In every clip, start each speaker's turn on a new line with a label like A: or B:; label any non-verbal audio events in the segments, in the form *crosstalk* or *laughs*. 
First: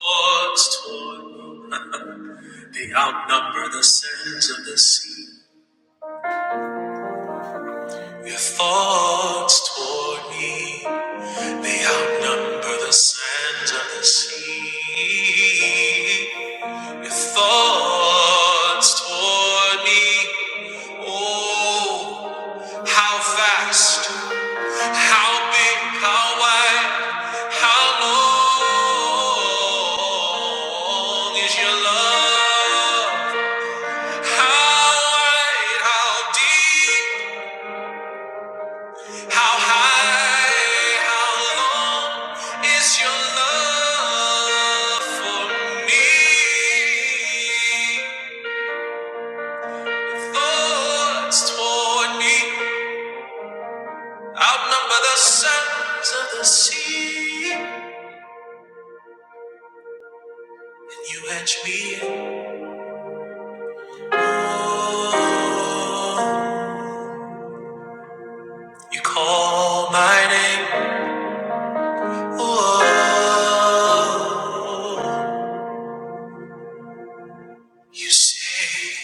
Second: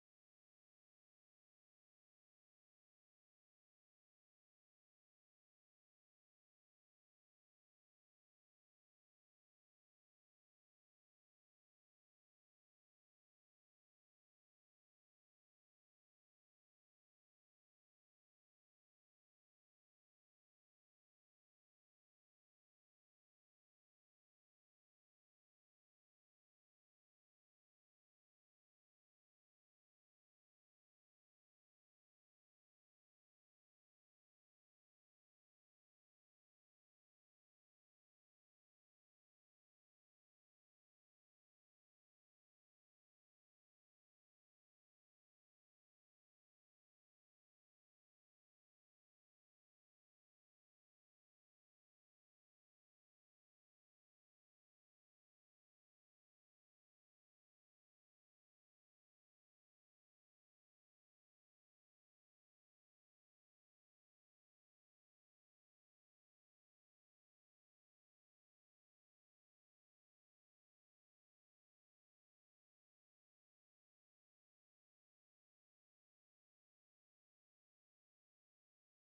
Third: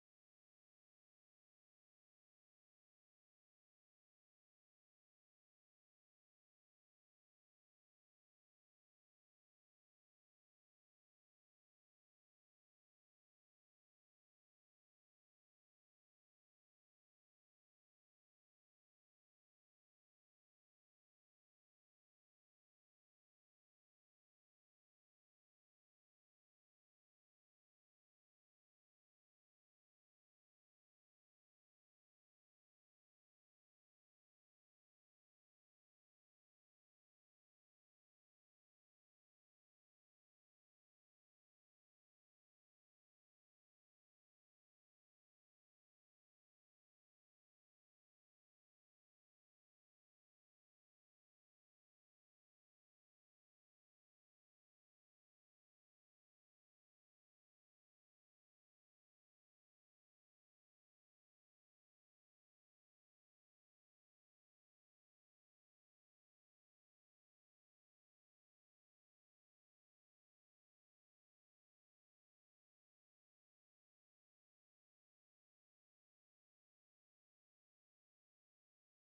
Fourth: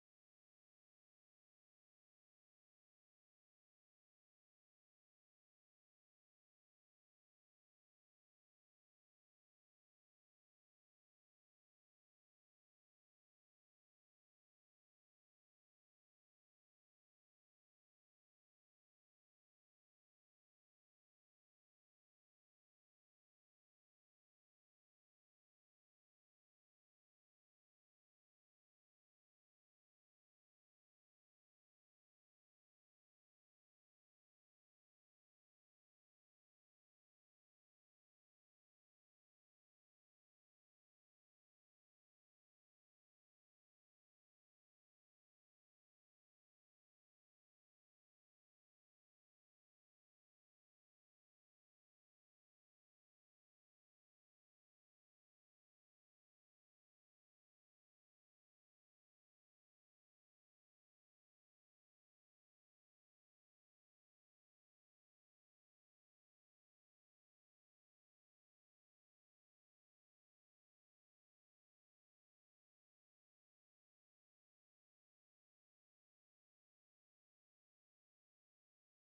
A: Thoughts toward me, they outnumber the sands of the sea. Your thoughts toward me, they outnumber the sands of the sea. Your thoughts toward me, oh, how fast, how big, how wide, how long is your love? How wide, how deep, how high, how long is your love for me? Thoughts toward me outnumber the sands of the sea, and you edge me in. Oh, you call my name. Oh. You say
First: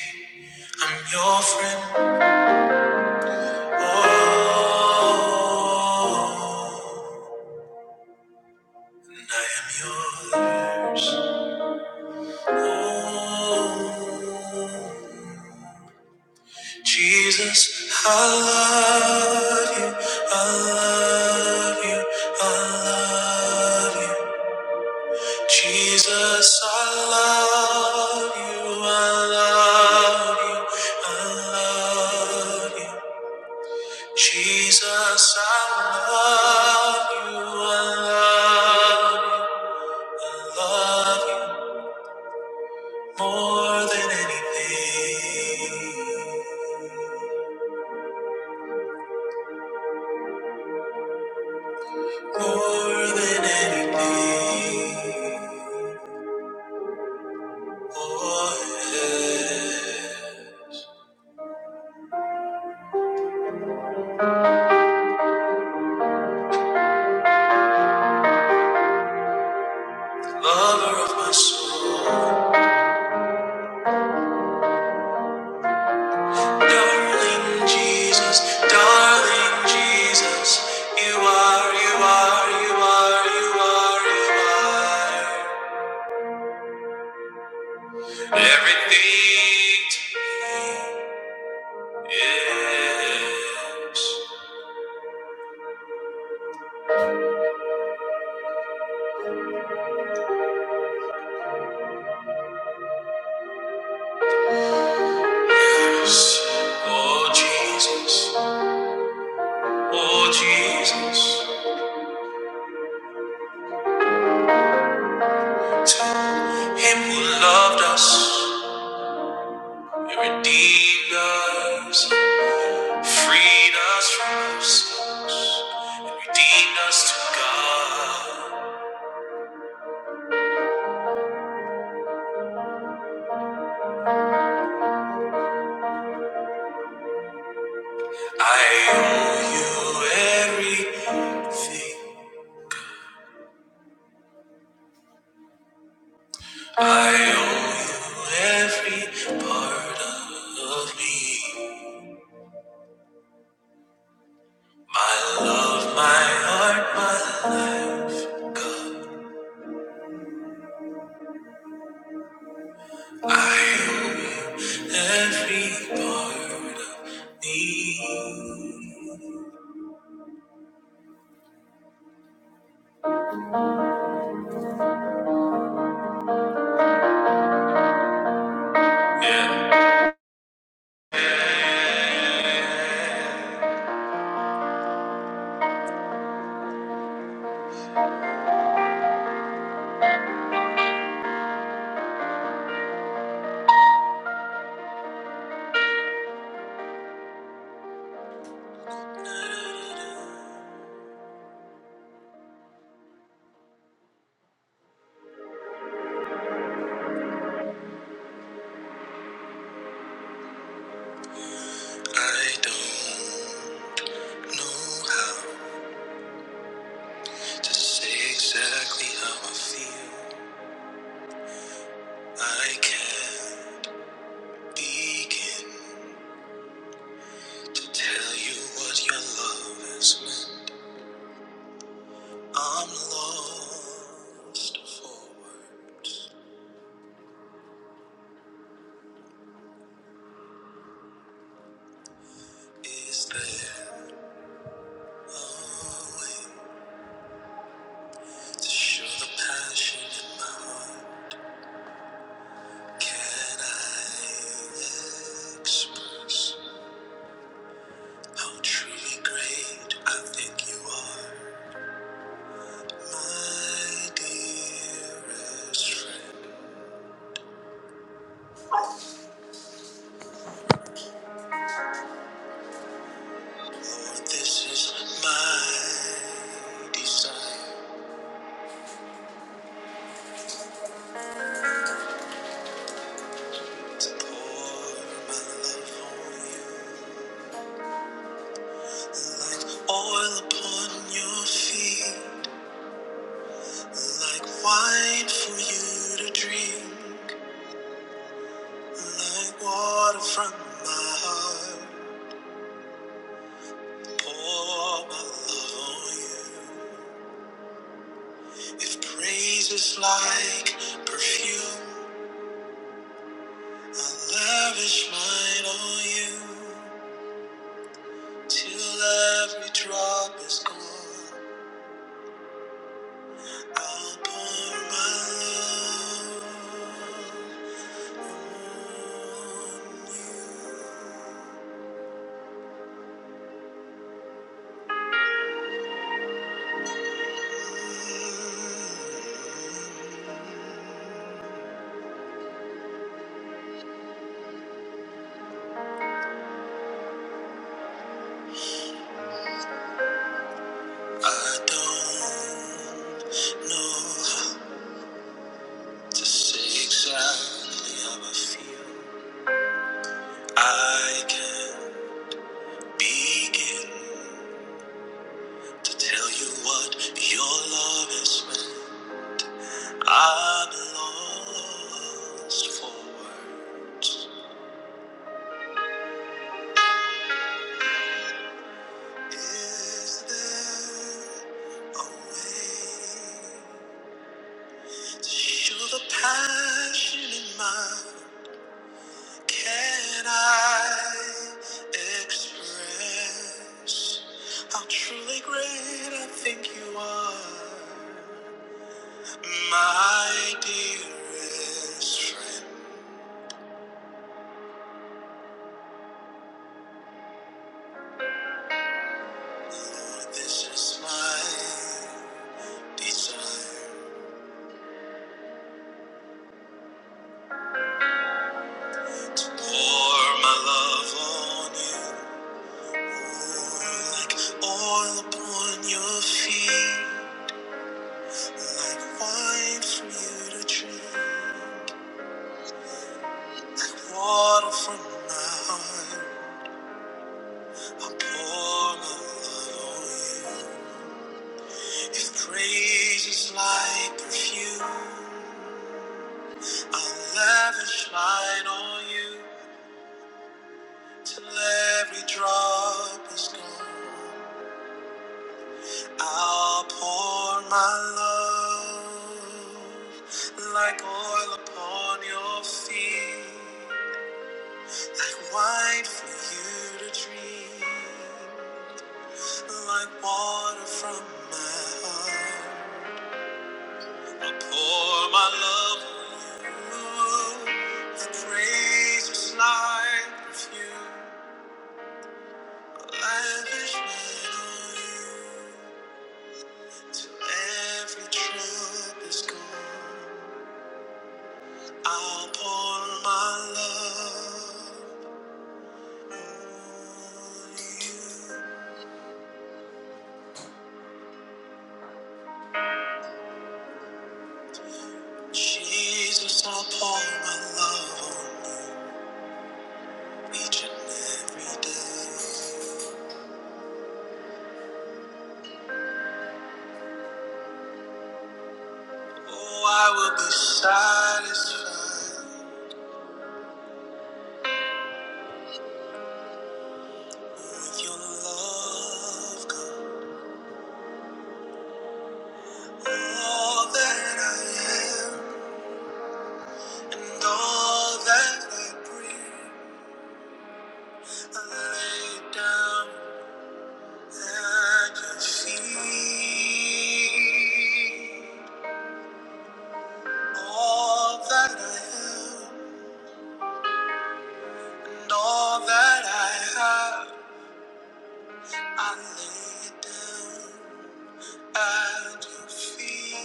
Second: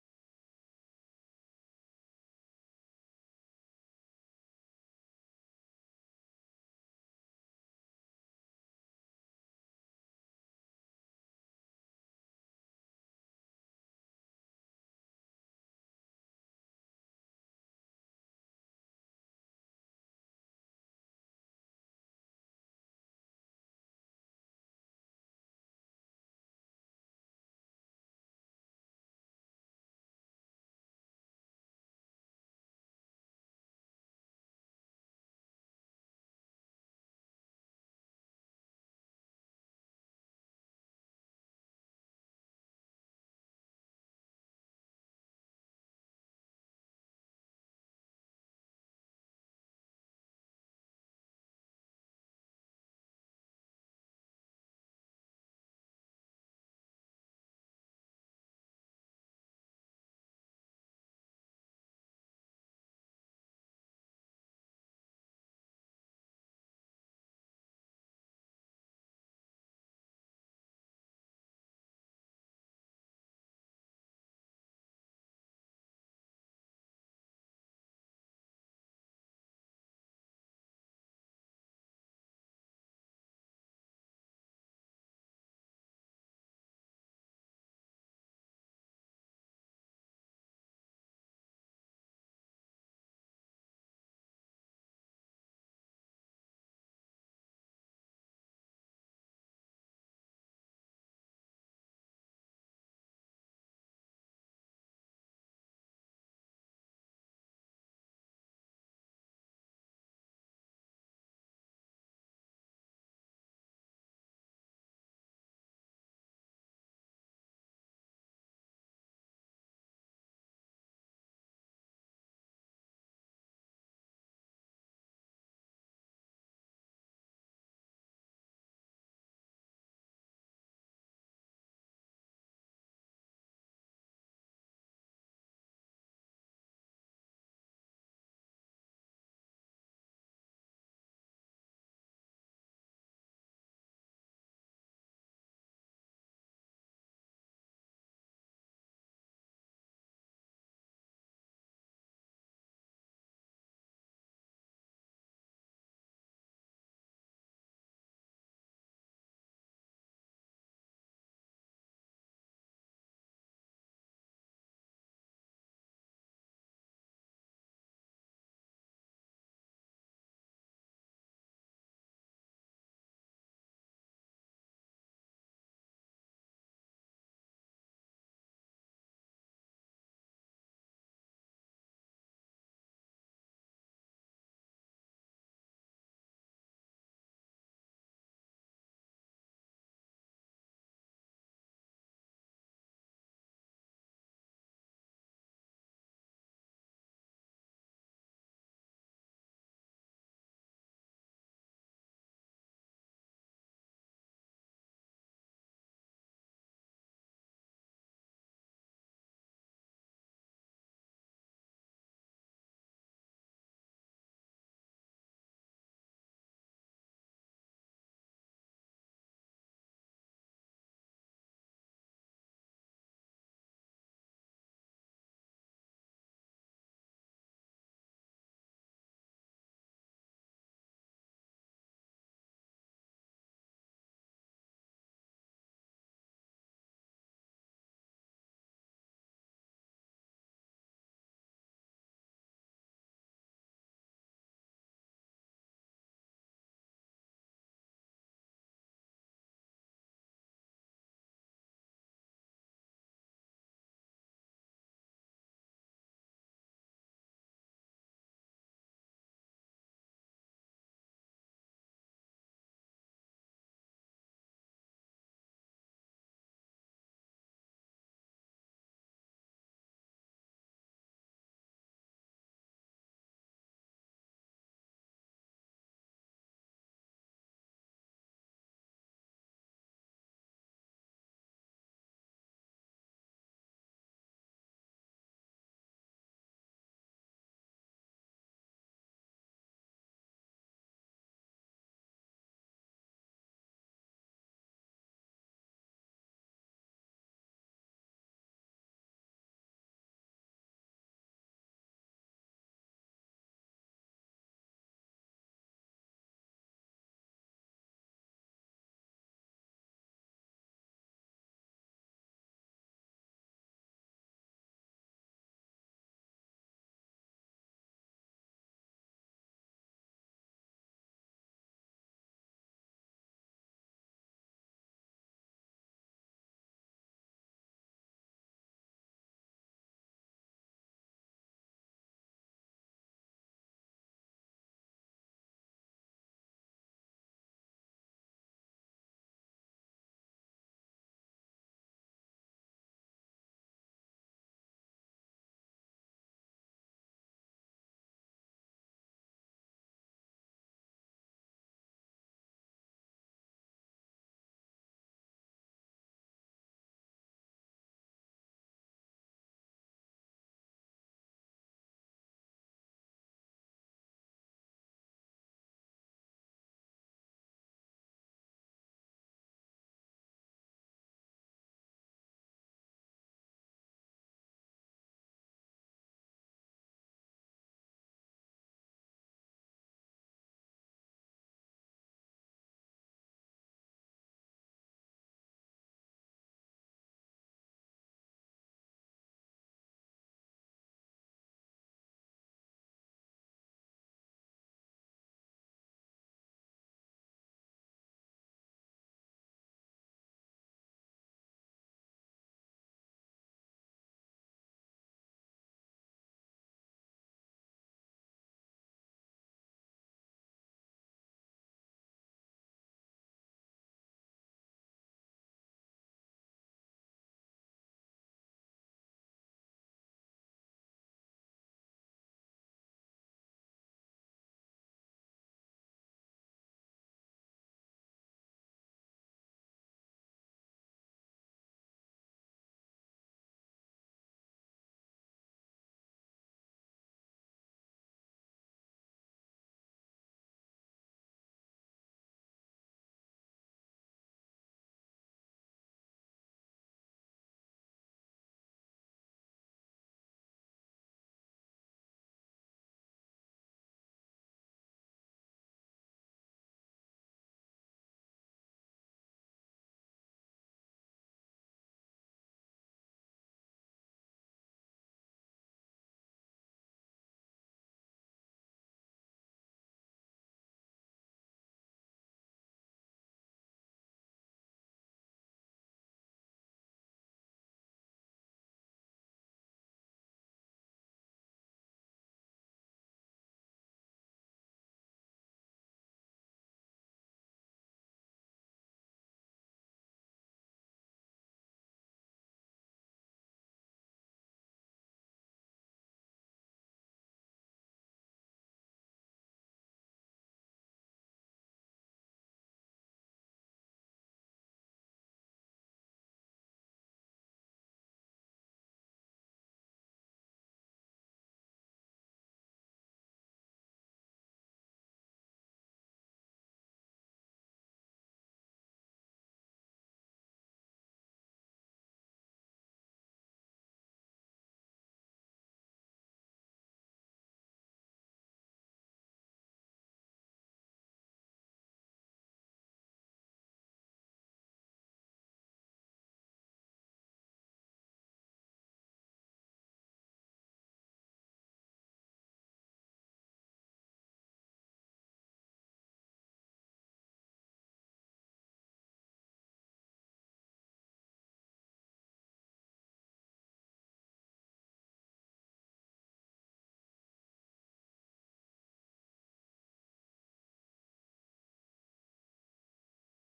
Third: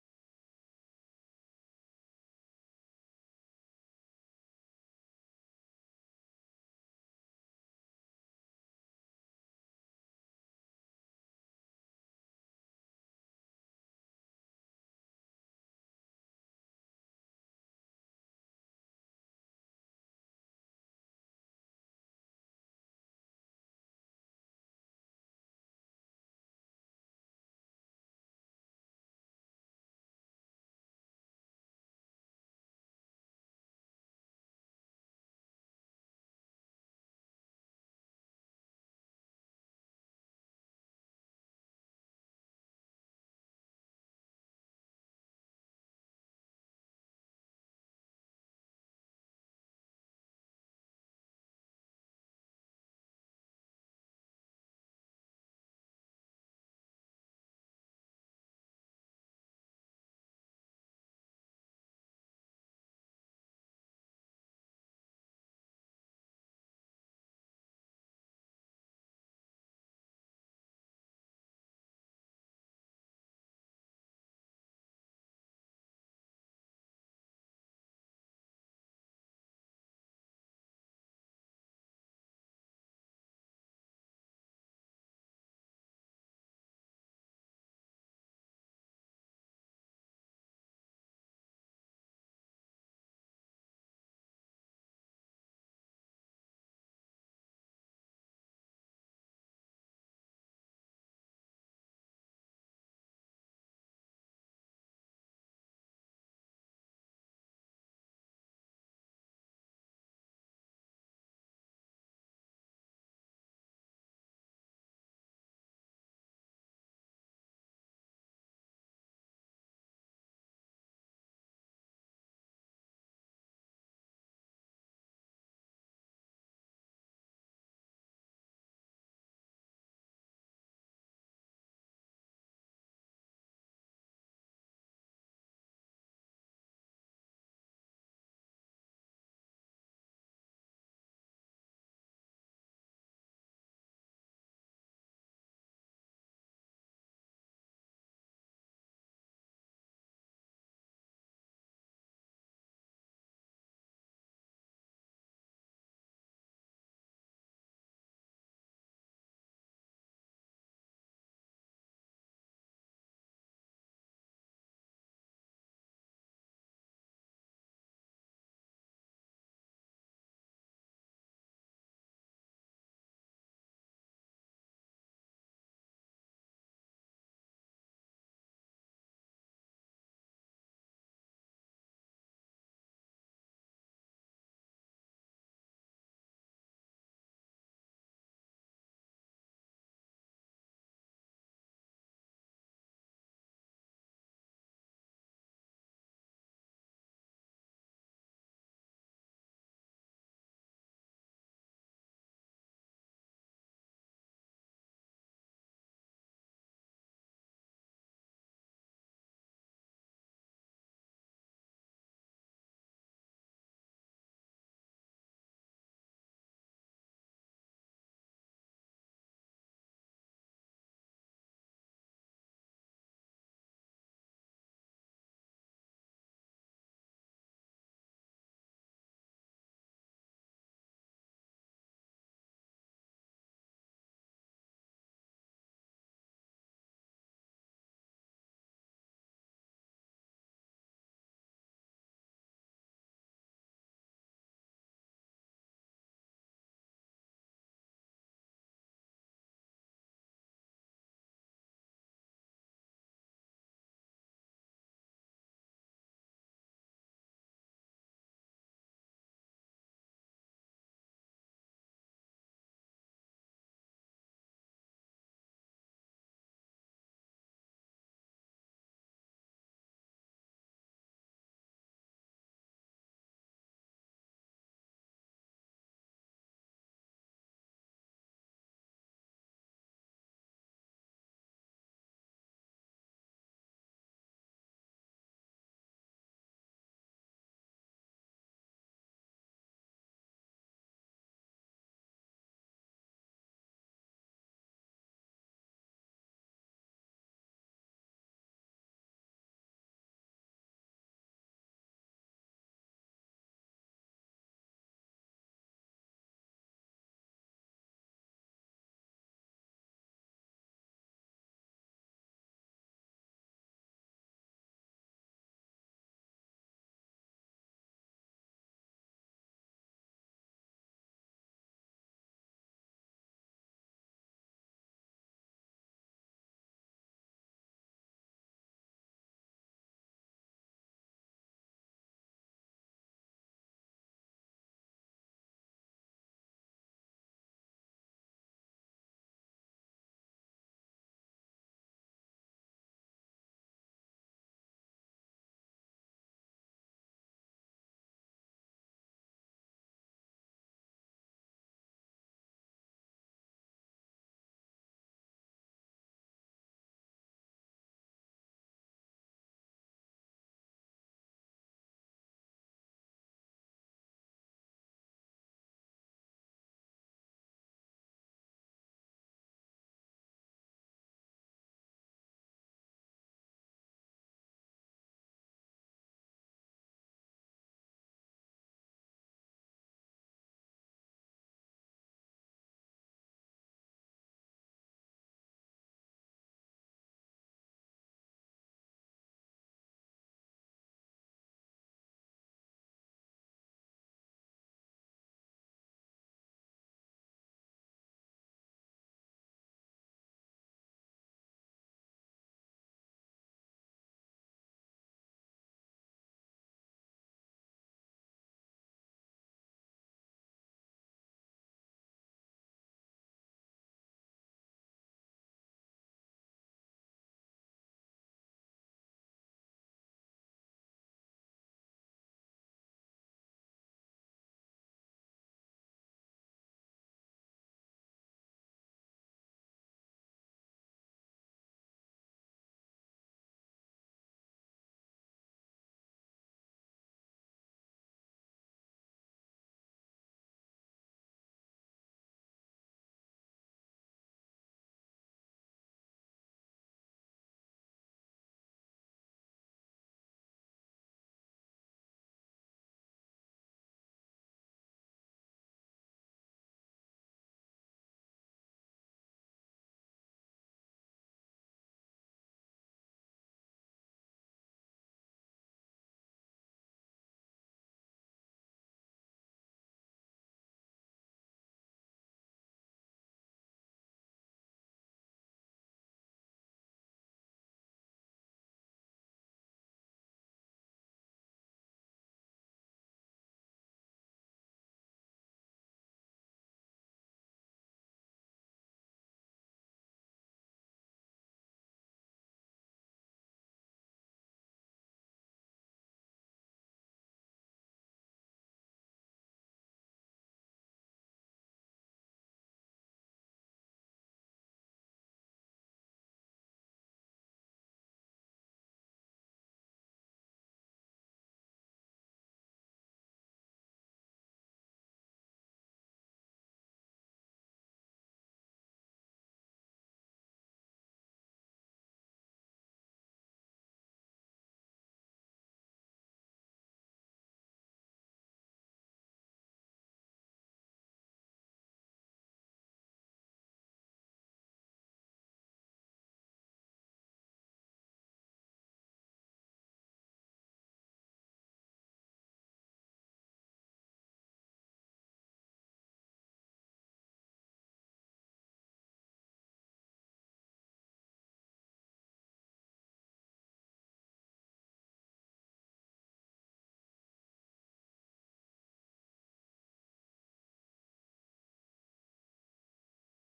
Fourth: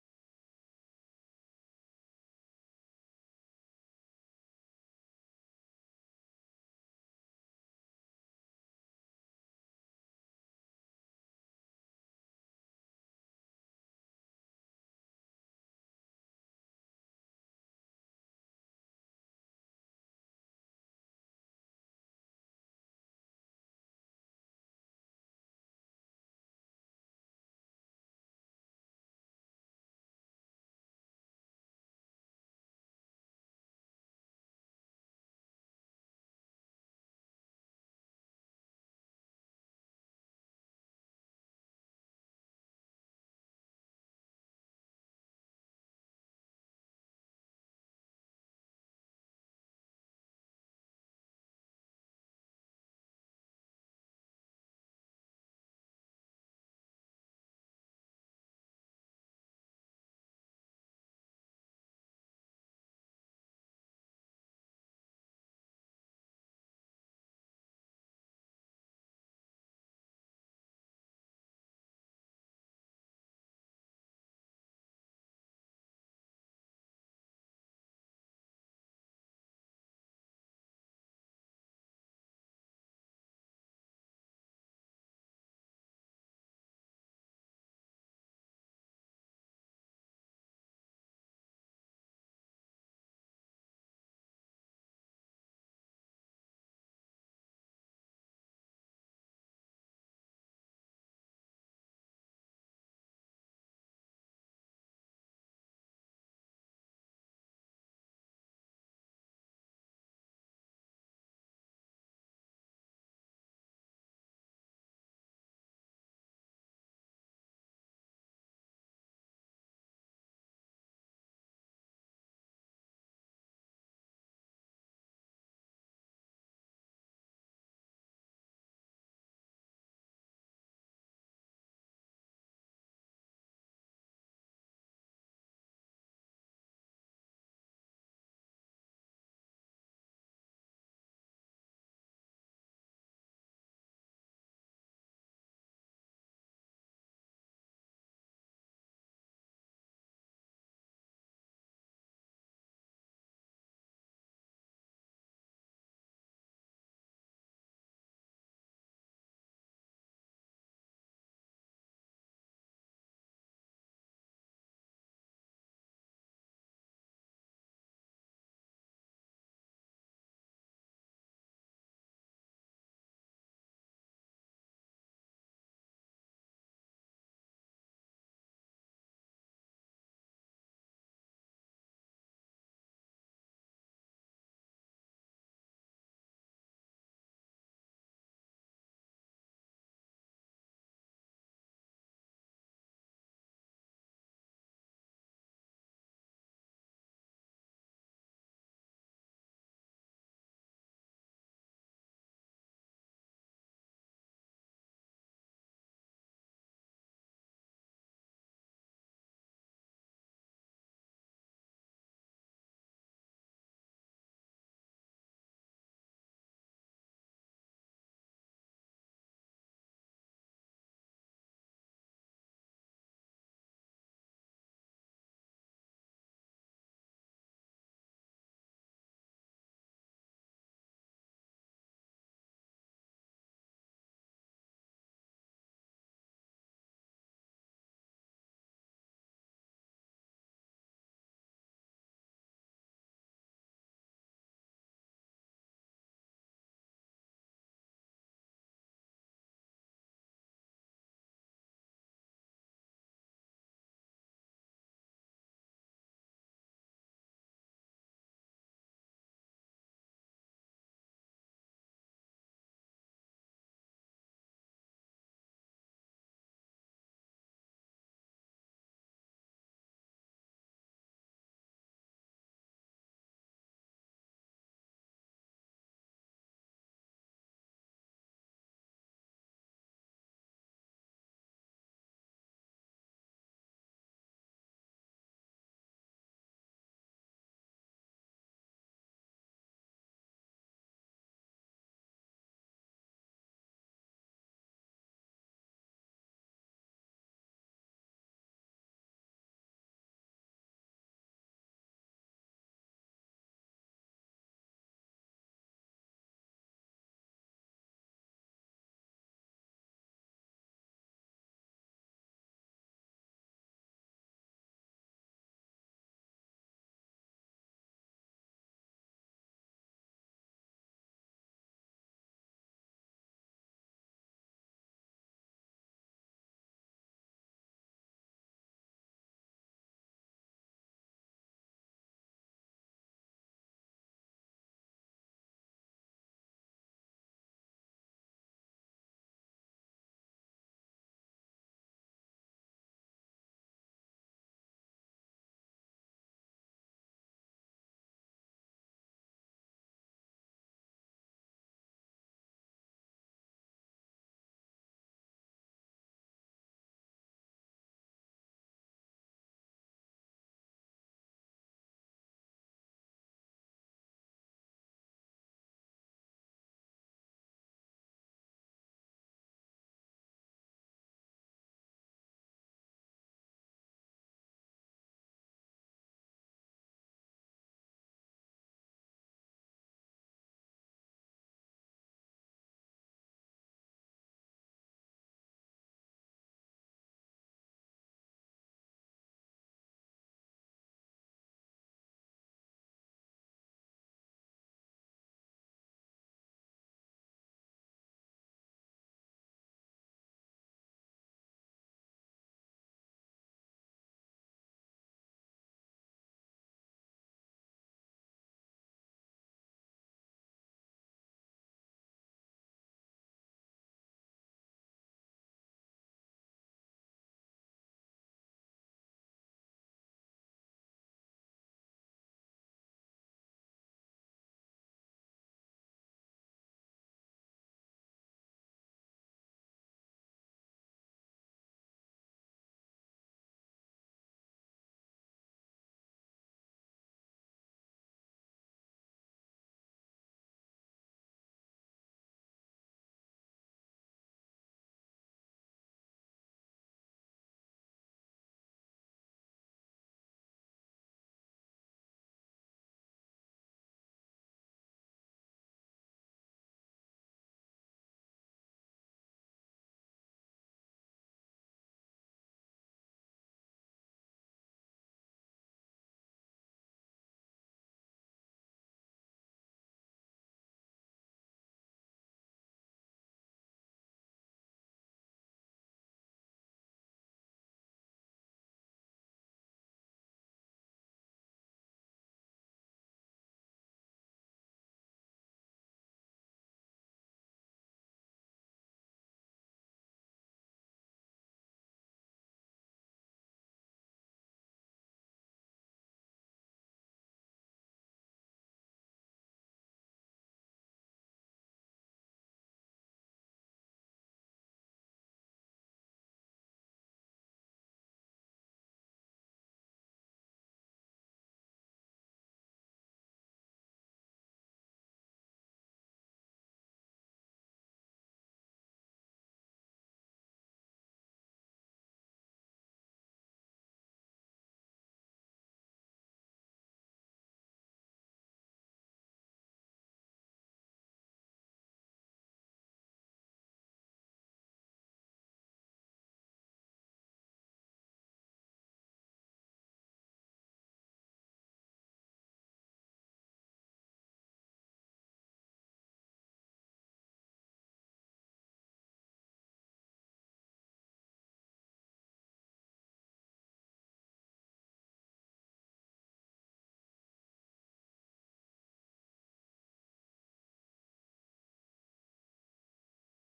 A: I'm your friend. Oh, and I am yours. Oh, Jesus, I love you. I love you. I love you. Jesus, I love you. I love you. I love you. Jesus, I love you, I love you, love you more than anything, more than anything. Oh, yeah. Lover of my soul, darling Jesus, darling Jesus, you are, you are, you are, you are, you are. Everything to me is yes. Oh Jesus, oh Jesus, to Him who loved us and redeemed us, freed us from our sins, and redeemed us to God. I owe you everything. I owe you every part of me. My love, my heart, my life. God, I owe you every part of me. I don't know how to say exactly how I feel. I can't begin to tell you what your love has meant. I'm lost for words. Is there a way to show the passion in my heart? Can I express how truly great I think you are, my dearest friend? Lord, this is my desire to pour my love on you. Like oil upon your feet, like wine for you to drink, like water from my heart. Pour my love on you. If praise is like perfume, I lavish mine on you. Till every drop is gone, I'll pour my love. on I don't know how to say exactly how I feel. I can not begin to tell you what your love is meant. I'm lost for words. Is there a way to show the passion in my Can I express how truly great I think you are? My dearest friend, this is my desire to pour my love on you like oil upon your feet, like wine for you to drink, water from my heart. I'll pour my love on you. If praise is like perfume, I'll lavish mine on you till every drop is gone. I'll pour my love like oil upon your feet, like wine for you to drink, like water from my heart. I'll pour my love on you. My praise is like perfume. I'll lavish mine on you till every drop is gone. I'll pour my love on you. Jesus, I'll pour my love on you each and every day. Oh, I will be satisfied with your love. God. All that I am and all that I breathe, I lay down at your feet. All that I am and all that I have, I lay it down at your feet.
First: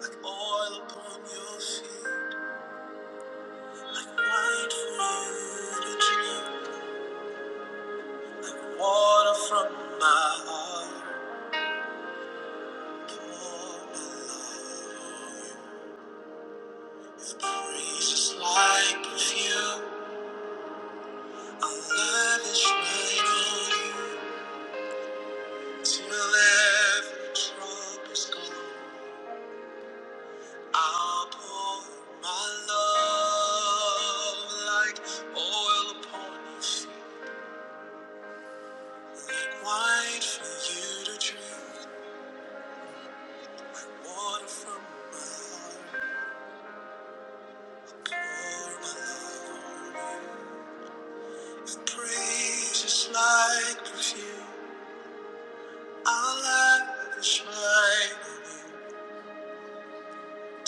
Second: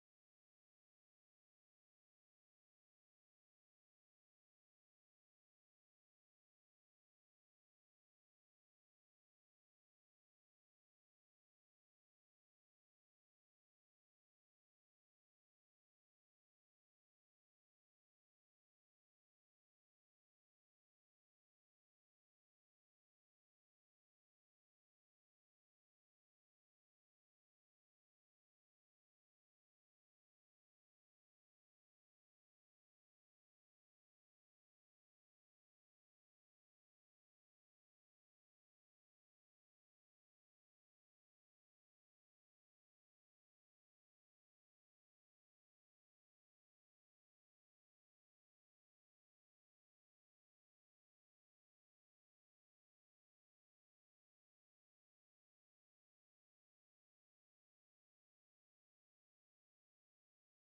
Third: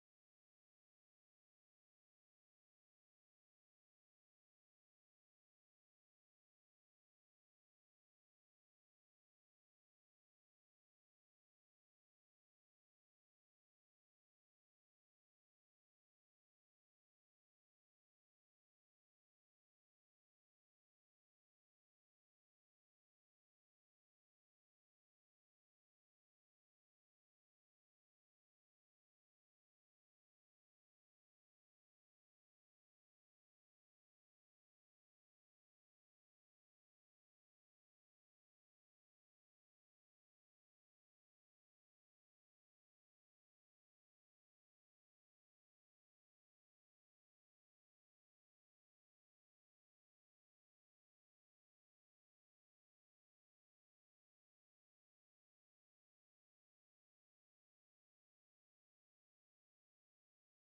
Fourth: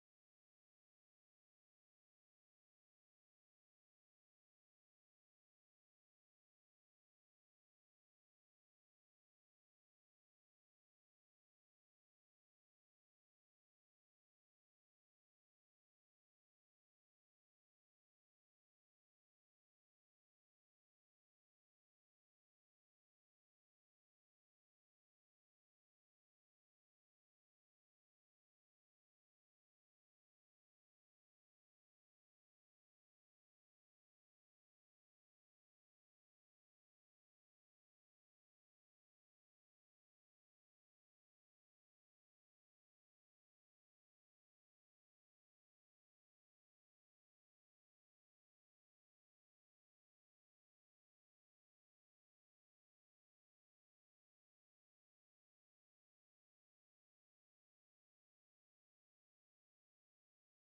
A: Like oil upon your feet, like wine for you to drink. Water from my heart, pour below. With praises like perfume, I lavish mine on you. Till every drop is gone, I'll pour my love like oil upon your feet, like wine for you to drink. Water from my heart, pour my love on you. Praise is like perfume. I'll lavish mine.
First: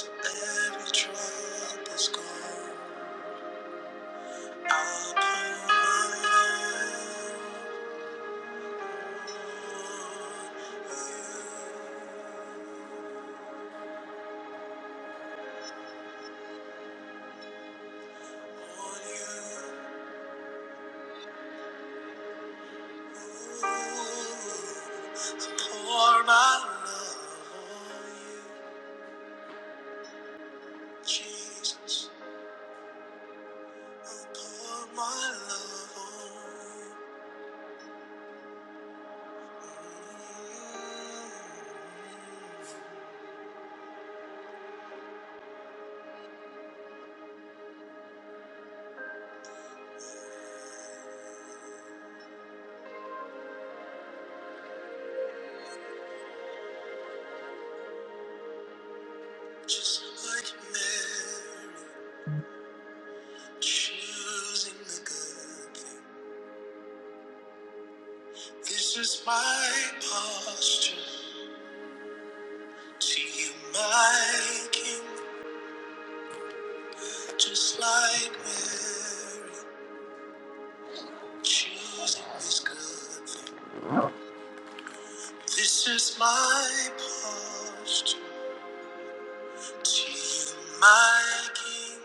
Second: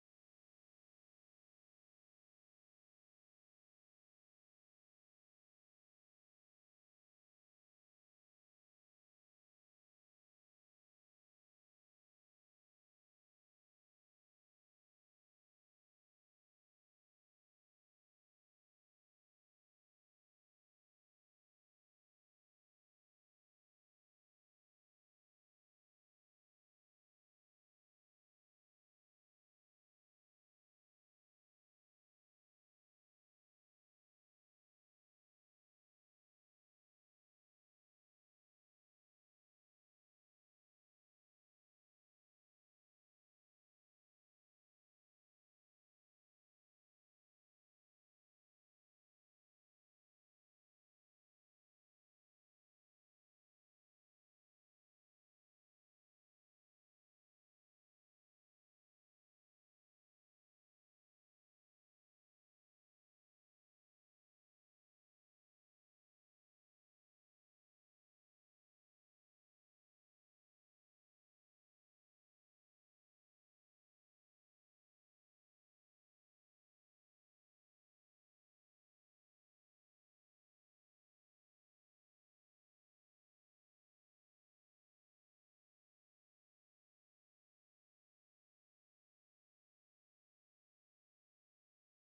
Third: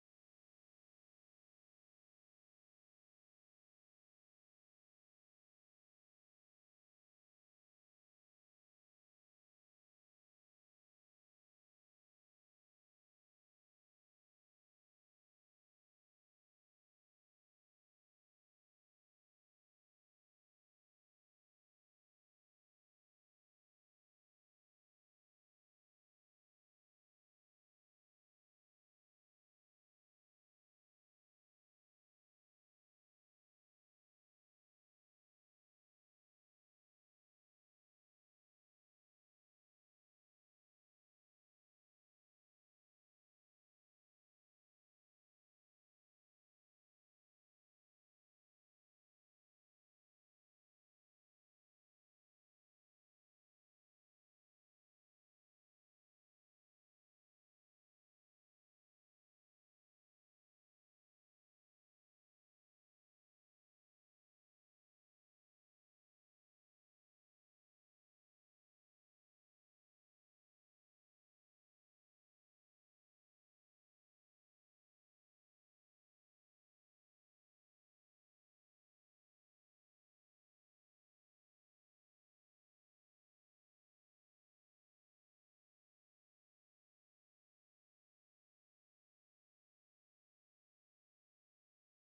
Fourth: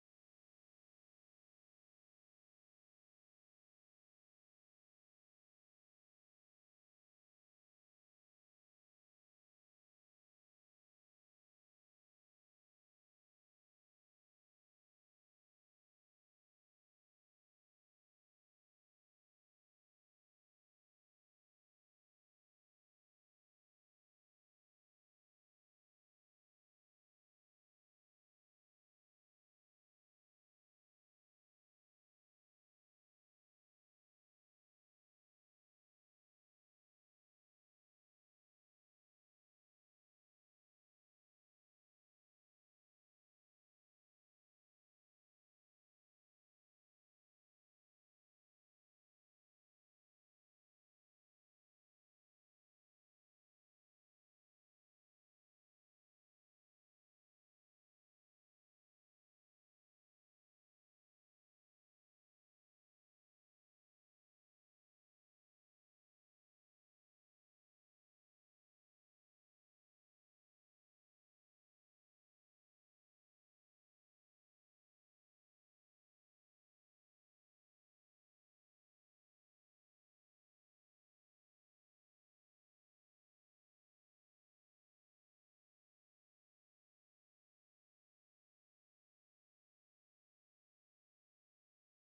A: Every drop is gone. I'll pour mine on you. I'll pour my love on you, Jesus. I'll pour my love on you. Just like Mary. Choosing the good thing. This is my posture. To you, my king, just like Mary. Choosing this good thing. This is my posture. To you, my king,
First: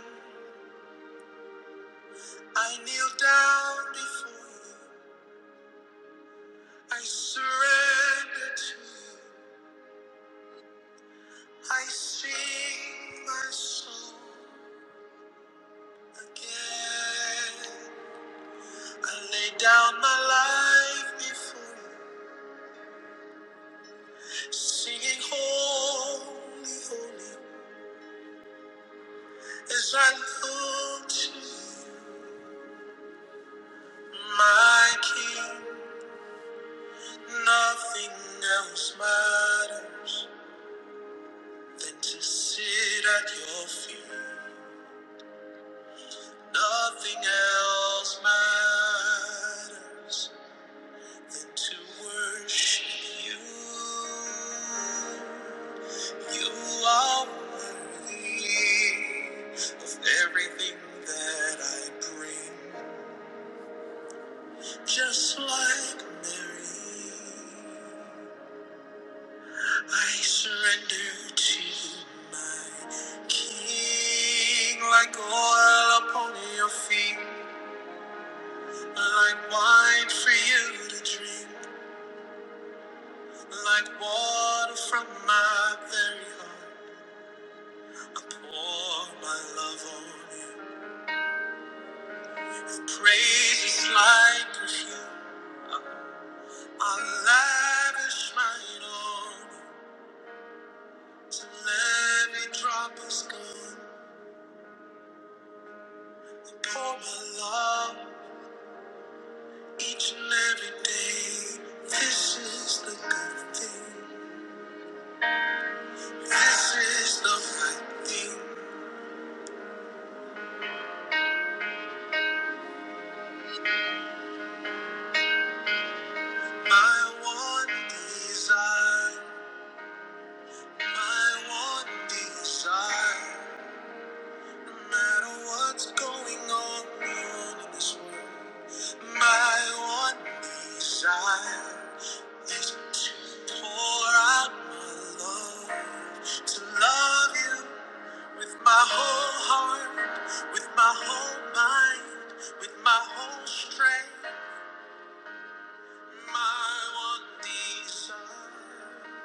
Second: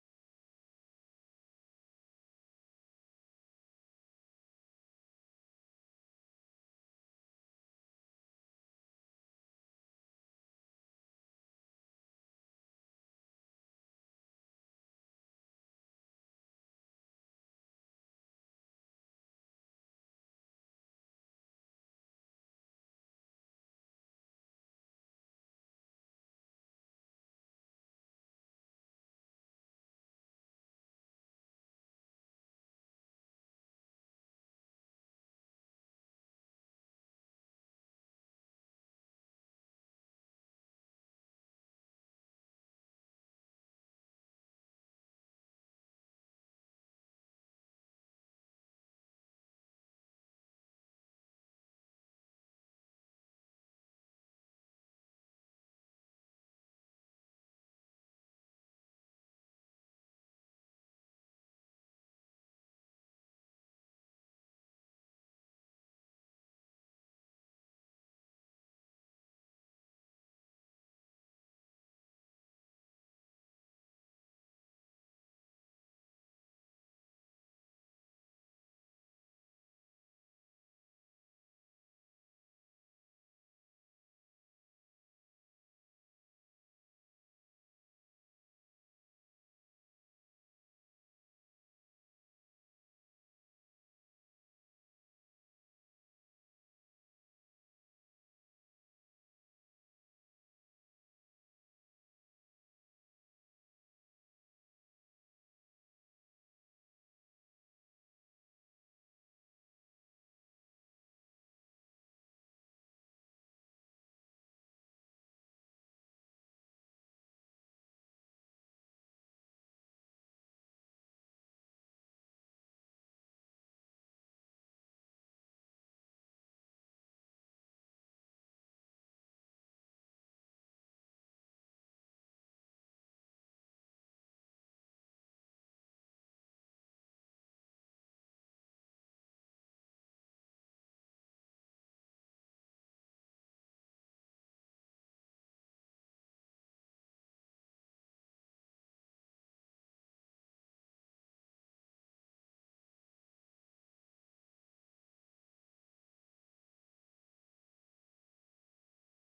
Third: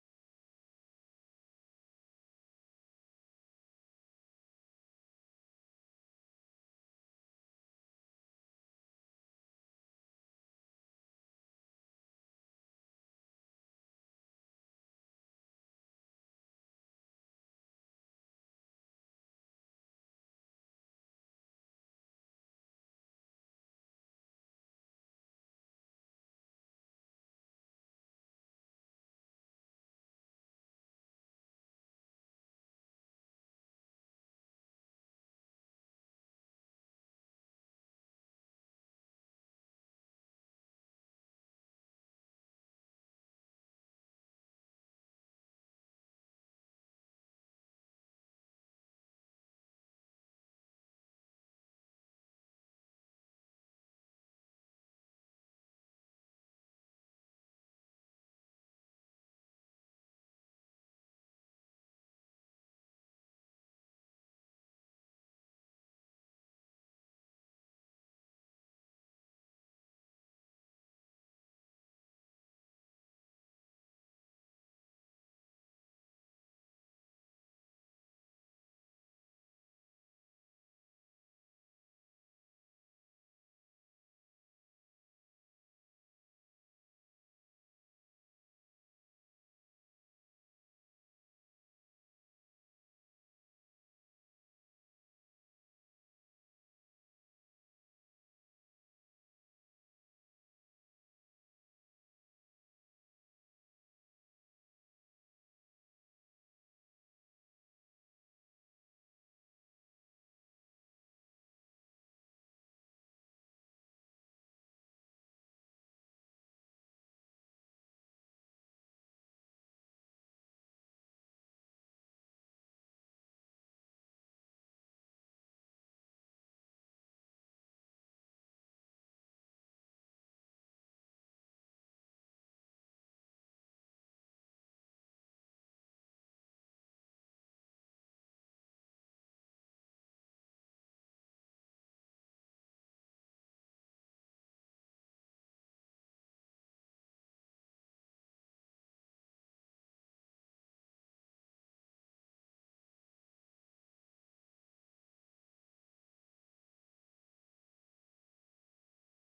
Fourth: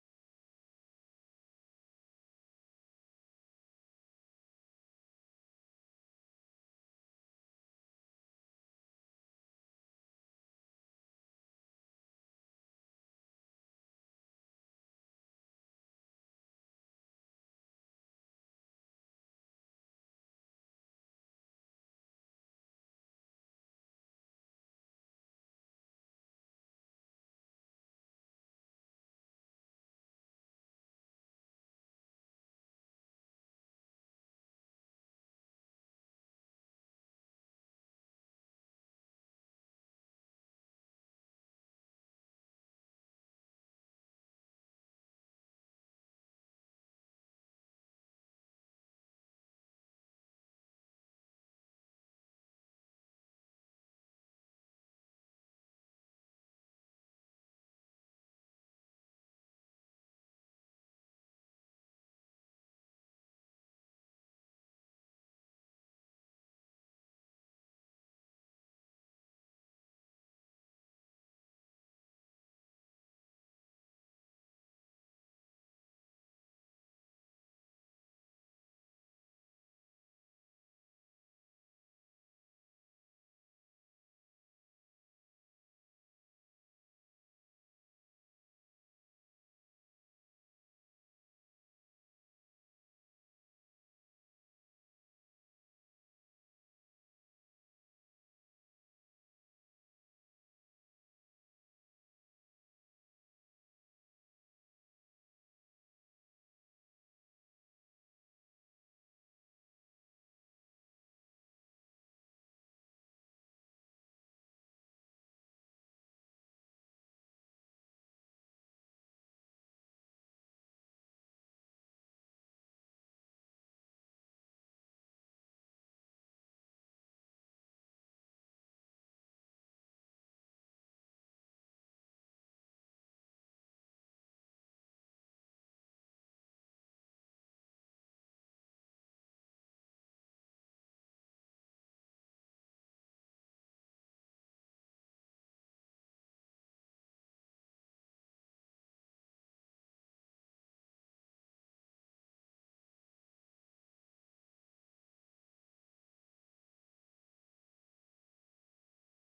A: I kneel down before you. I surrender to you. I sing my song again. I lay down my life before you, singing holy, holy. As I look to you, my King, nothing else matters than to sit at your feet. Nothing else matters than to worship you. You are worthy of everything that I bring, just like Mary. I surrender to you, my King, like oil upon your feet, like wine for you to drink, like water from my very heart. I pour my love on you. Praise is like perfume. I'll lavish mine on till every drop is gone. Pour my love each and every day. This is the good thing. This is the right thing. My one desire. My one desire. No my one desire is to pour out my love, to love you with my whole heart, with my whole mind, with my whole strength. My one desire.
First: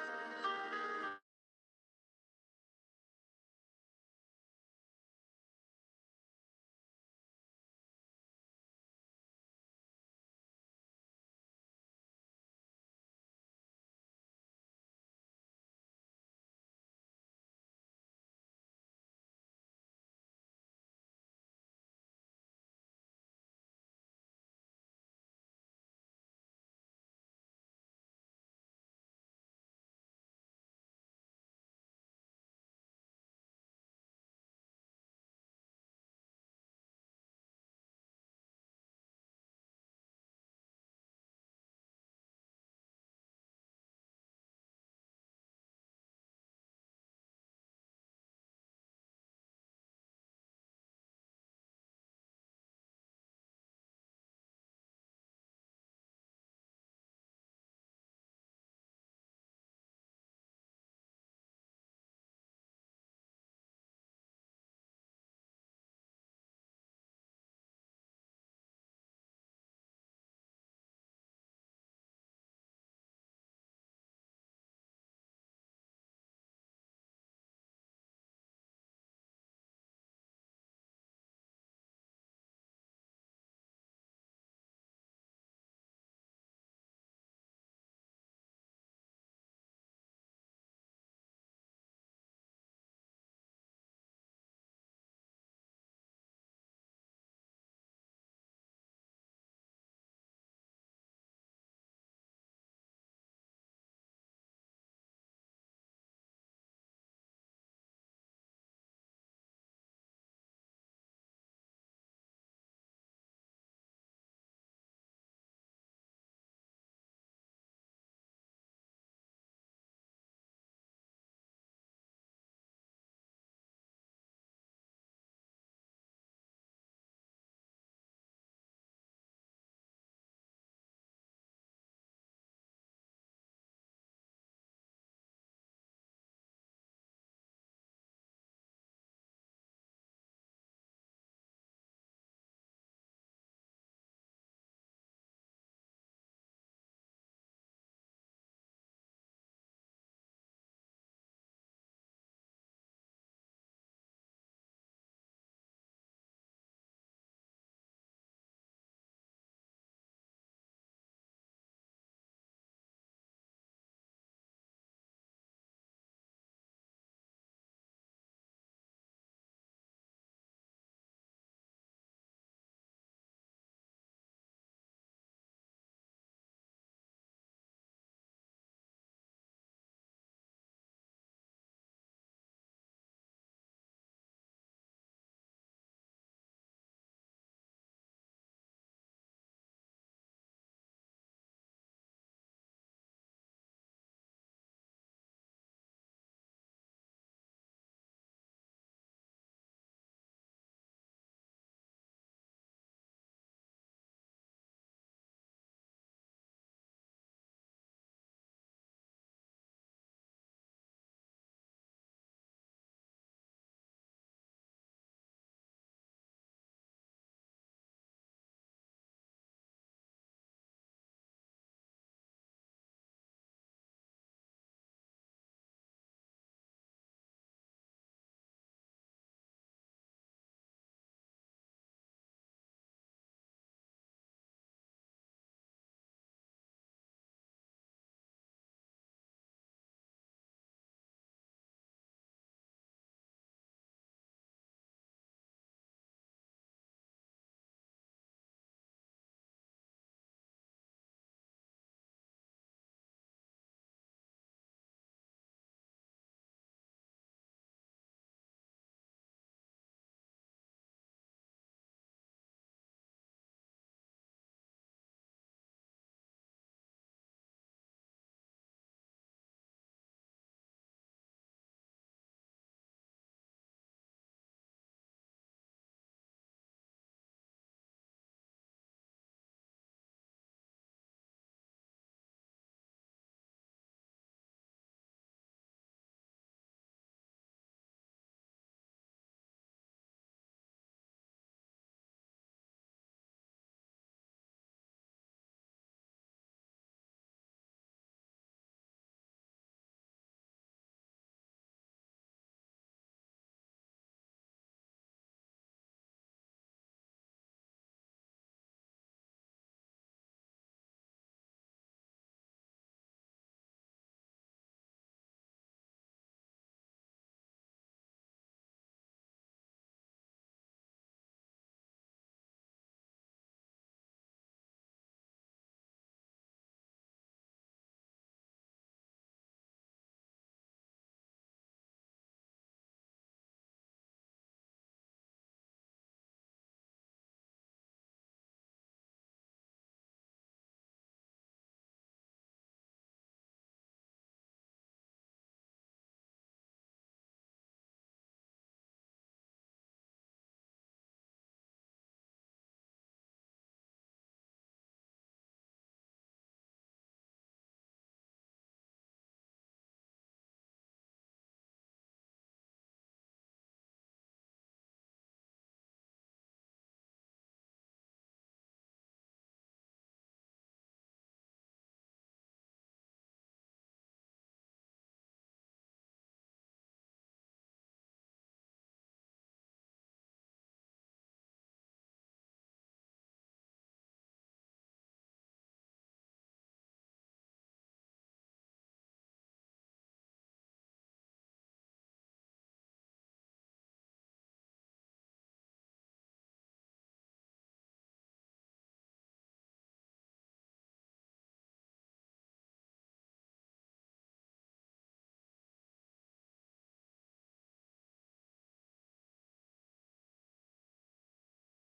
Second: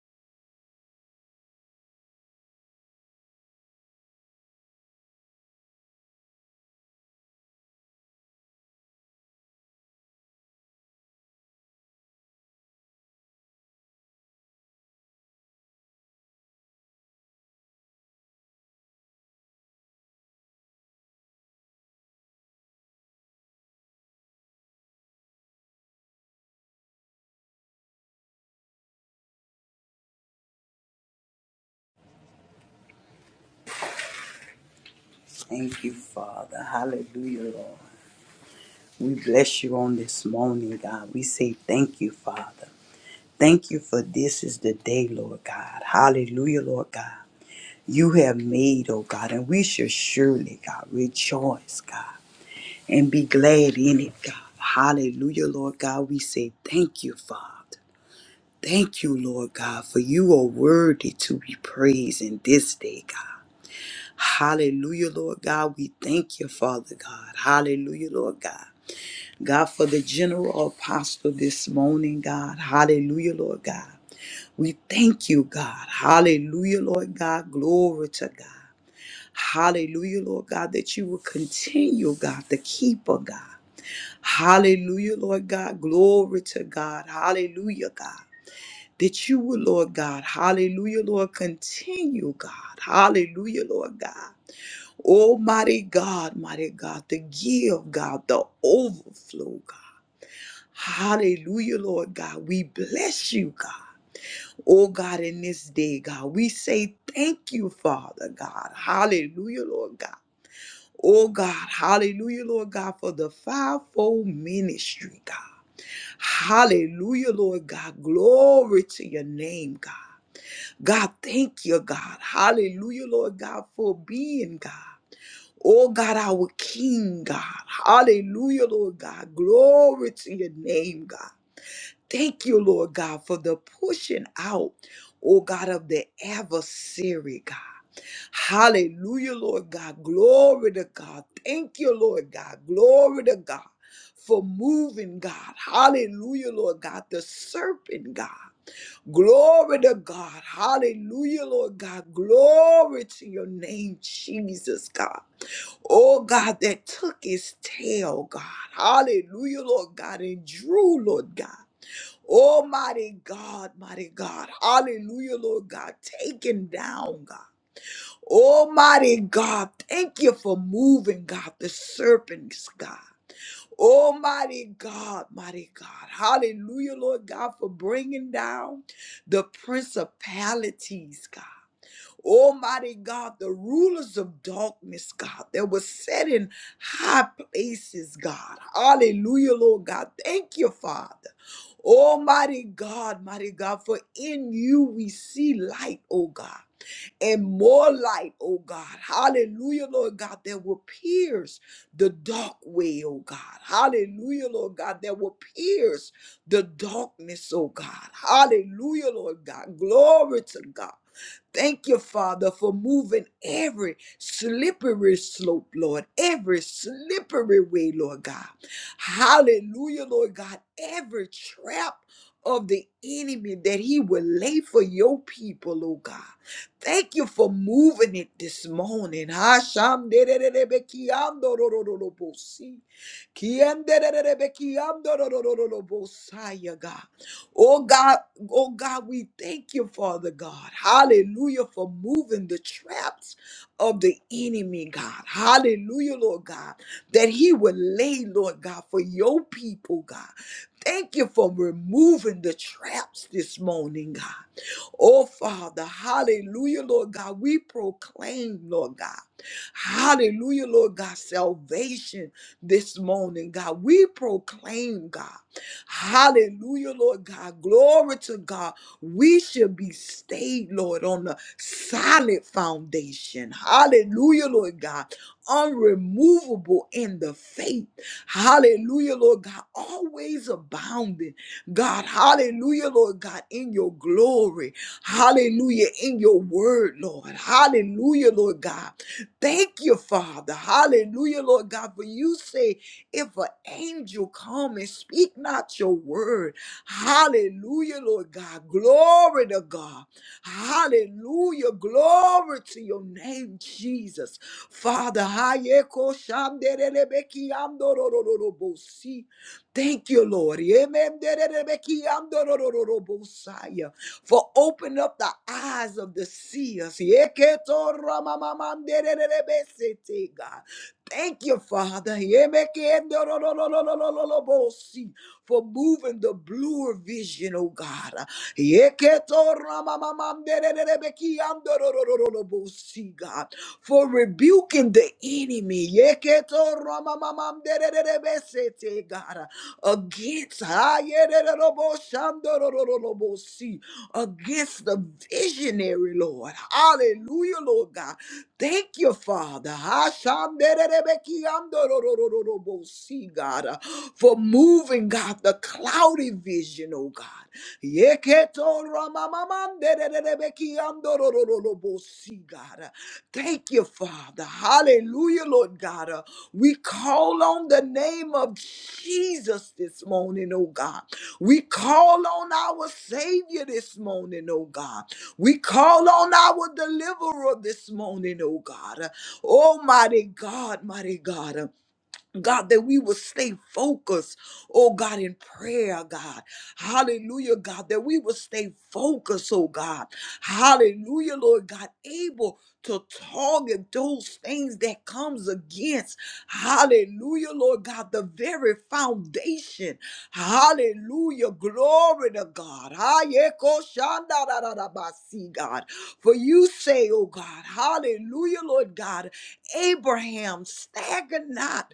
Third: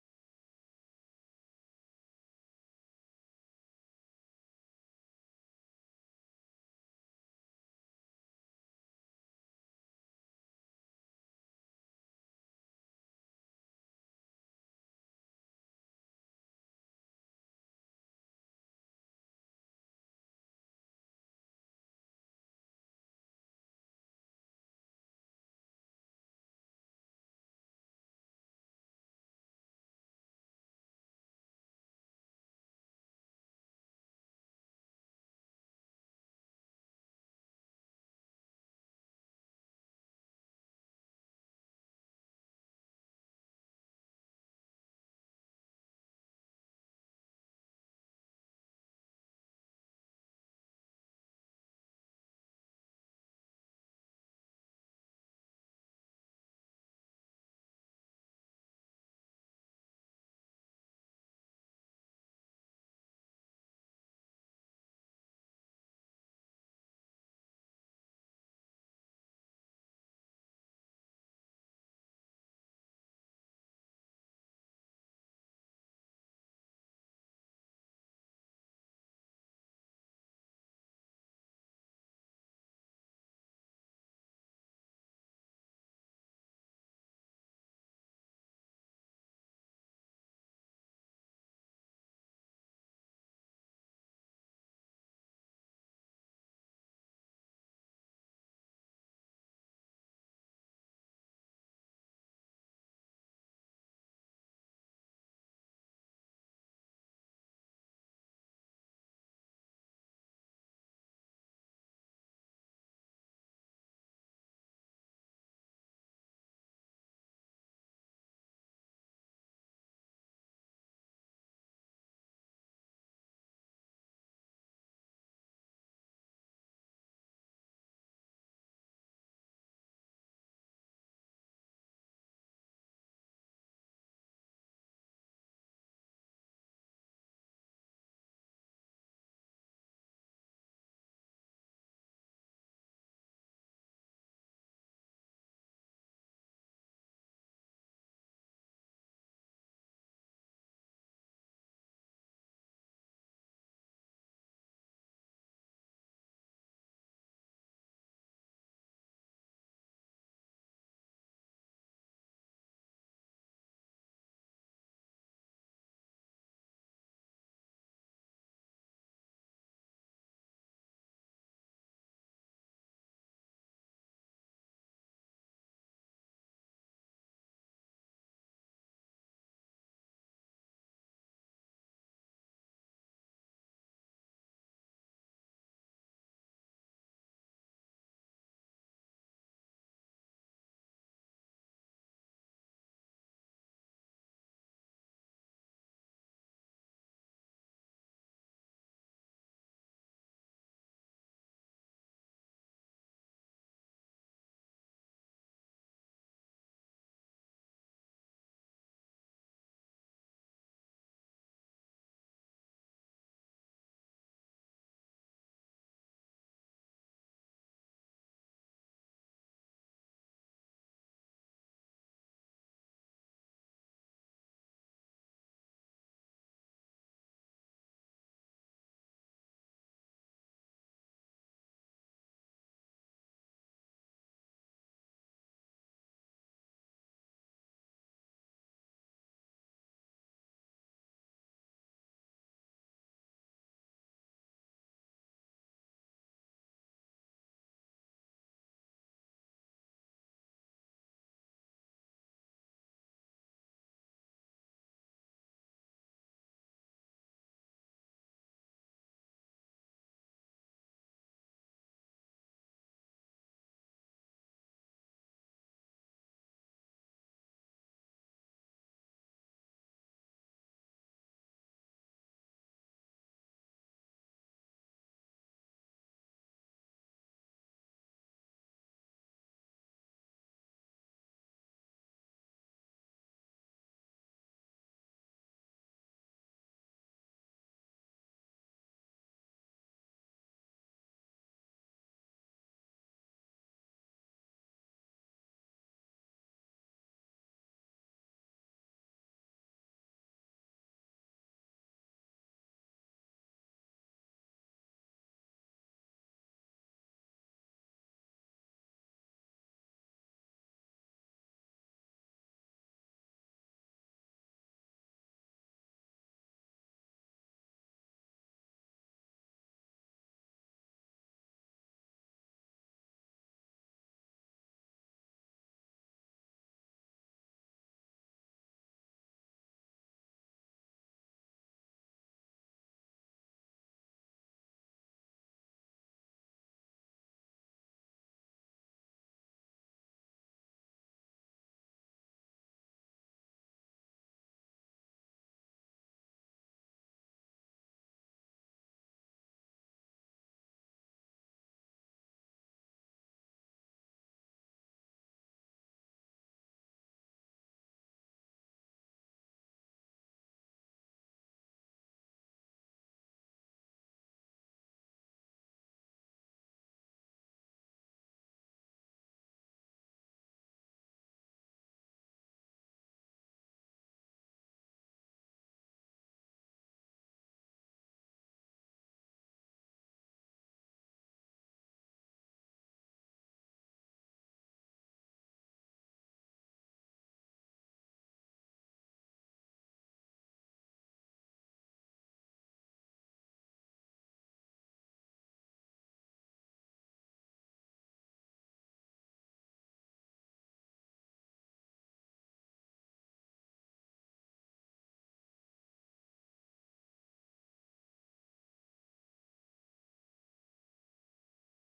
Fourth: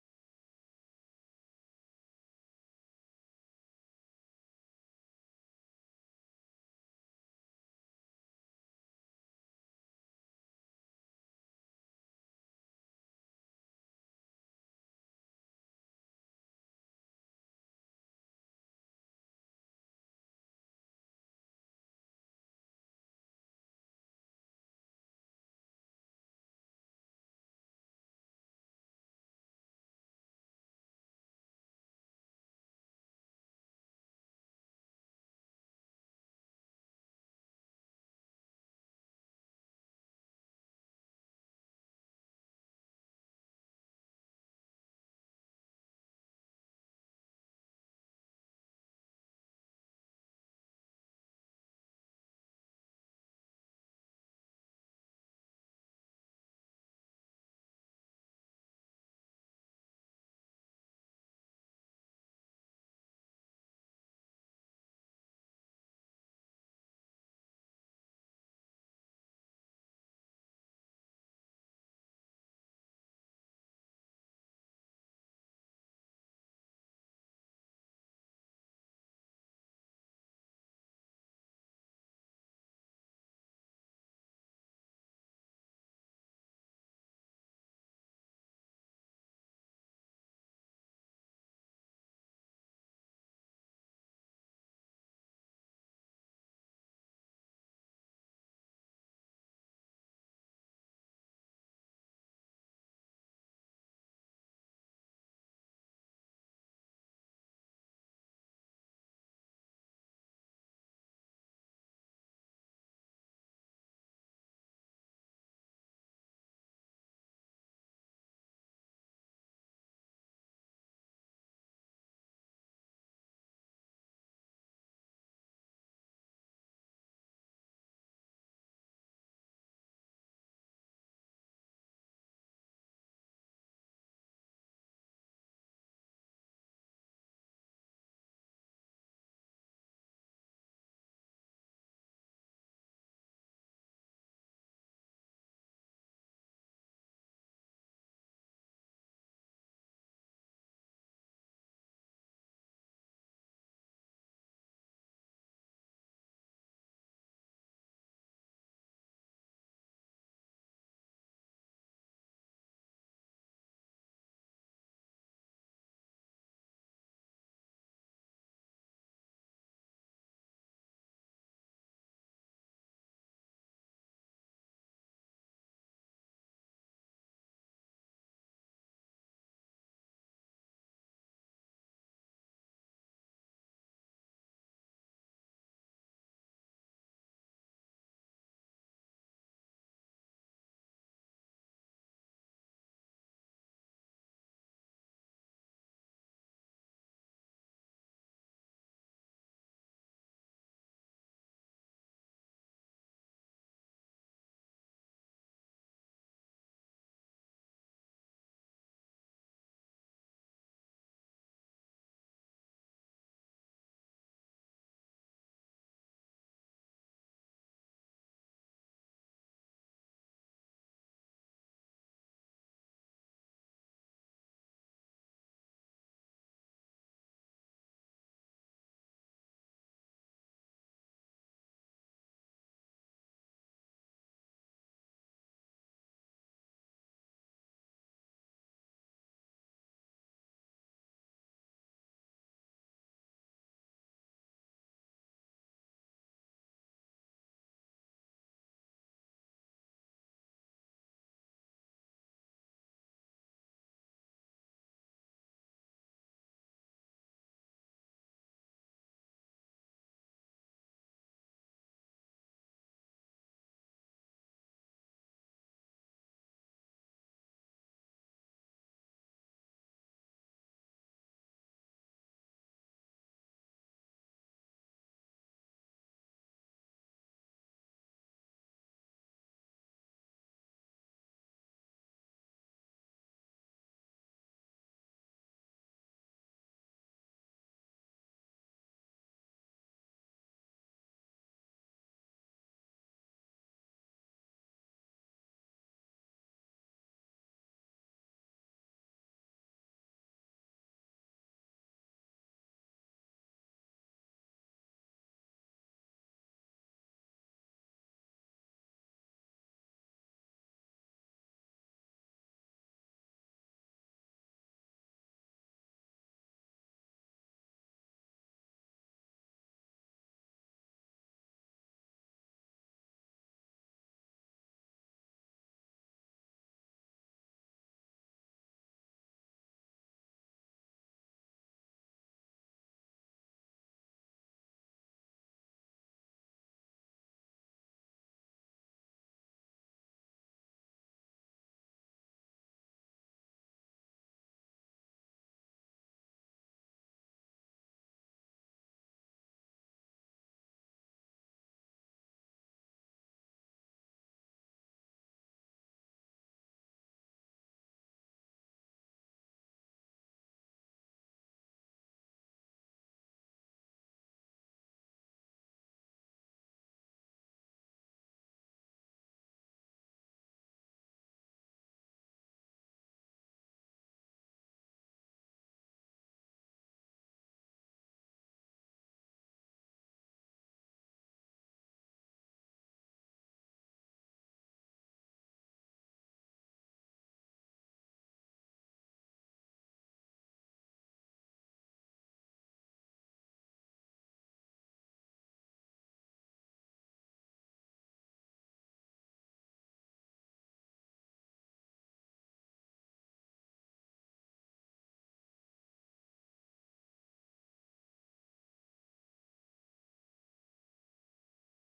B: Thank you, Father. Hallelujah, Lord. We bless you on this morning, God. We say thank you, Father. Thank you for this is the day, Lord God. Hallelujah, Lord God. You have made, oh God, and we shall surely, God, rejoice, God, and be glad in it, God. Hallelujah, Lord God. We say thank you, Father. Thank you, Lord God, for you are worthy to be praised in this day, God. Hallelujah, Lord God. We thank you, Father God. Hallelujah, Lord God. God, for the general apostle this morning, God. Hallelujah, Lord God. We thank you, God. Hallelujah, Lord God. Glory to God. Hallelujah, Lord God, that you will continue, God, the keeper, God. Hallelujah, Lord God. Glory to God. Hallelujah, God. That you will, Lord God. Hallelujah, Lord. Continue, God. Hallelujah, Lord God. Almighty God, mighty God, the give, God, the overflow, God. Hallelujah, Lord God. We bless you, God. Oh God, in this day, God, we say thank you, Father God. Hallelujah, Lord God. Oh God, hallelujah, Lord God, for the fivefold ministry, God. Hallelujah, Lord God. Glory to your name, God. God, thank you, God. Hallelujah, Lord God, for being God. Oh God, our King, God. Hallelujah, Lord God. Glory to your name, God. Thank you, Lord God, for the pushing out, oh God, of the adversary, God. Hallelujah, Lord God. Glory to God. Thank you, Lord God. Glory to God for moving, God. Hallelujah, Lord God. The serpent, God. Glory to God. Hallelujah, Lord God. Glory to your name, Jesus, God. Oh, God, that took his tail, God. Hallelujah, Lord God, and drew, Lord God. Oh, mighty God, mighty God. Hallelujah, Lord God. Taken down, God. Almighty God, thank you for moving, God, the serpents, God. Almighty God, mighty God. Hallelujah, Lord God, for bringing down the principalities, God. Almighty God, the rulers of darkness, God, that were set in high places, God. Hallelujah, Lord God. Thank you, Father. Almighty God, mighty God, for in you we see light, oh God. And more light, oh God. Hallelujah, Lord God, that will pierce the dark way, oh God. Hallelujah, Lord God, that will pierce the darkness, oh God. Hallelujah, Lord God. Glory to God. Thank you, Father, for moving every slippery slope, Lord, every slippery way, Lord God. Hallelujah, Lord God. Every trap of the enemy that he will lay for your people, oh God. Thank you for moving it this morning. Hasham dererebe kiando rorororobosi. Kiendererebe kiando rorororobosaya, God. Oh God, oh God, we thank you, Father God. Hallelujah for moving the traps of the enemy, God. Hallelujah, Lord God, that he would lay, Lord God, for your people, God. Thank you for removing the traps this morning, God. Oh, Father, hallelujah, Lord God. We proclaim, Lord God, hallelujah, Lord God, salvation this morning, God. We proclaim, God. Hallelujah, Lord God. Glory to God. We should be stayed, Lord, on the solid foundation. Hallelujah, Lord God. Unremovable in the faith. Hallelujah, Lord God. Always abounding, God. Hallelujah, Lord God, in your glory. Hallelujah, in your word, Lord. Hallelujah, Lord God. Thank you, Father. Hallelujah, Lord God, for you say if an angel come and speak not your word, hallelujah, Lord God. Glory to God. Hallelujah. Glory to your name, Jesus. Father, hayeko shanderebeki andorororobosi. thank you, Lord. Yememderebeki andorororobosaya. For open up the eyes of the seers. Yeketo ramamamandererebesete, God. Thank you, Father, for moving the bluer vision, oh God. God, for rebuking the enemy. God, against Ayerereroboshandorolololobosi, against the visionary, Lord. Hallelujah, Lord God Thank you, Father. Hashanderebekiandororororobo. See, God, uh, for moving, God, the cloudy vision, oh God. Yeketoramamamandererebekiandororororobo. See, God. uh, Thank you, Father. Hallelujah, Lord God. Uh, We call on the name of Jesus this morning, oh God. We call on our Savior this morning, oh God. We call on our deliverer this morning, oh God. Almighty God, mighty God. God, that we will stay focused, oh God, in prayer, God. Hallelujah, God, that we will stay focused, oh God. Hallelujah, Lord God, able to target those things that comes against. Hallelujah, Lord God, the very foundation. Hallelujah, glory to God. Hayekoshandarabasi, God. For you say, oh God, hallelujah, Lord God, Abraham stagger not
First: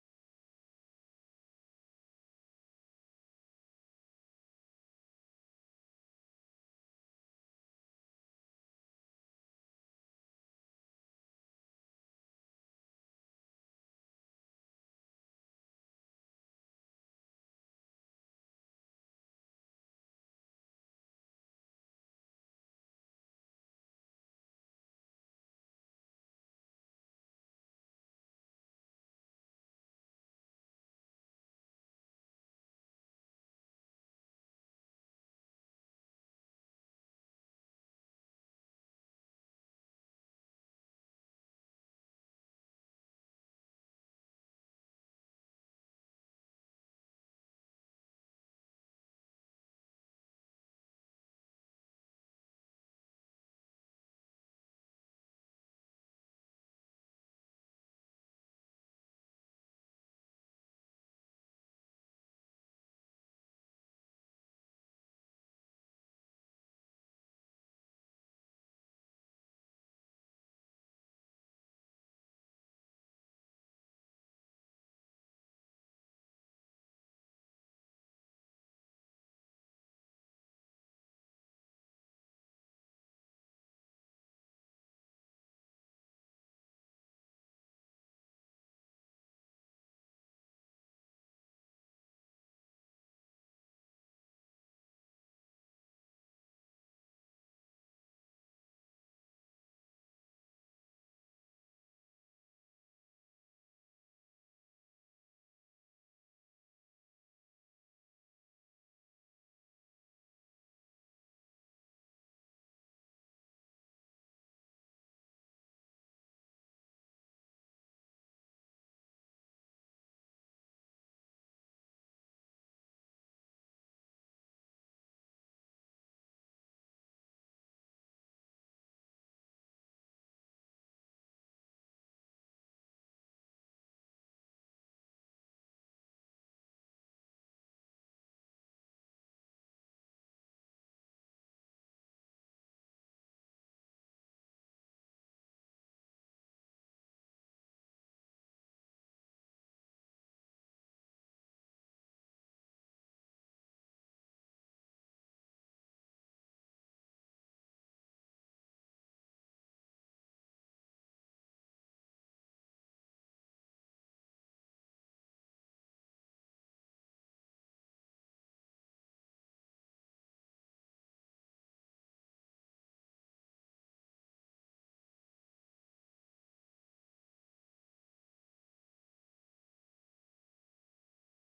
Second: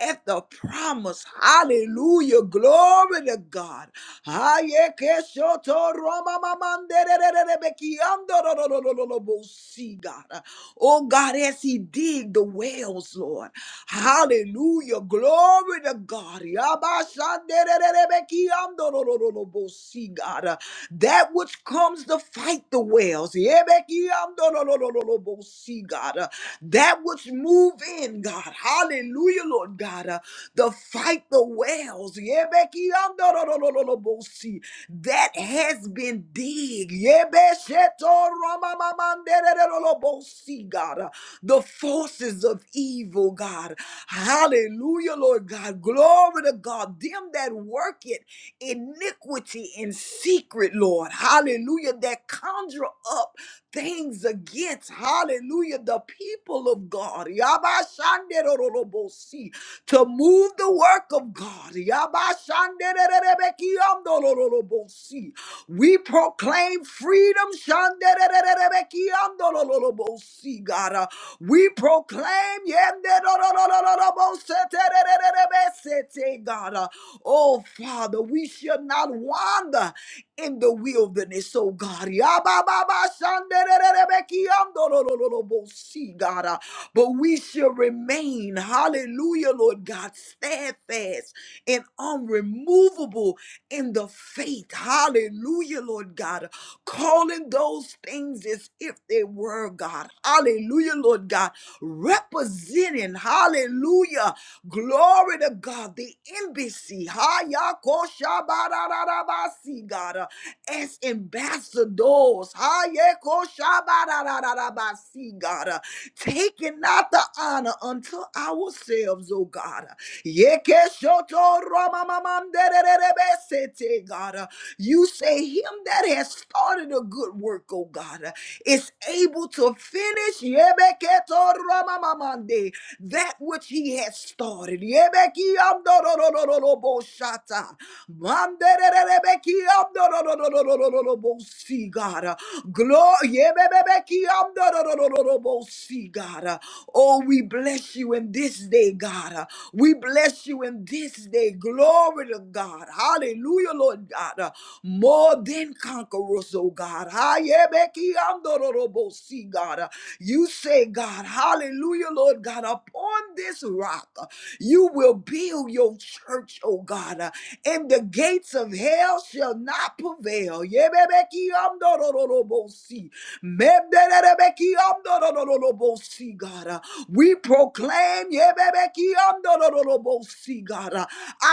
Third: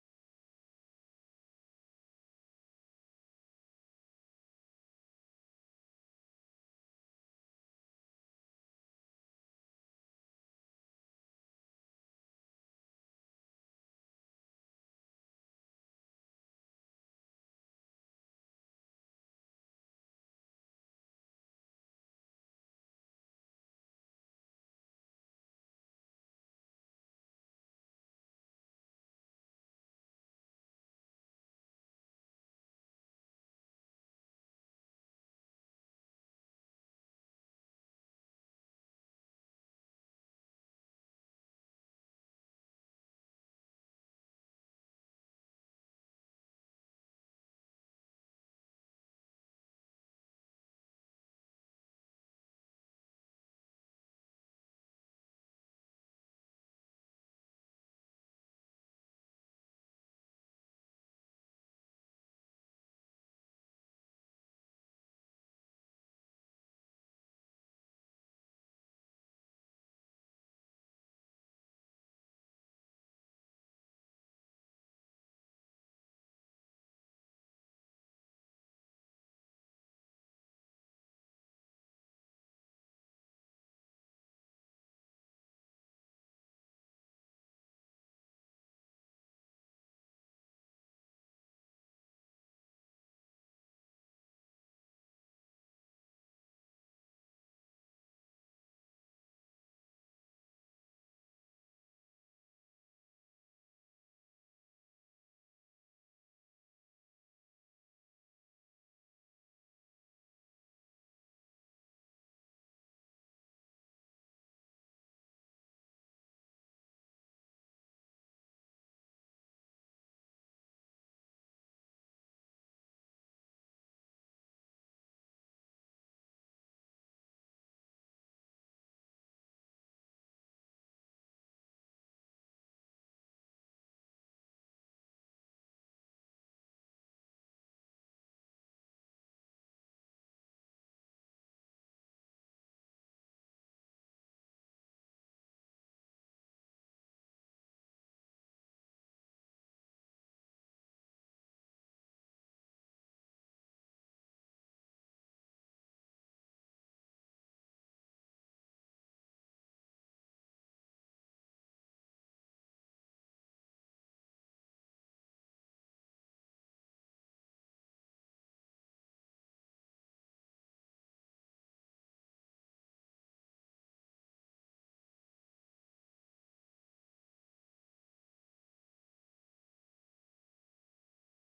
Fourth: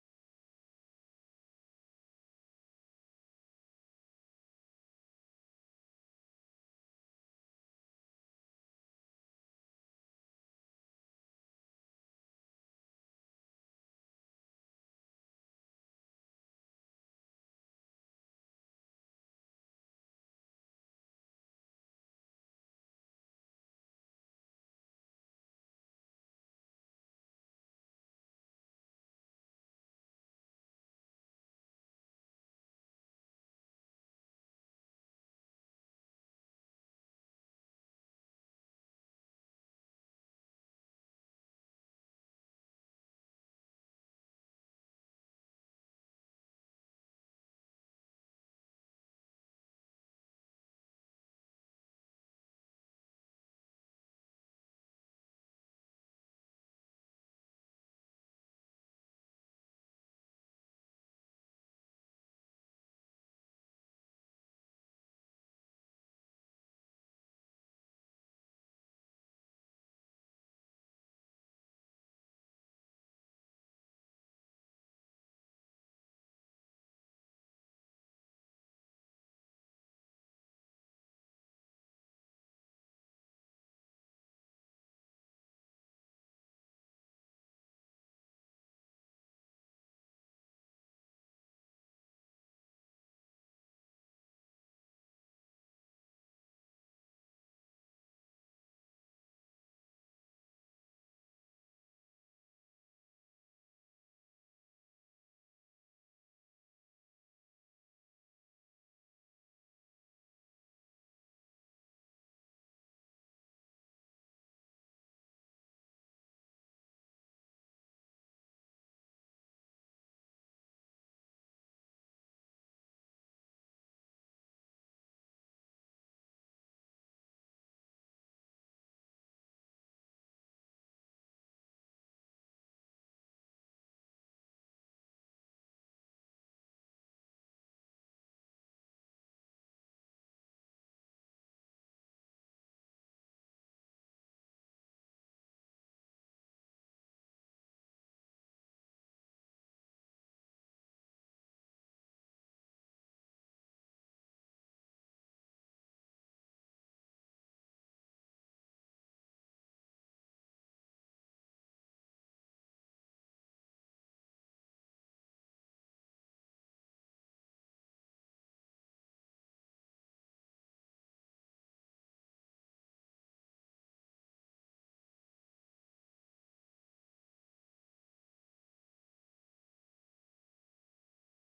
B: at the promise. Hallelujah. Glory to God. Ayekeshotoromamamanderererebekiandororororobosi, God. Oh God, as he dig the wells, Lord. Hallelujah. Glory to God. Yabashanderererebekiamdorororobosi, God. Uh, That which comes to fight the wells. Yebekiamdorororobosi, God. Uh, That which move in, God. Hallelujah, Lord God. Uh, To fight the wells. Yebekiamdorororobosi that has been dig. Yebeshetoramamamandererolobosi, God, the forces of evil, God. Hallelujah, Lord God. Glory to God. Them that work it iniquity in secret, Lord. Hallelujah. That conjure up things against, hallelujah, the people of God. Yabashanderorolobosi to move the work of God. Yabashandererebekiamdolololobosi. We proclaim freedom. Shanderererebekiamdolololobosi, God. Uh, We proclaim yemderororororoboseterererebesete, God. Uh, Oh, Father, we should not wander in the wilderness, oh God. Yabba-ba-ba-shanderererebekiandorororobosi, God. uh, But we shall remain, hallelujah, Lord God, steadfast and unremovable in the faith. Hallelujah, Lord God. Calling those things as if they were God. Hallelujah, Lord God. Representing, hallelujah, glory to God, the embassy. Hayakoshabarararabasi, God, uh, as ambassadors. Hayakoshabarararabasi, God, uh, taking not the honor unto ourselves, oh God. Yekeshotoromamamandererebe-sete, God, uh, you say, Him that has started a good work, oh God, uh, is able to finish. Yebeketoromamamande that which he has started. Yebeki ando do do do do do bo shata. Mande re re re beki ando do do do do do do do do bo si God. Glory. Yebebeki ando do do do do do bo si God. Oh, we bless you in this day, God. We bless you in this day. Glory to God. Hallelujah, Lord God. More than conquerors, oh God. Hayebeki ando do do bo si God. You say, God, hallelujah, Lord God, upon this rock, uh, you will build your church, oh God, uh, and the gates of hell shall not prevail. Yebebekiyamdorororobosi. Mebderebekiyamdorororobosi, God, uh, we proclaim yebebekiyamdorororobosi, God, uh,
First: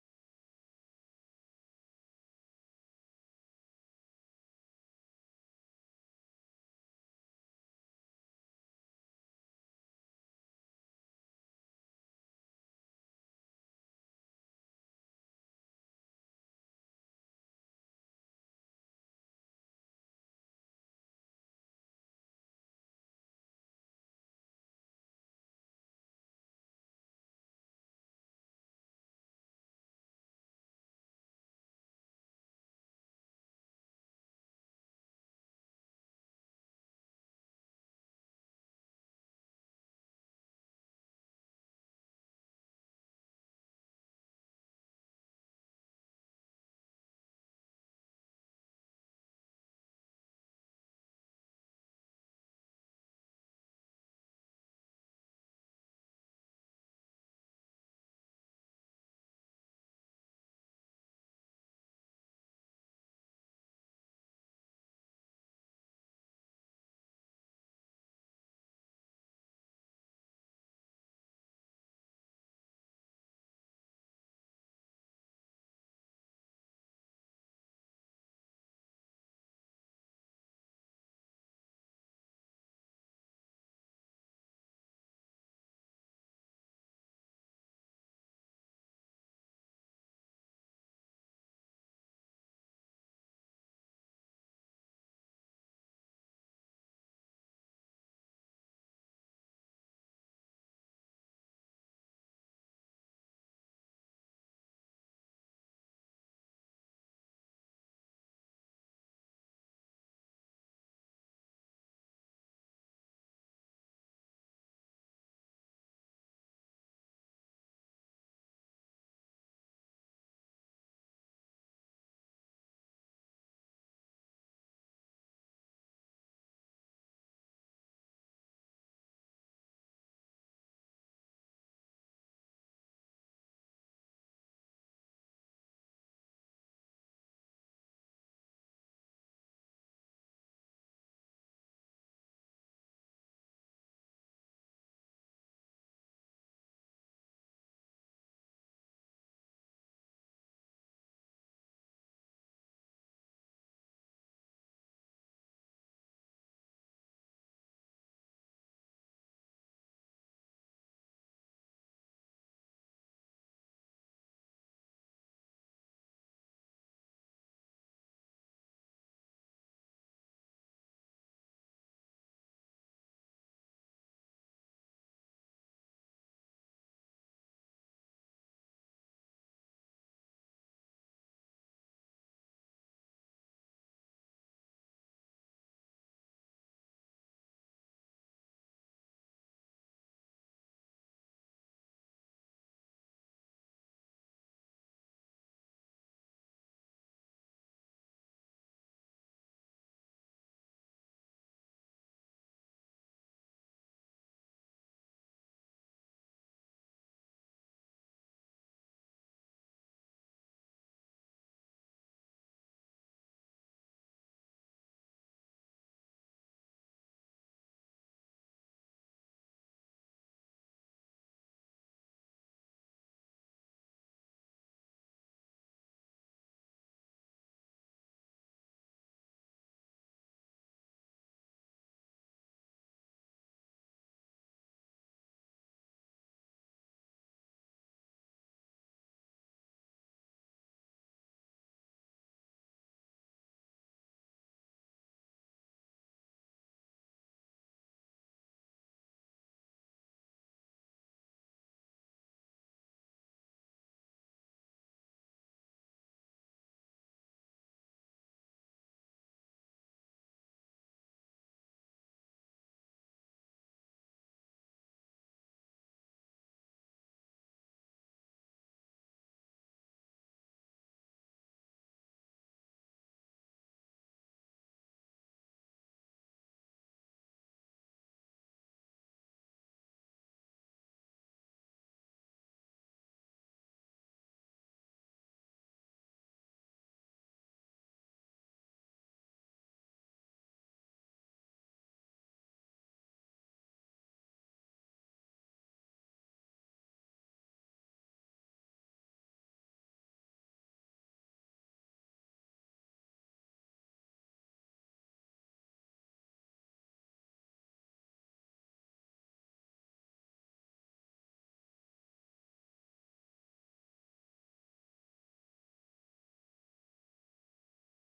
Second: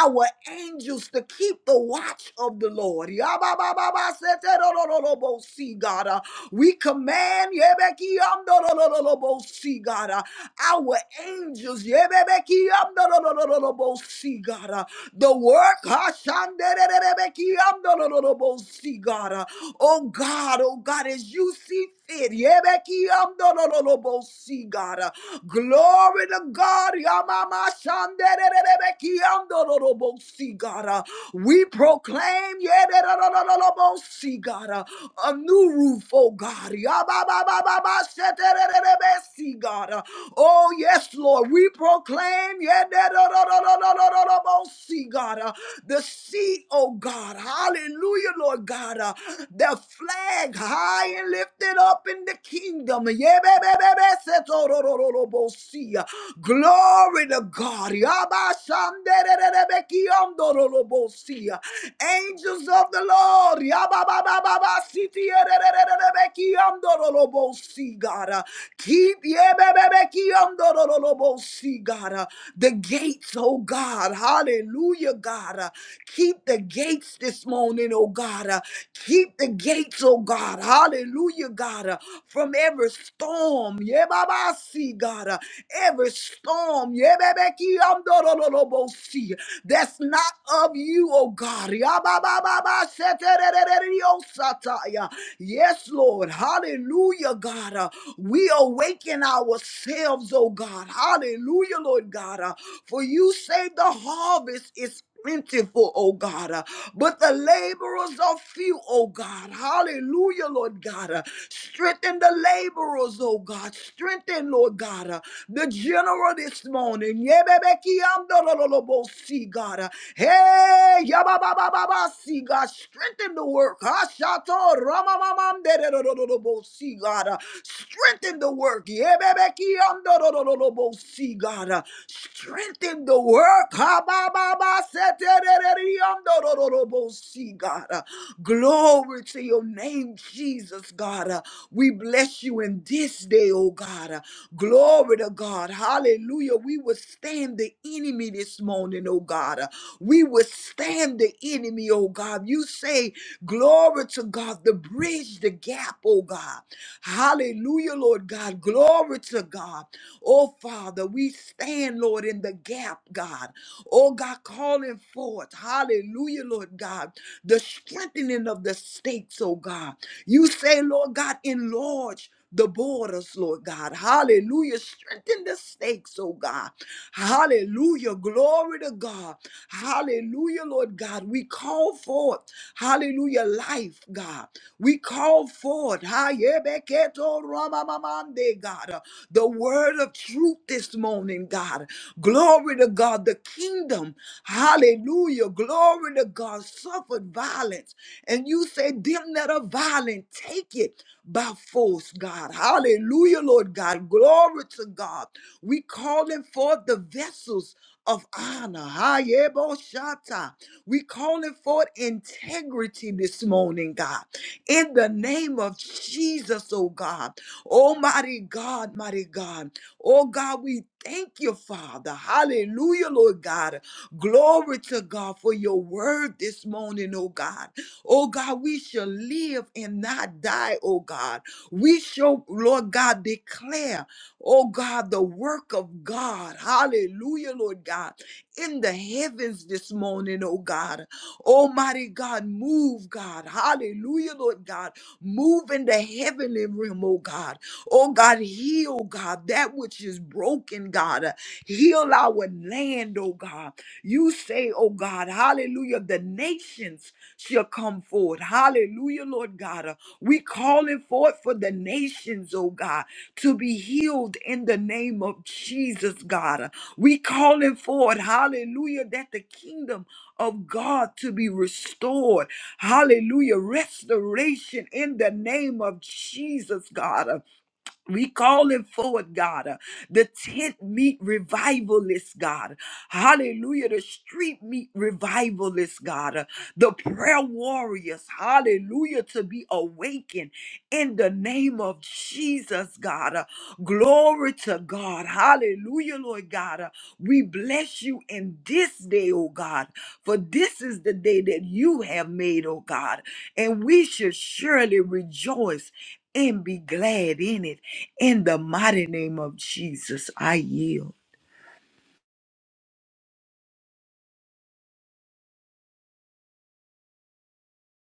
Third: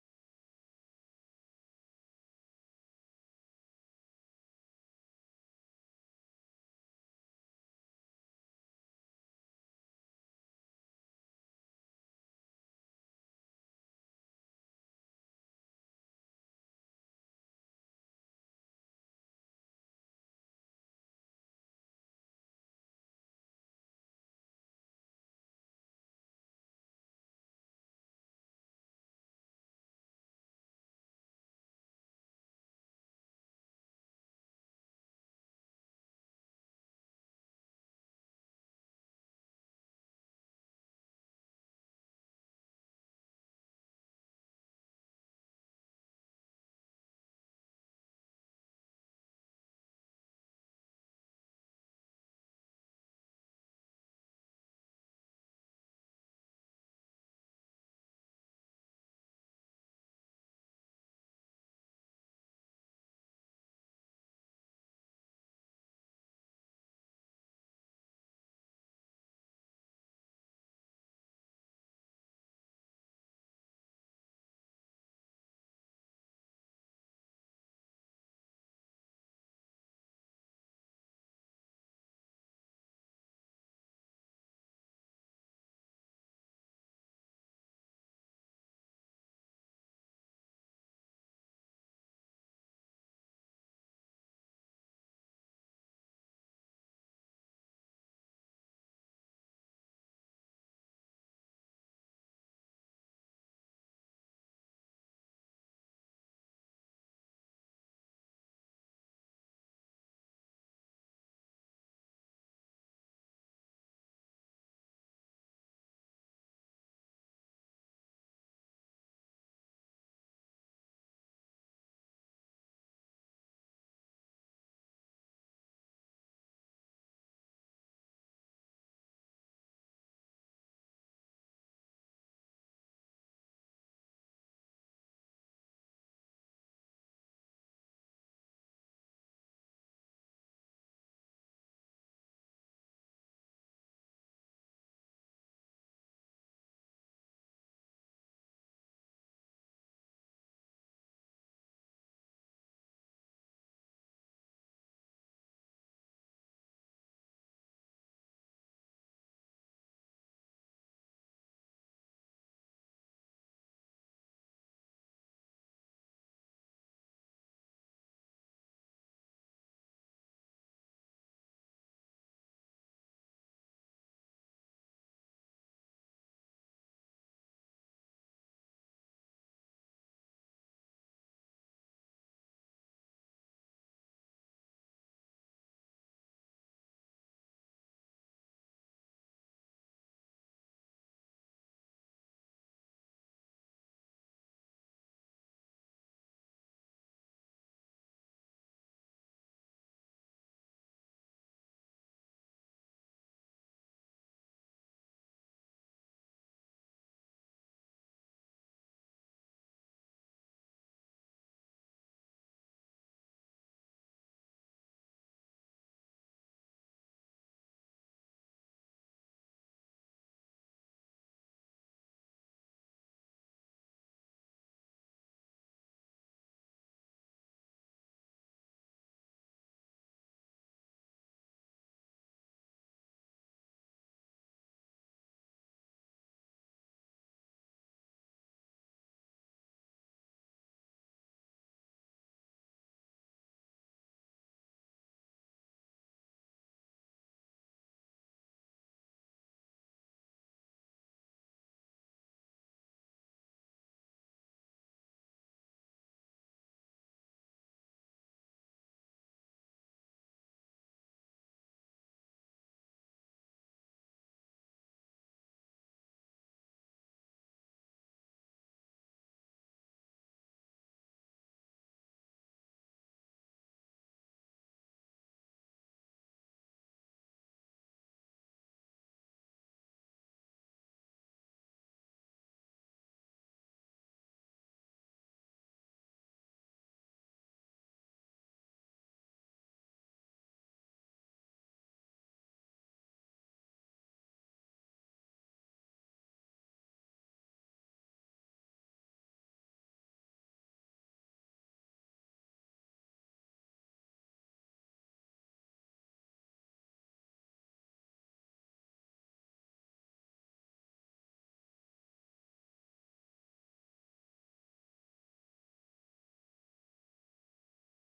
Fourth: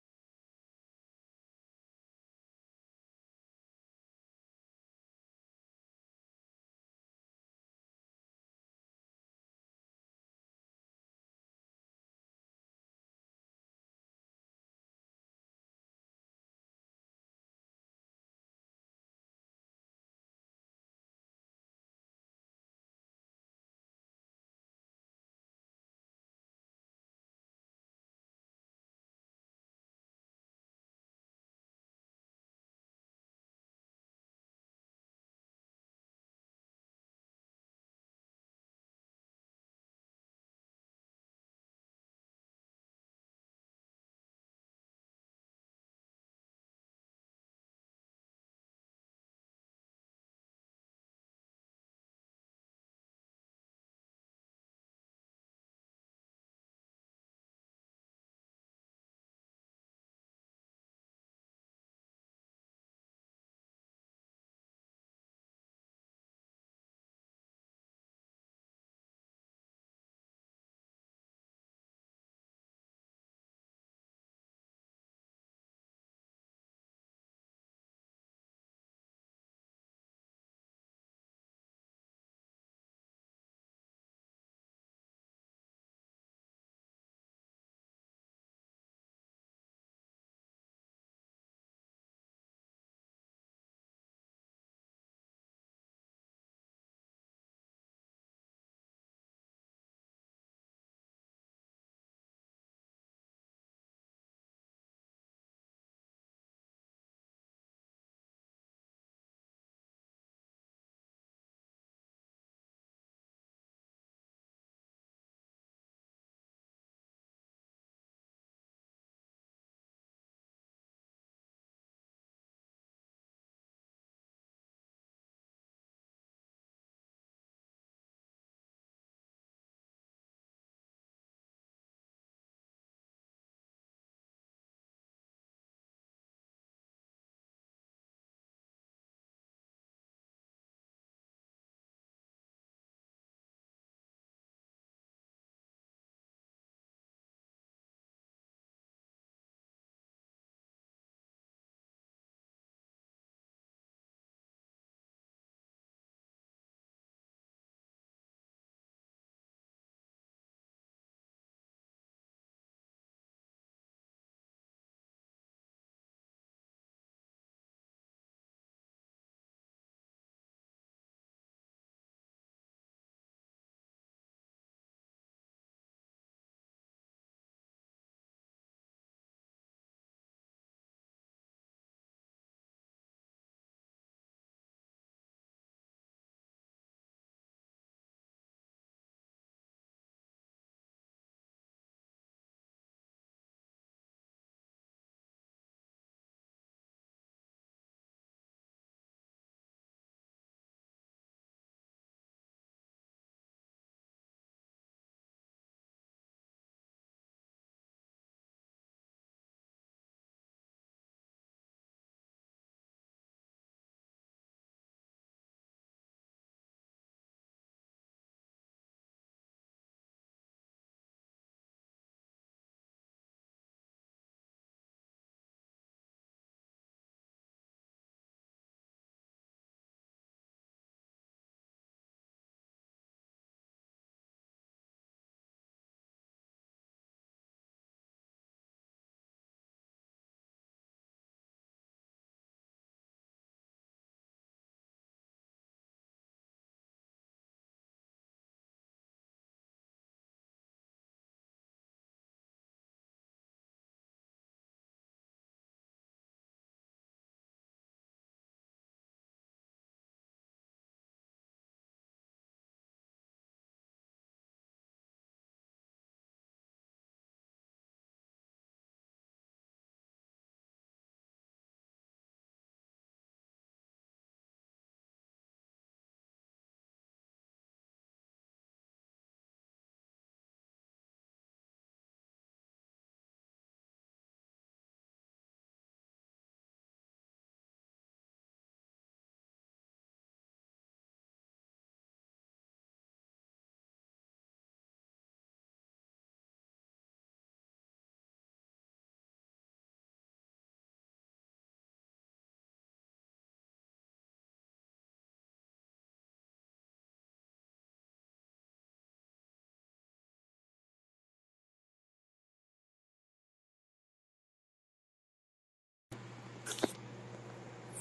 B: our angels to keep the watch of the Lord. Yababababaseterororobosi, God. uh, we command, Yebekiyamdododododobos, see God, uh, our angels, Yebekiyamdododododobos, see God, uh, the work. Hashandererebekiamdololobosi, God. Uh, Oh God, oh God, as you see fit. Yebekiamdololobosi, God. Uh, Glory to God. Yamamashandererebekiamdololobosi, God. Uh, We proclaim yederololobosi, God, uh, a new roof, oh God. Yabababababashetererebesi, God. Oh, yes, Lord. We proclaim, yeah, da, da, da, da, da, da, da, da, da, bo- see, God, uh, the sea, oh God. Hallelujah, Lord God. uh, the flag high and lifted up in the kingdom. Yeah, ba, ba, ba, ba, set, oh, do, do, do, do, bo- see, uh, Glory to God. Yeah, ba, sham, da, da, da, da, be, ki, um, do, do, do, bo- see, uh, Angels of the Lord. Yeah, ba, ba, ba, ba, ba, see, ti, yeah, da, da, da, da, da, be, ki, um, do, do, do, bo- see, God. uh, Keep yebebebekiyondorolobosi, God. uh, The gates, oh God. Hallelujah, God. uh, Keep the gates this morning, oh God. uh, Keep the gates, oh God. Hallelujah, God. uh, From every storm. Yebabasi, God. uh, Every storm. yebebekiyondorolobosi, That's not of you, oh God. Yababababa, setererereriosataya. Yes, Lord. Hallelujah. Hallelujah, God. Uh, we awaken ourselves, oh God. Hallelujah, Lord God. Uh, for you say the harvest is plentiful, oh God. Uh, but the laborers are few, oh God. Hallelujah, Lord God. Uh, strengthen the laborers, oh God. Strengthen, Lord God, uh, the general this morning. Yebebekiamdololobosi, God. Uh, Hey, yabababababasi, God. Strengthen the work. Hashato See, God. uh, Strengthen the work. See, God. uh, Strengthen the work. See, God. uh, Glory to your name, Jesus, God. Uh, We bless you in this day, oh God. Uh, Glory to God. Hallelujah. We withstand the enemy this morning, oh God. Uh, We withstand the enemy, oh God. You say Glory to God, the bridge, the gap, oh God. Hallelujah, Lord God. Glory to God. Oh, Father, we stand, Lord, in the gap, God. Oh, God, calling forth, hallelujah, Lord God, the strengthening of the stakes, oh, God. You say, Lord God, enlarge the borders, Lord God. Hallelujah. Strengthen the stakes, oh God. Hallelujah. Glory to God. Hallelujah, Lord God. We call forth, hallelujah, life, God. We call call forth. Hayebeketo ramamamande, God. The word of truth this morning, God. Glory to God. The kingdom. Hallelujah. Glory to God. Suffered violence. And you say, them that are violent, take it by force, God. Hallelujah, Lord God. Glory to God. We calling forth the vessels of honor. Hayeboshata. We calling forth integrity this morning, God in the name of Jesus, oh God. Almighty God, mighty God. Oh God, we thank you, Father. Hallelujah, Lord God. Glory to God for your word this morning, oh God. Oh God, we shall live and not die, oh God. We shall, Lord God, declare, oh God, the work of God. Hallelujah, Lord God. In the heavens this morning, oh God. Almighty God, move, God. Hallelujah, Lord God. Move in the heavenly realm, oh God. Oh God, heal, God, that which is broken, God. Uh, Heal our land, oh God. You say, oh God, hallelujah, the nations shall come forward. Hallelujah, Lord. Lord God. Uh, We calling forth for the nations, oh God, to be healed in the name of Jesus, God. Uh, We calling forth, hallelujah, that the kingdom of God to be restored. Hallelujah. Restoration in the name of Jesus, God. Uh, we calling forward, God, uh, the tent meet revivalist, God. Hallelujah. The street meet revivalist, God. uh, the prayer warriors, hallelujah, to be awakened in the name of Jesus, God. uh, glory to God. Hallelujah, Lord God. uh, we bless you in this day, oh God, for this is the day that you have made, oh God. And we should surely rejoice and be glad in it. In the mighty name of Jesus, I yield.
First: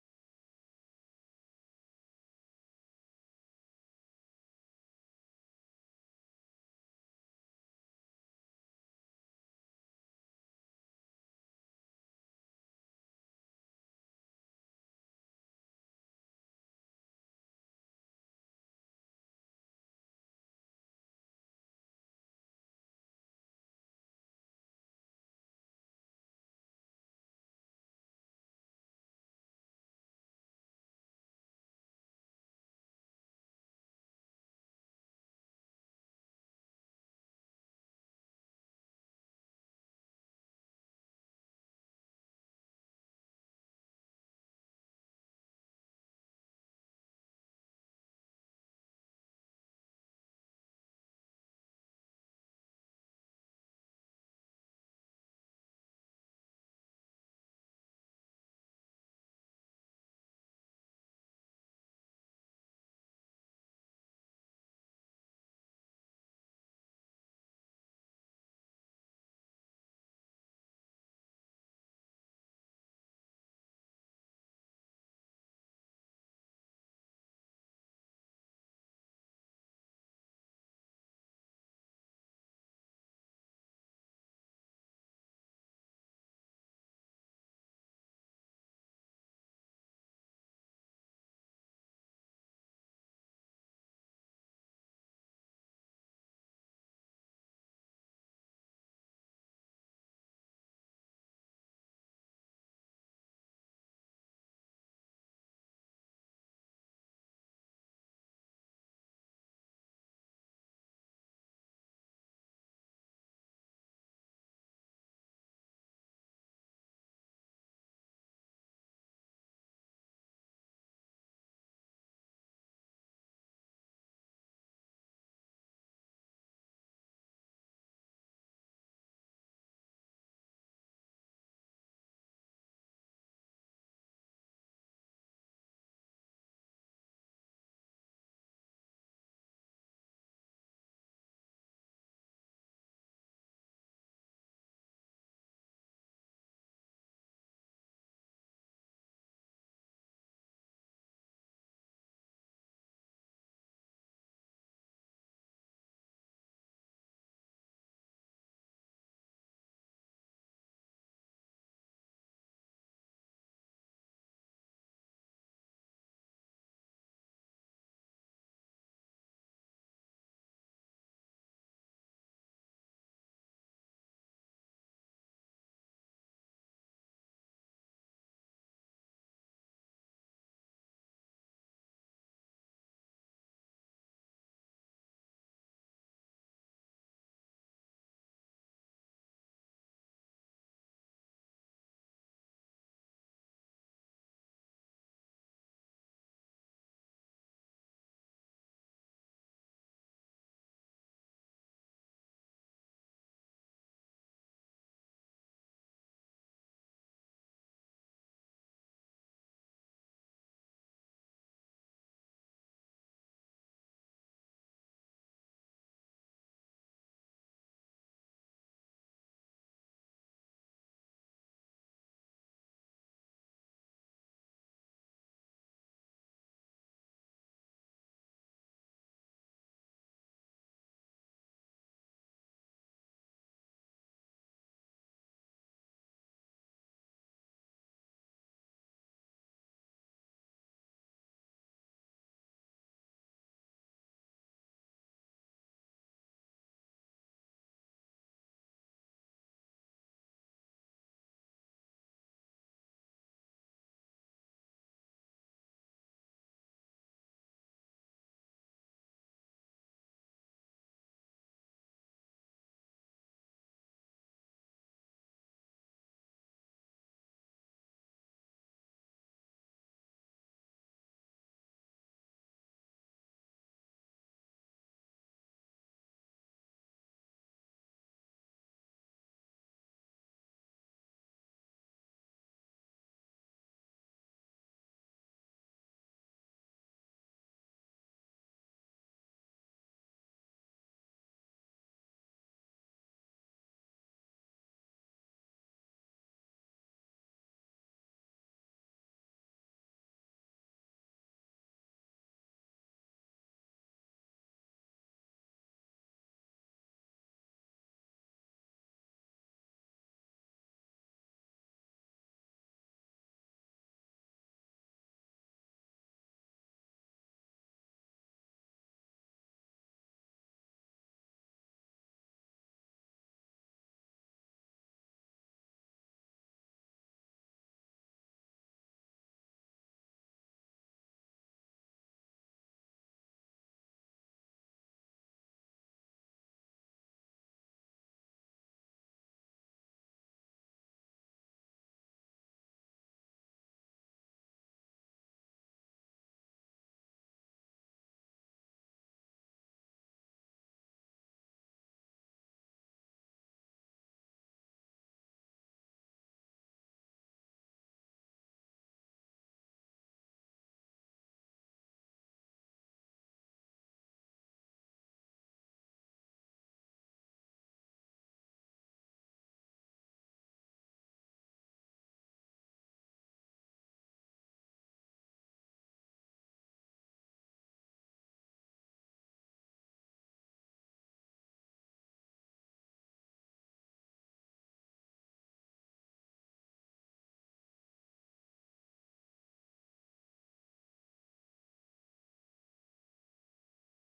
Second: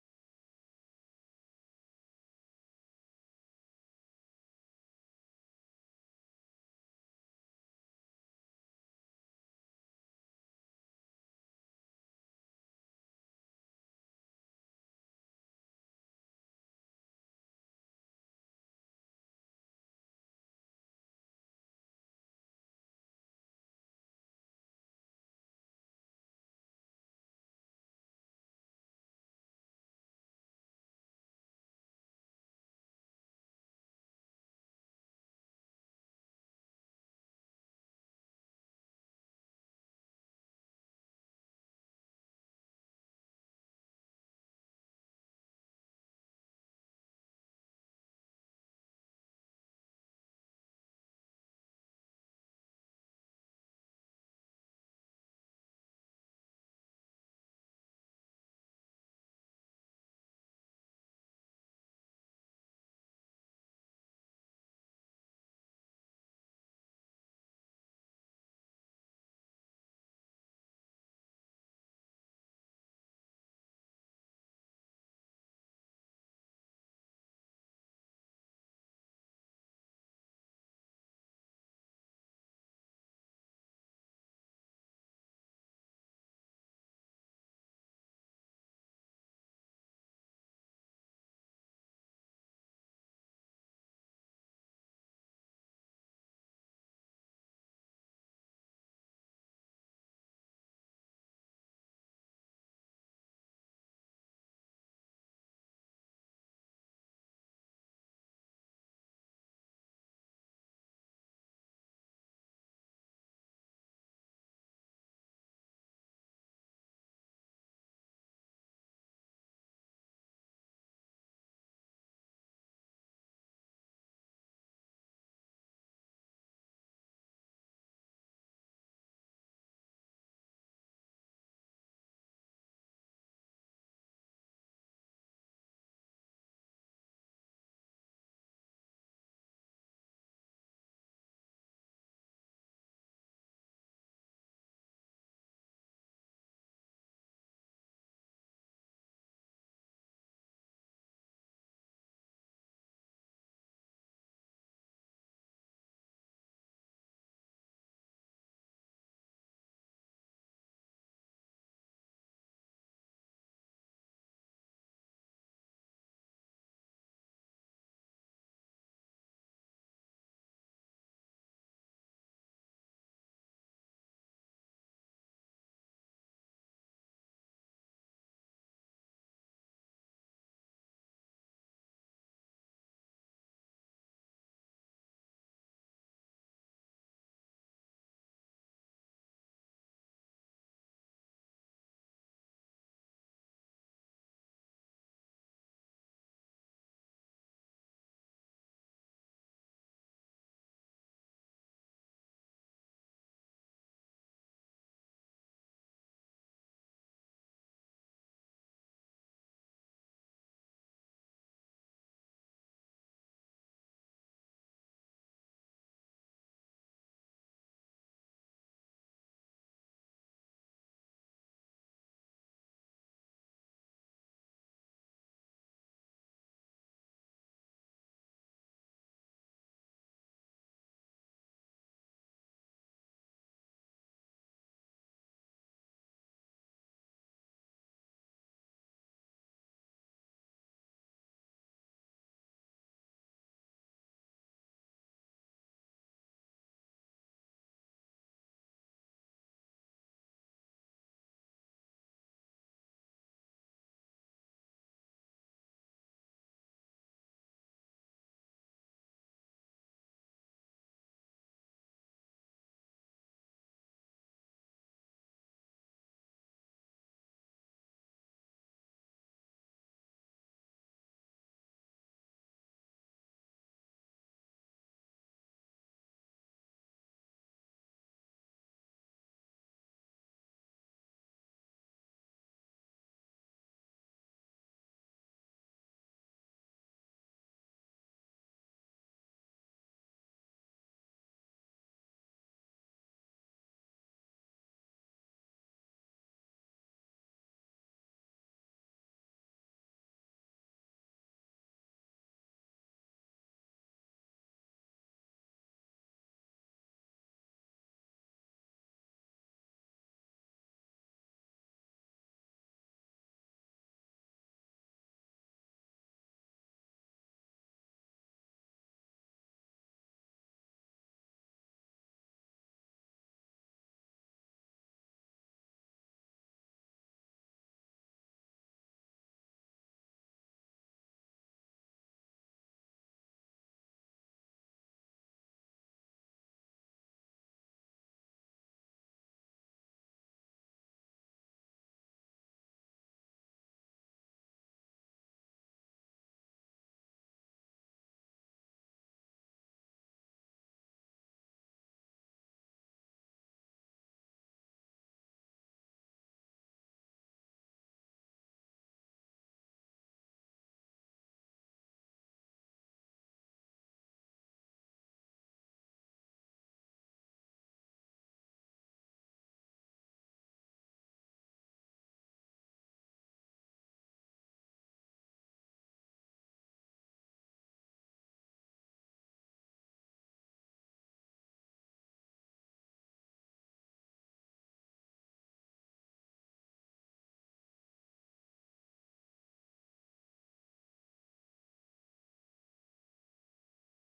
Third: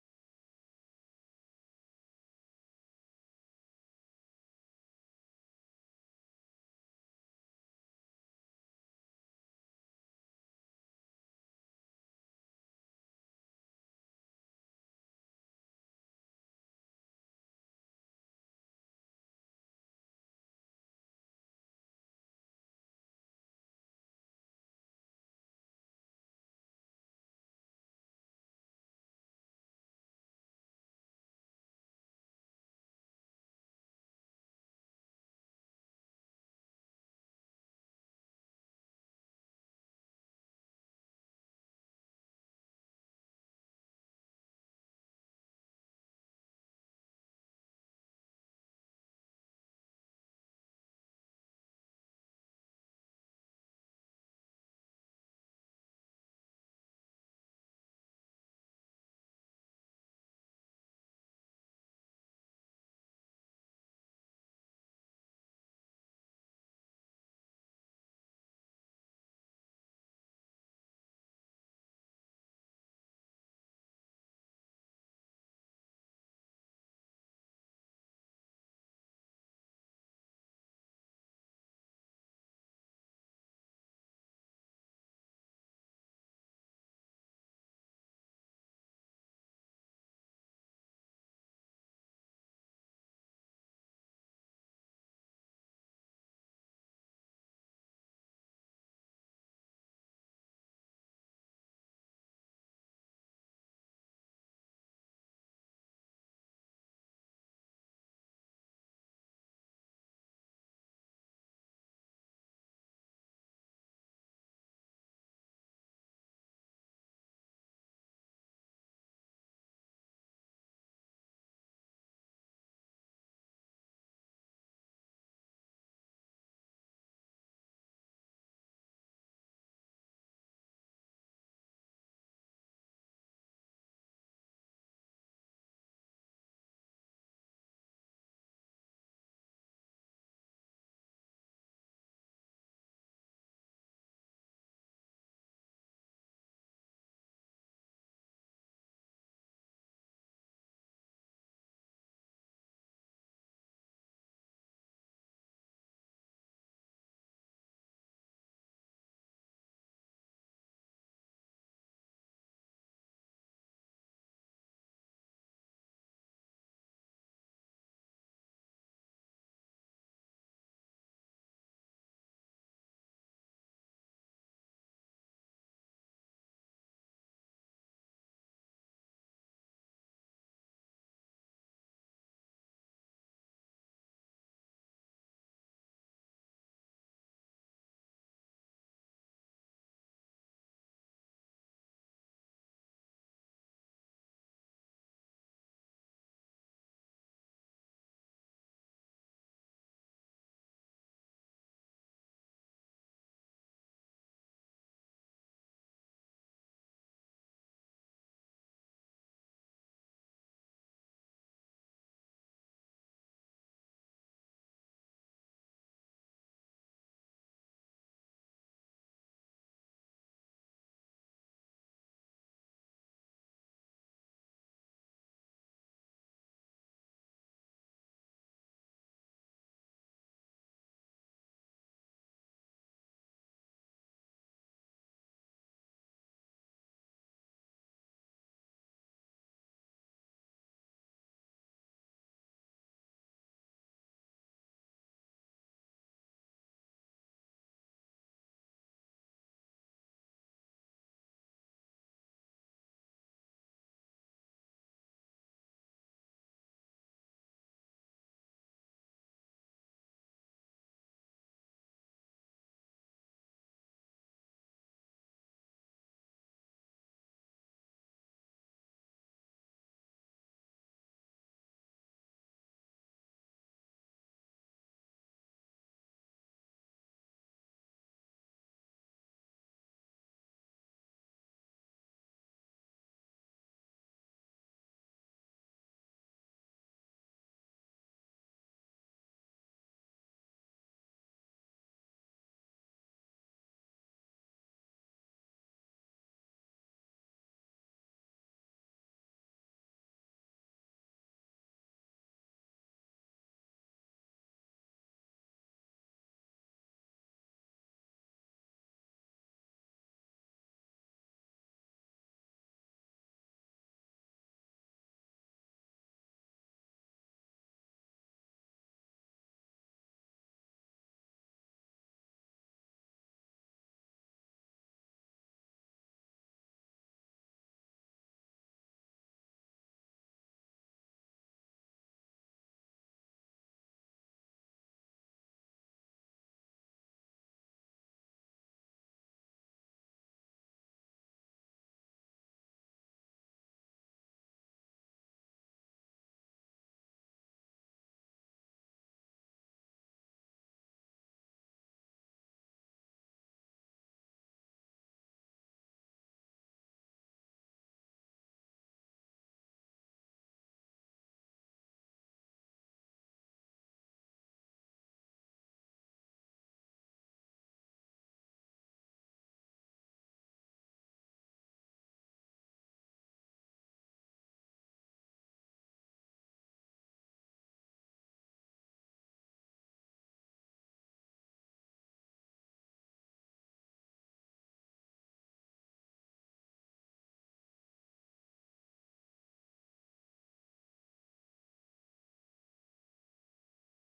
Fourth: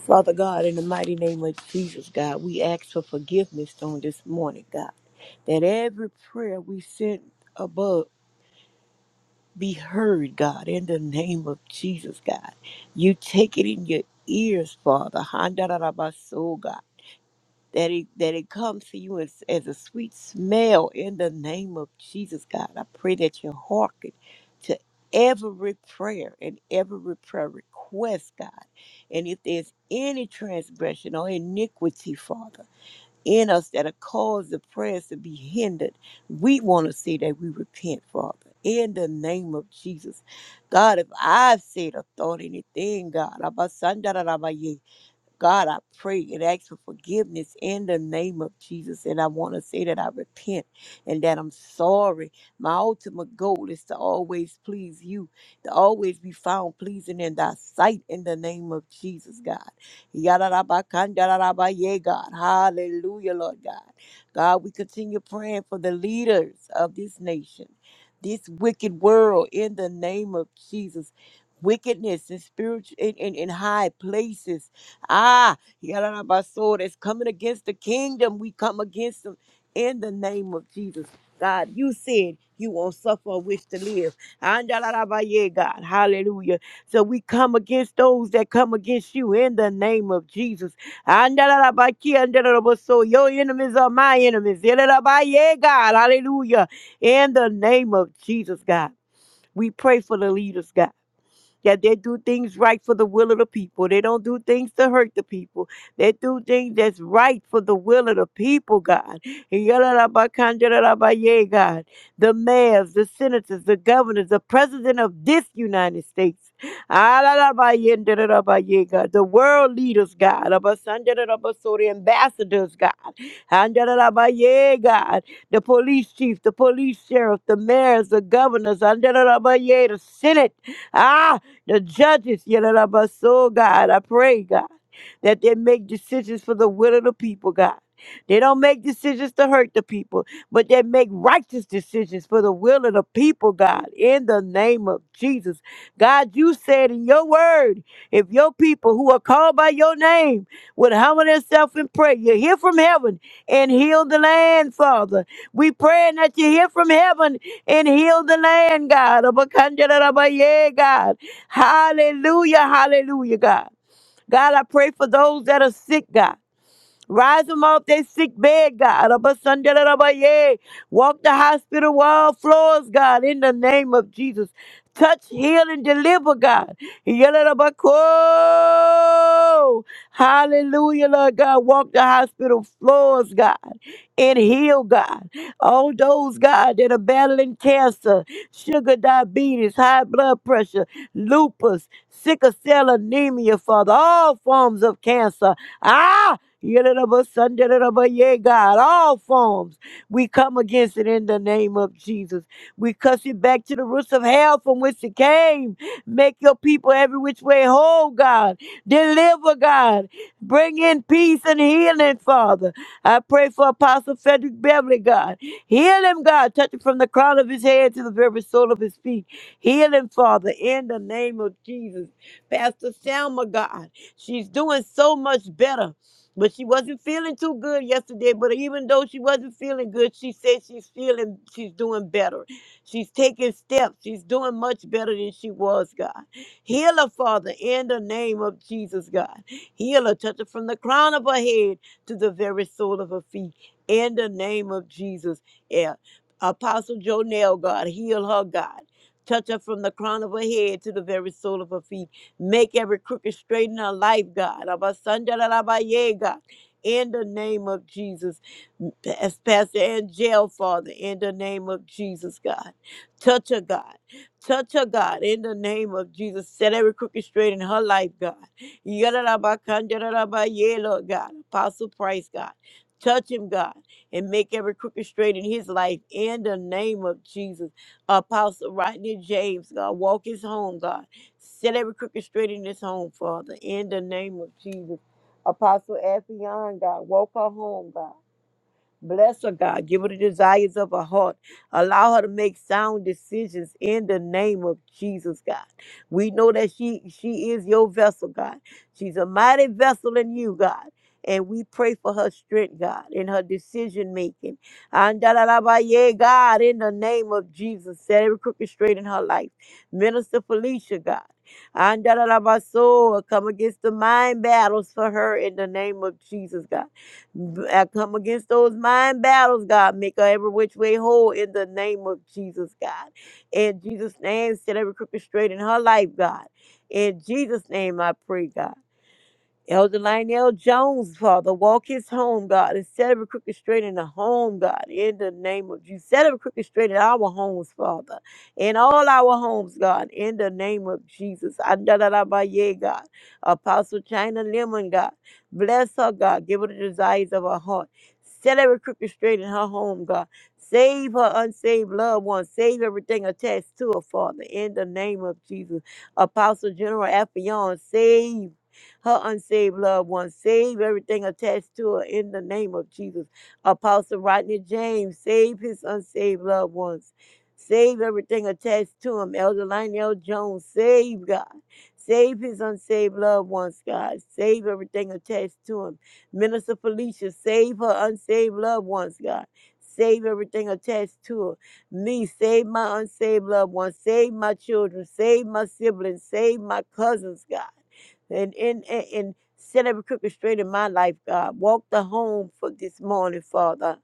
C: Father God, in the mighty name of Jesus, God, we ask for forgiveness on this morning, God, that every prayer we sent above be heard, God, in the name of Jesus, God. You take it in your ears, Father. Handarabaso, God that it that it comes to you as, as a sweet smell in the name of Jesus God. I pray that you hearken to every prayer and every prayer request, God. And if there's any transgression or iniquity, Father, in us that have caused the prayers to be hindered, we want to say that we repent, Father. In the name of Jesus. God, if I've said or thought anything, God, God, I pray and ask for forgiveness in the name of Jesus. And I want to say that I repent and that I'm sorry. My ultimate goal is to always please you, to always be found pleasing in thy sight in the name of Jesus, God. Yadarabakandarabaya, God. Hallelujah, Lord God. God, we continue praying for the leaders of this nation, this wicked world in the name of Jesus. Wickedness and spiritual in, in, in high places Ah, Yalabasora is coming against the kingdom. We come against them in the name of Jesus. God, you said you won't suffer a wish to live. Andalarabaye, God, hallelujah. So we come against those that come against you in the name of Jesus. Andalarabaki, andalarabaso. Your enemies are my enemies. Yalarabaye, God, hallelujah. In the name of Jesus, God. We pray for the leaders, God that they do things right for the will of the people. They don't do things to hurt the people. They do things that's right for the will of the people, God. Yalalabakandalabaye, God. The mayors, the senators, the governors, the president of this United States. Alalabayendalabaye, God. The world leaders, God. Abasandalabasori, Ambassadors, God. Andalabaye, God the police chief, the police sheriff, the mayors, the governors, under the the Senate. Ah, the judges, Yalabaso, God, I pray, God, that they make decisions for the will of the people, God. They don't make decisions to hurt the people, but they make righteous decisions for the will of the people, God, in the name of Jesus. God, you said in your word, if your people who are called by your name would humble themselves and pray, you hear from heaven and heal the land, Father. We praying that you hear from heaven and heal the land, God. Abakandarabaye, God. Hallelujah, hallelujah, God. God, I pray for those that are sick, God. Rise them off their sick bed, God. Abba, Sunday, da, da, ba, yay. Walk the hospital wall floors, God, in the name of Jesus. Touch, heal, and deliver, God. Yada, da, ba, ko. Hallelujah, Lord God. Walk the hospital floors, God, and heal, God. All those, God, that are battling cancer, sugar, diabetes, high blood pressure, lupus, sickle cell anemia, Father, all forms of cancer. Ah! Yeah, God, all forms. We come against it in the name of Jesus. We cuss it back to the roots of hell from which it came. Make your people every which way whole, God. Deliver, God. Bring in peace and healing, Father. I pray for Apostle Frederick Beverly, God. Heal him, God. Touch him from the crown of his head to the very sole of his feet. Heal him, Father, in the name of Jesus. Pastor Selma, God. She's doing so much better. But she wasn't feeling too good yesterday. But even though she wasn't feeling good, she said she's feeling, she's doing better. She's taking steps. She's doing much better than she was, God. Heal her, Father, in the name of Jesus, God. Heal her, touch her from the crown of her head to the very sole of her feet, in the name of Jesus. Yeah. Apostle Jonell, God, heal her, God. Touch her from the crown of her head to the very sole of her feet Make every crooked straight in her life, God. Abasandalabaye, God. In the name of Jesus, as Pastor Angel, Father, in the name of Jesus, God. Touch her, God. Touch her, God, in the name of Jesus. Set every crooked straight in her life, God. Yadadabakandadabaye, Lord God. Apostle Price, God. Touch him, God, and make every crooked straight in his life in the name of Jesus. Apostle Rodney James, God. Walk his home, God. Set every crooked straight in this home, Father, in the name of Jesus. Apostle Affion, God, woke her home, God. Bless her, God. Give her the desires of her heart. Allow her to make sound decisions in the name of Jesus, God. We know that she she is your vessel, God. She's a mighty vessel in you, God. And we pray for her strength, God, in her decision making. And da da da ba yeah, God, in the name of Jesus, set every crooked straight in her life. Minister Felicia, God. And da da da ba so come against the mind battles for her in the name of Jesus, God. I come against those mind battles, God. Make her every which way whole in the name of Jesus, God. In Jesus' name, set every crooked straight in her life, God. In Jesus' name, I pray, God. Elder Lionel Jones, Father, walk his home, God, and set every crooked straight in the home, God, in the name of Jesus. Set every crooked straight in our homes, Father, in all our homes, God, in the name of Jesus. Andalalabaye, God, Apostle China Lemon, God, bless her, God, give her the desires of her heart. Set every crooked straight in her home, God. Save her unsaved loved ones. Save everything attached to her, Father, in the name of Jesus. Apostle General Affion, save her unsaved loved ones. Save everything attached to her in the name of Jesus. Apostle Rodney James, save his unsaved loved ones. Save everything attached to him. Elder Lionel Jones, save God. Save his unsaved loved ones, God. Save everything attached to him. Minister Felicia, save her unsaved loved ones, God. Save everything attached to her. Me, save my unsaved loved ones. Save my children. Save my siblings. Save my cousins, God and and and, and set every crooked straight in my life, God. Walk the home for this morning, Father.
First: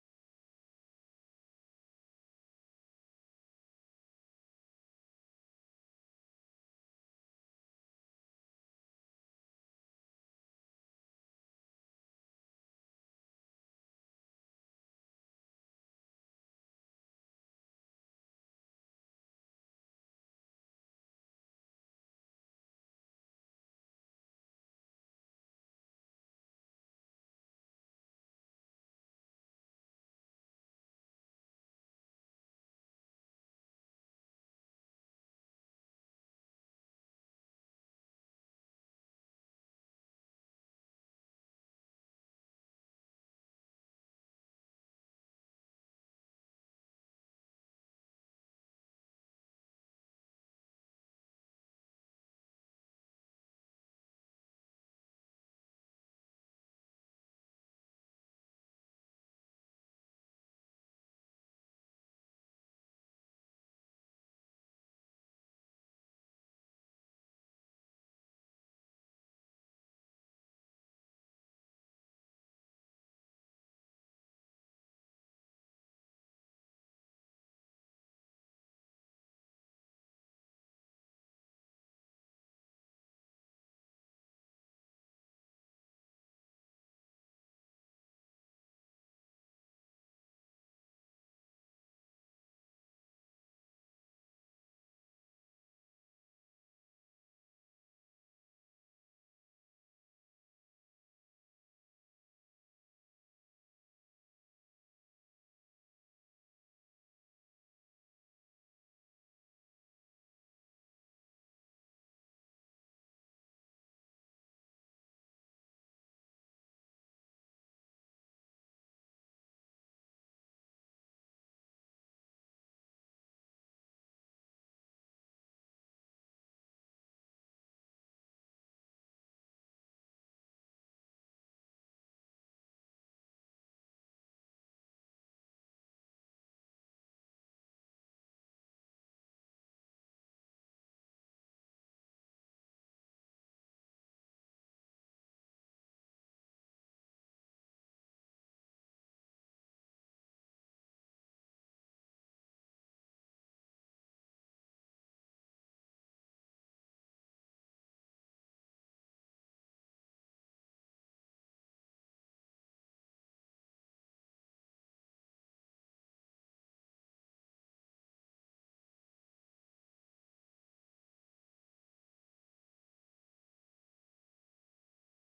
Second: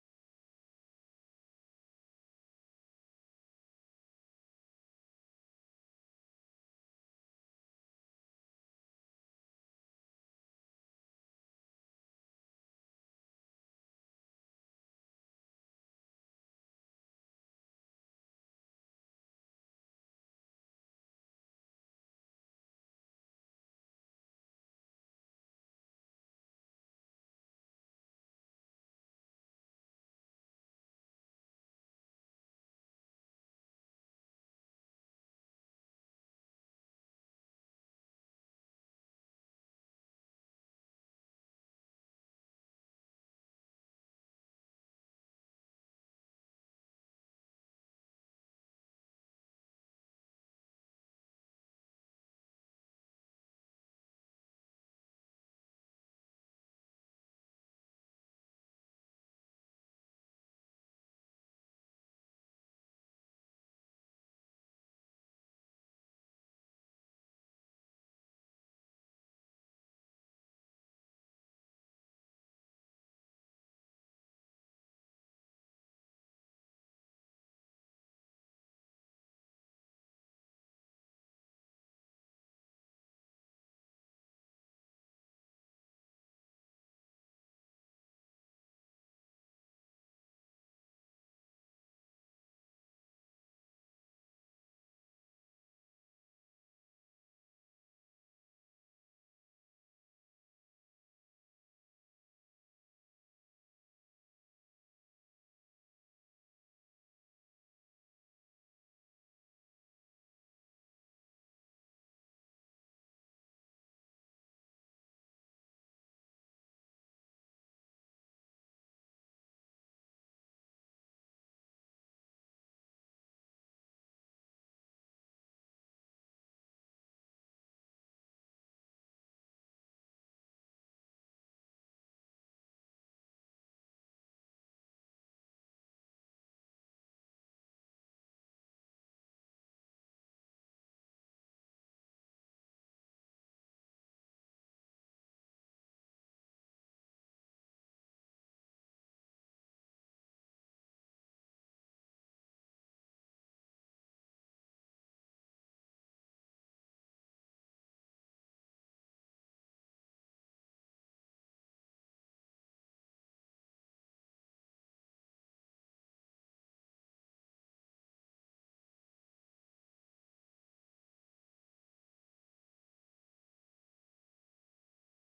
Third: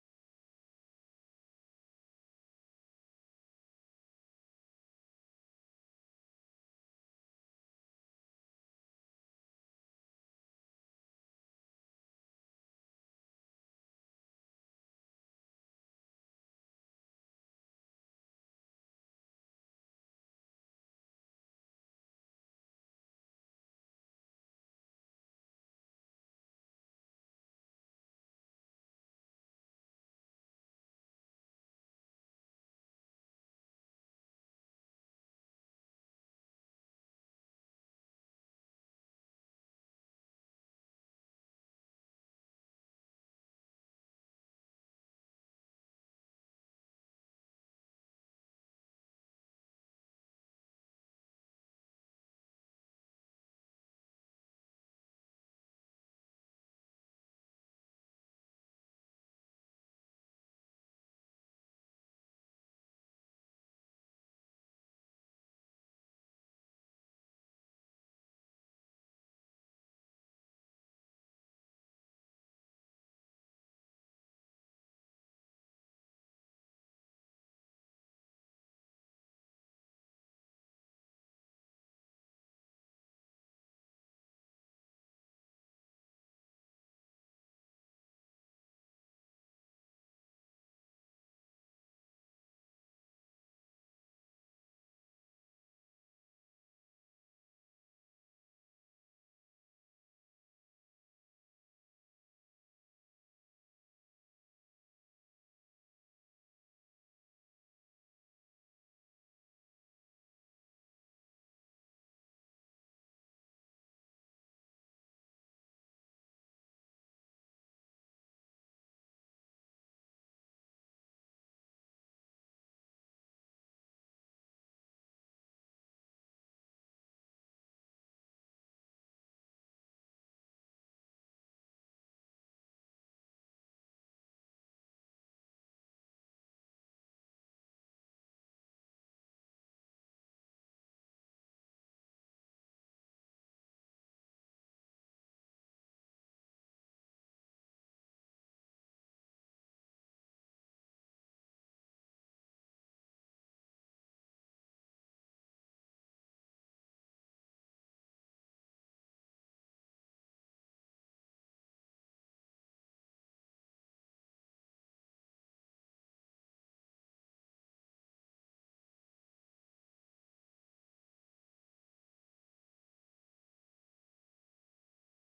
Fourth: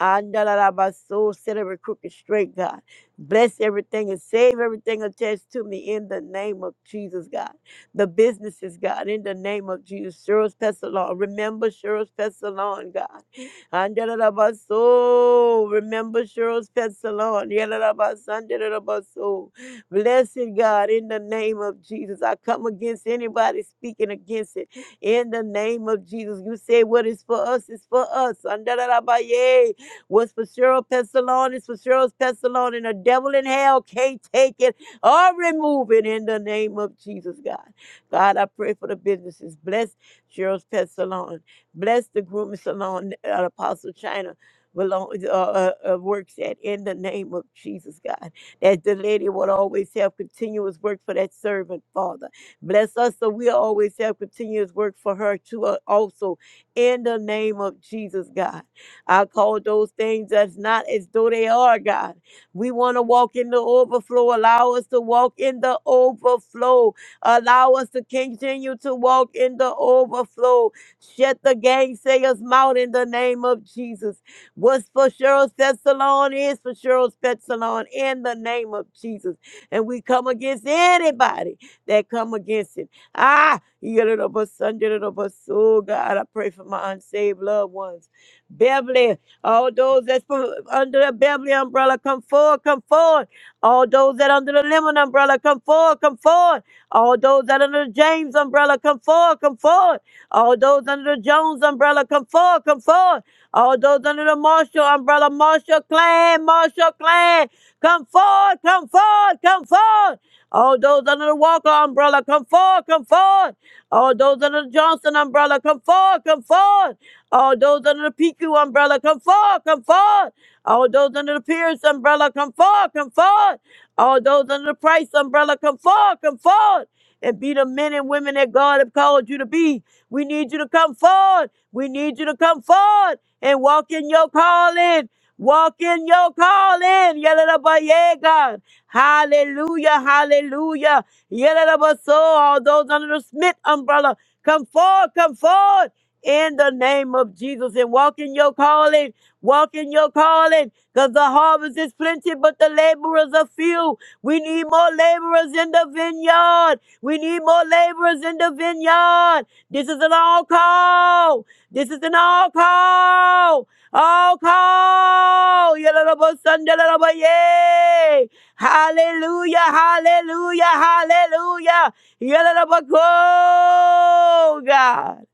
C: I my soul, set every crooked straight, God. Bless everything and save everything attached to me in the name of Jesus, God. The businesses, God, in the name of Jesus. Cheryl's Pestalon, remember Cheryl's Pestalon, God. I soul, remember Cheryl's Pestalon. Yellow my soul. Blessed God, in the name of Jesus, I come against anybody speaking against it. In the name of Jesus, you say what is for us is for us. Andalarabaye. What's for Cheryl Pestalon is for Cheryl Pestalon, and the devil in hell can't take it or remove it in the name of Jesus, God. God, I pray for the businesses. Bless Cheryl's Pet Salon. Bless the grooming salon that Apostle China belong, uh, uh, uh, works at in the name of Jesus, God that the lady will always have continuous work for that servant, Father. Bless us so we'll always have continuous work for her too, uh, also, in the name of Jesus, God. I call those things as not as though they are, God. We want to walk in the overflow. Allow us to walk in the overflow. Allow us to continue to walk in the overflow. Shut the gangsayers' mouth in the name of Jesus. What's for Cheryl's Pet Salon is for Cheryl's Pet Salon in the name of Jesus. And we come against anybody that come against it. Ah, you yadadabasundadadabas. oh God, I pray for my unsaved loved ones. Beverly, all those that's for, under the Beverly umbrella, come forward, come forward. All those that under the Lemon umbrella, come forward, come forward. All those that under the James umbrella, come forward, come forward. All those under the Jones umbrella, come forward, come forward. All those under the Marshall umbrella, Marshall clan, Marshall clan, come forward, come forward, come forward. All those under the Walker umbrella, come forward, come forward. All those under the Johnson umbrella, come forward, come forward. All those under the PQ umbrella, come forward, come forward. All those under the Pierce umbrella, come forward, come forward. All those under the Price umbrella, come forward, come forward. And be the men and women that God have called you to be. We need you to come forward. We need you to come forward and walk in your calling. Walk in your calling. Yadadabaye, God. Hallelujah. Hallelujah. Yadadabaso. All those under the Smith umbrella, come forward. Come forward in the name of Jesus and walk in your calling. Walk in your calling because the harvest is plenty, but the laborers are few. We need more laborers in the vineyard. We need more laborers in the vineyard. This is an all call. This is an all call. All call. Yalalabasandalalaba-yay. Hallelujah. Hallelujah. Hallelujah. Yalalabako, God.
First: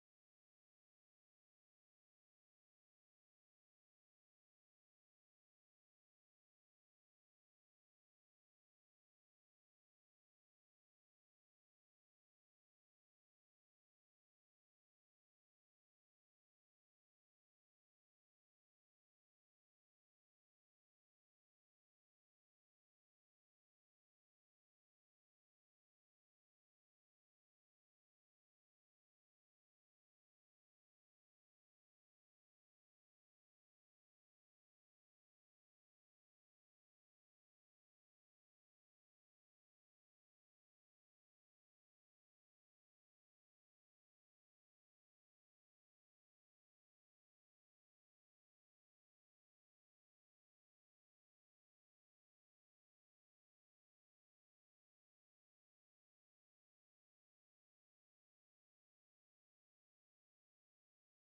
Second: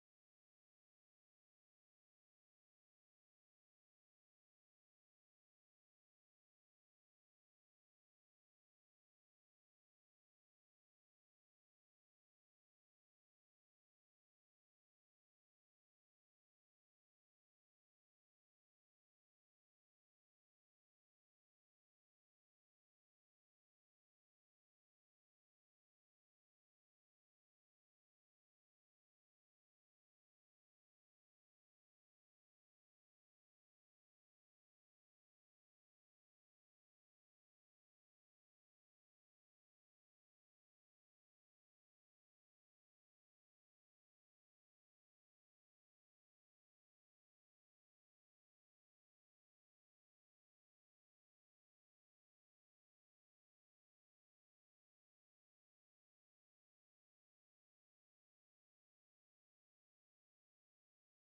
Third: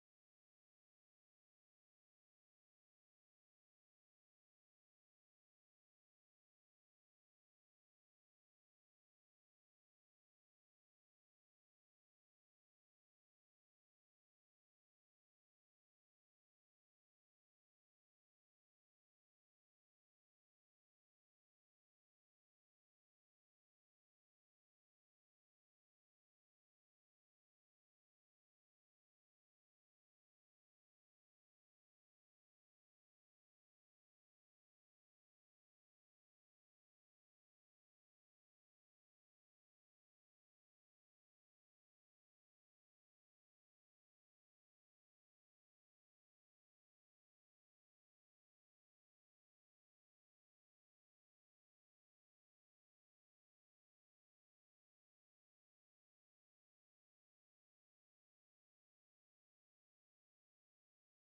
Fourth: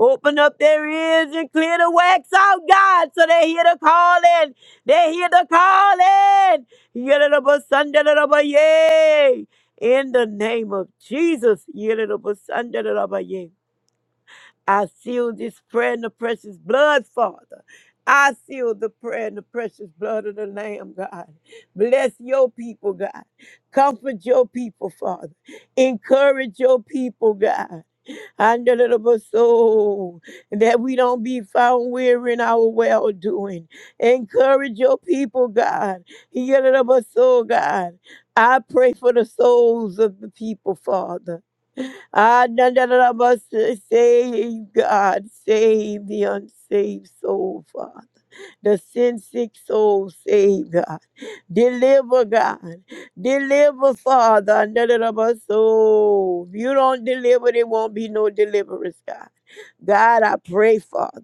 C: Open up their ears and clear the wax out, God, so they hear the calling. They hear the calling. Yalalabasandalalaba-yay. In the name of Jesus. Yalalabasandalalaba-yay. I seal this prayer in the precious blood, Father. I seal the prayer in the precious blood of the Lamb, God. Bless your people, God. Comfort your people, Father. Encourage your people, God. And the little soul that we don't be found weary in our well doing. Encourage your people, God. Your little soul, God. I pray for the souls of the people, Father. Ah, na, na, na, na, but sa- Save God, save the unsaved soul, Father. The sin sick soul, save God. Deliver God. Deliver, Father. Na, na, na, but so If you don't deliver, there won't be no deliverance, God. God, I pray, Father.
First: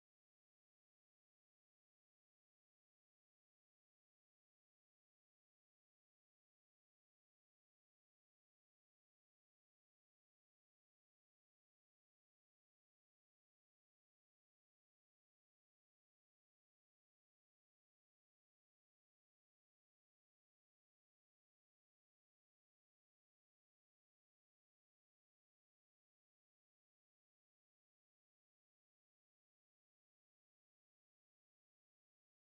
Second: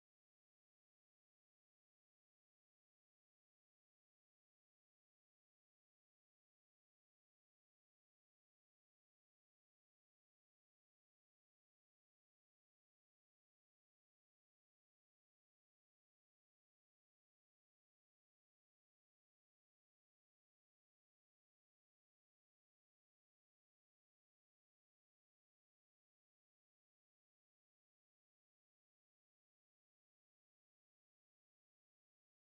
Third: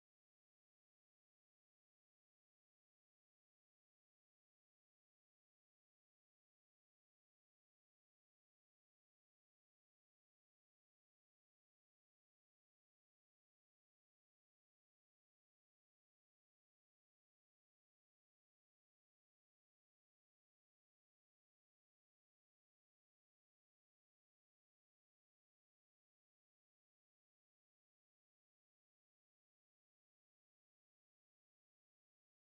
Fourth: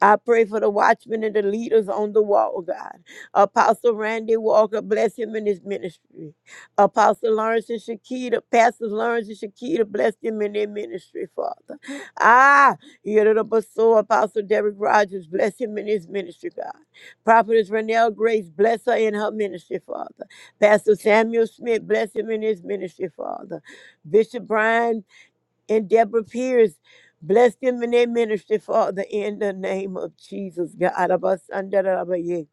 C: I pray for the watchmen and the leaders on the wall, God. Apostle Randy Walker, bless him in his ministry. Apostle Lawrence and Shakita, Pastor Lawrence and Shakita, bless them in their ministry, Father. Ah, so Apostle Derek Rogers, bless him in his ministry, God. Prophetess Renelle Grace, bless her in her ministry, Father. Pastor Samuel Smith, bless him in his ministry, Father. Bishop Brian and Deborah Pierce. Bless them in their ministry, Father, in the name of Jesus. God.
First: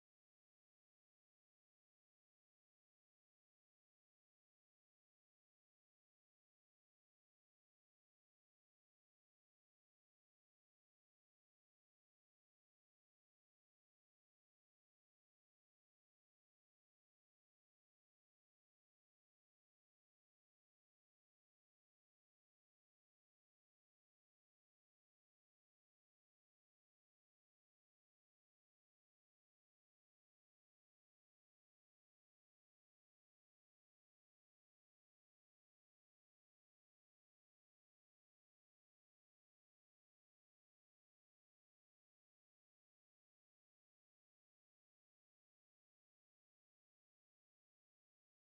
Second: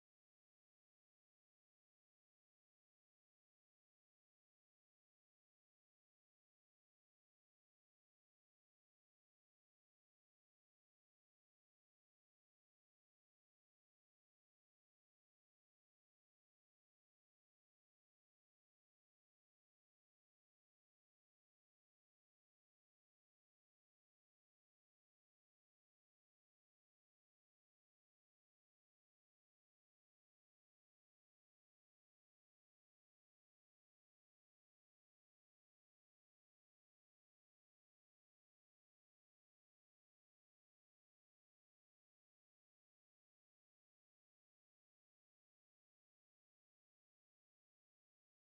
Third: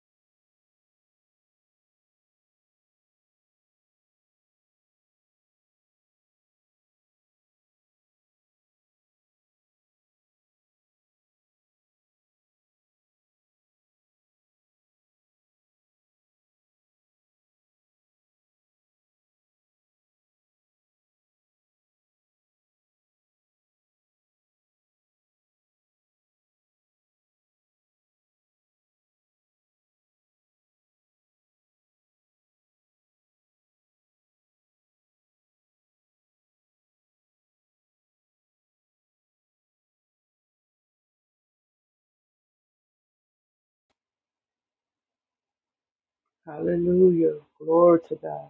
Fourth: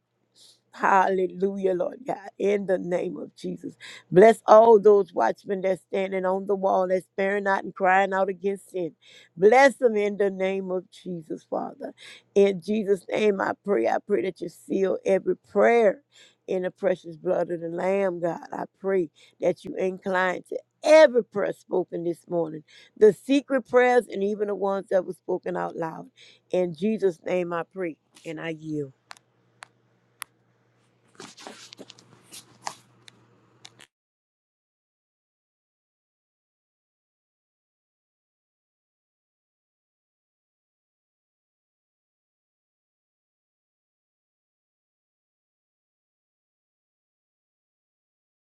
C: Hallelujah, Lord God, in the name of Jesus. Bless all those watchmen that's standing on the wall, that's sparing out and crying out against sin. Bless them in the name of Jesus, Father. In Jesus' name, I pray. I pray that you seal every prayer in the precious blood of the Lamb, God. I pray that you incline to every prayer spoken this morning, the secret prayers and even the ones that were spoken out loud. In Jesus' name, I pray and I yield.
D: Hallelujah. Glory to God.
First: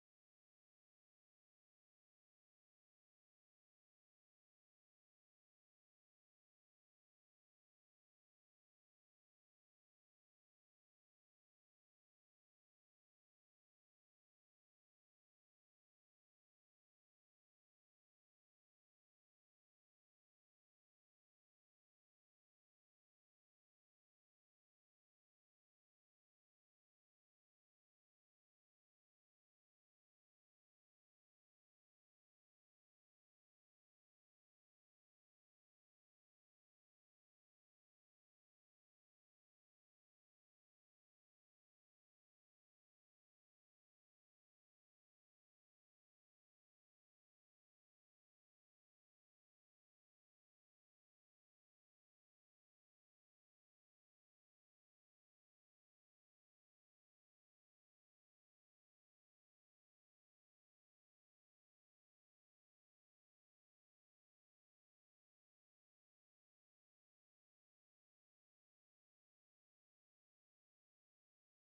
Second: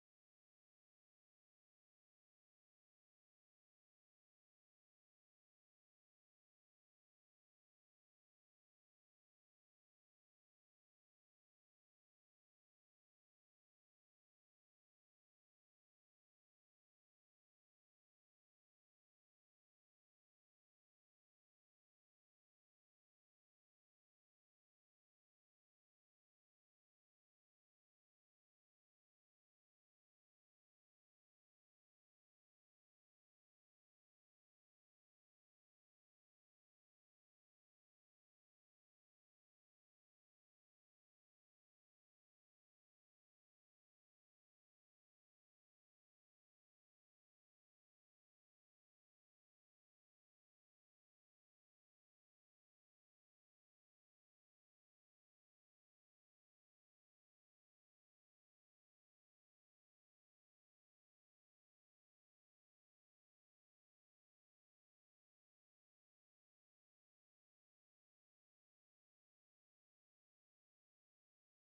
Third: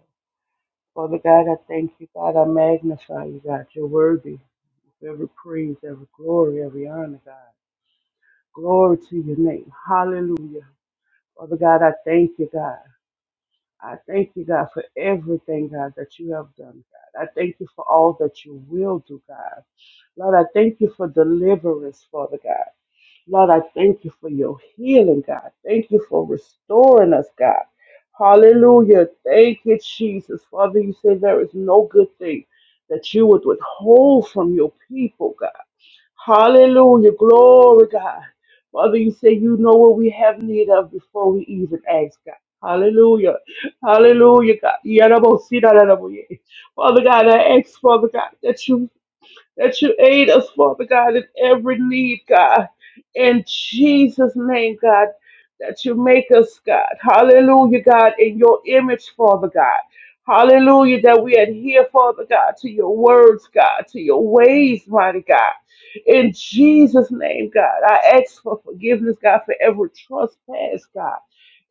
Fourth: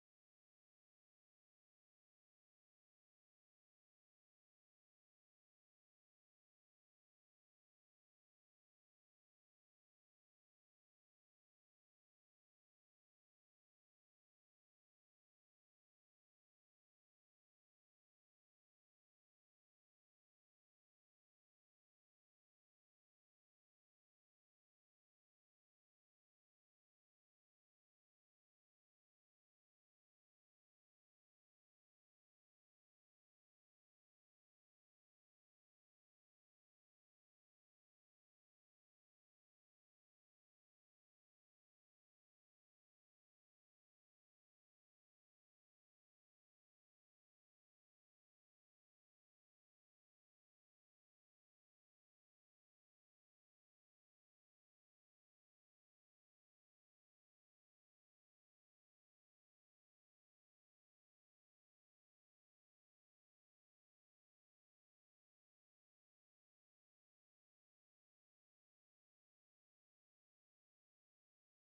D: Father God, I thank you, God. I magnify you, God. You're worthy of every praise, every glory, every honor, God. Glory to your name. Hallelujah. Father God, I thank you, God. I thank you, God, for everything, God, that you have done, God. I thank you for all that you will do, God. Lord, I thank you for deliverance, Father God. Lord, I thank you for your healing, God. Thank you for restoring us, God. Hallelujah. Thank you, Jesus. Father, you say there is no good thing that you would withhold from your people, God. Hallelujah. Glory, God. Father, you say you know what we have need of before we even ask, God. Hallelujah. Hallelujah, God. Yarabosidaraboye. Father God, I ask, Father God, that you that you aid us, Father God, in every need, God. In Jesus' name, God, that you make us, God. Hallelujah, God, in your image, Father God. Hallelujah, that we adhere, Father God, to your words, God, to your ways, mighty God. In Jesus' name, God, I ask for forgiveness, God, for every trespass, God.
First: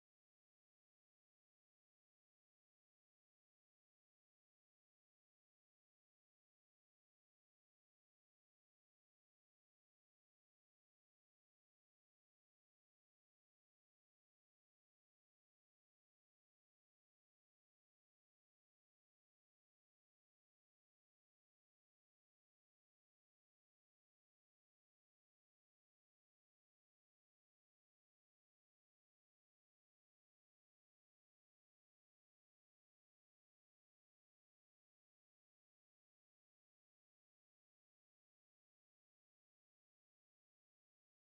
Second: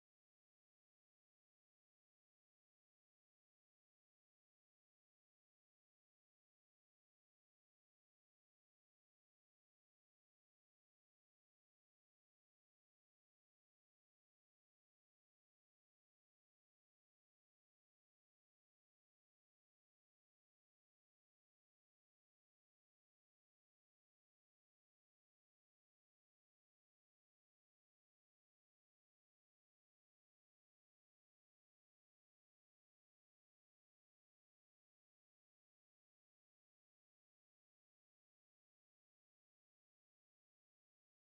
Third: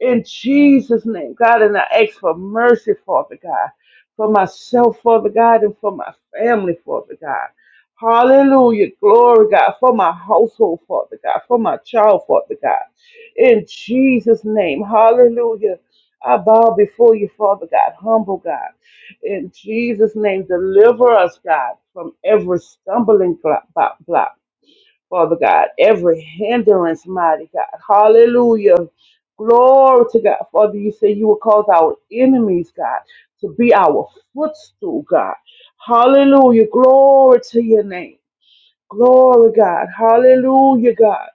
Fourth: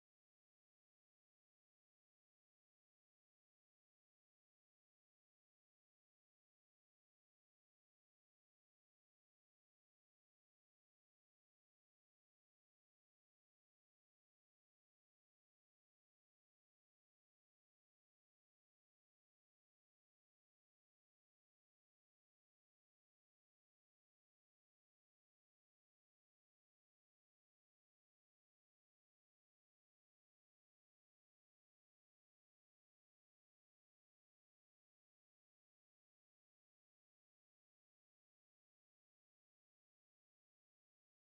D: In Jesus' name, God, and I ask for mercy, Father God, for myself, Father God, and for my family, Father God. Hallelujah. Glory, God, for my household, Father God, for my child, Father God. In Jesus' name. Hallelujah. I bow before you, Father God, humble God. In Jesus' name, deliver us, God, from every stumbling block, block, block, Father God, every hindrance, mighty God. Hallelujah. Glory to God. Father, you say you will cause our enemies, God, to be our footstool, God. Hallelujah. Glory to your name. Glory, God. Hallelujah, God.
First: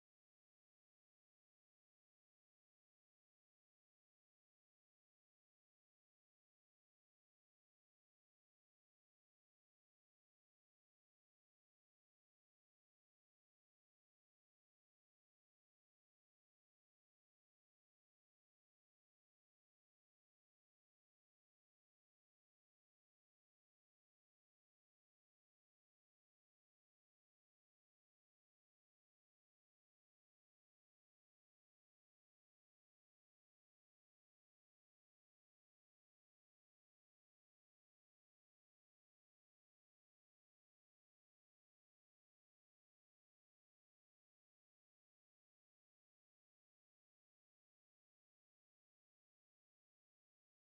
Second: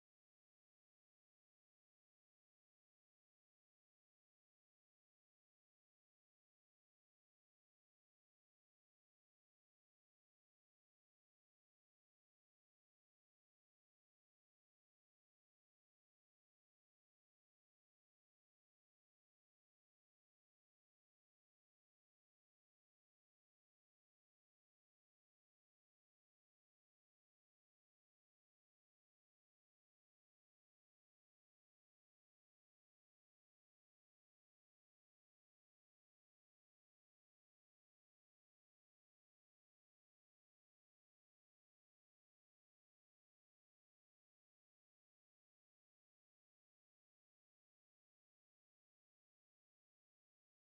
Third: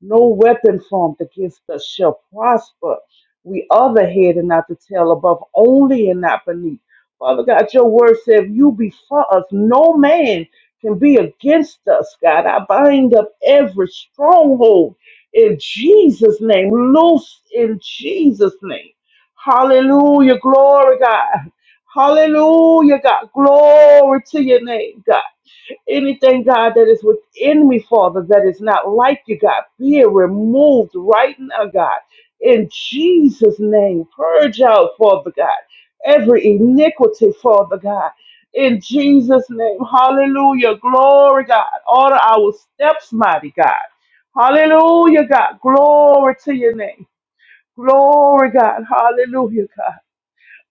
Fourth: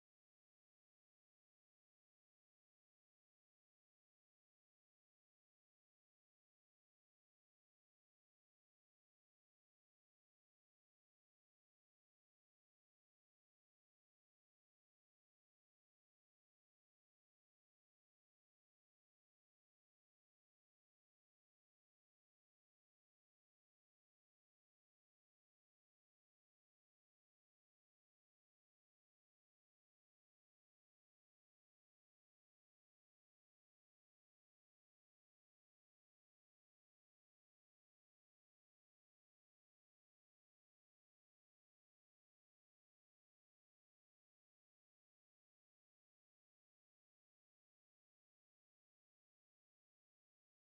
D: No weapon formed against us shall prosper. We are the head and not the tail, above only and not beneath. Father God, your word said, if you be for us, no man can be against us, God. I bind up every stronghold in Jesus' name, loose in Jesus' name. Hallelujah, glory, God. Hallelujah, God. Glory to your name, God. Anything, God, that is within me, Father, that is not like you, God, be it removed right now, God. In Jesus' name, purge out, Father God, every iniquity, Father God. In Jesus' name, hallelujah, glory, God. Order our steps, mighty God. Hallelujah, God. Glory to your name. Glory, God. Hallelujah, God.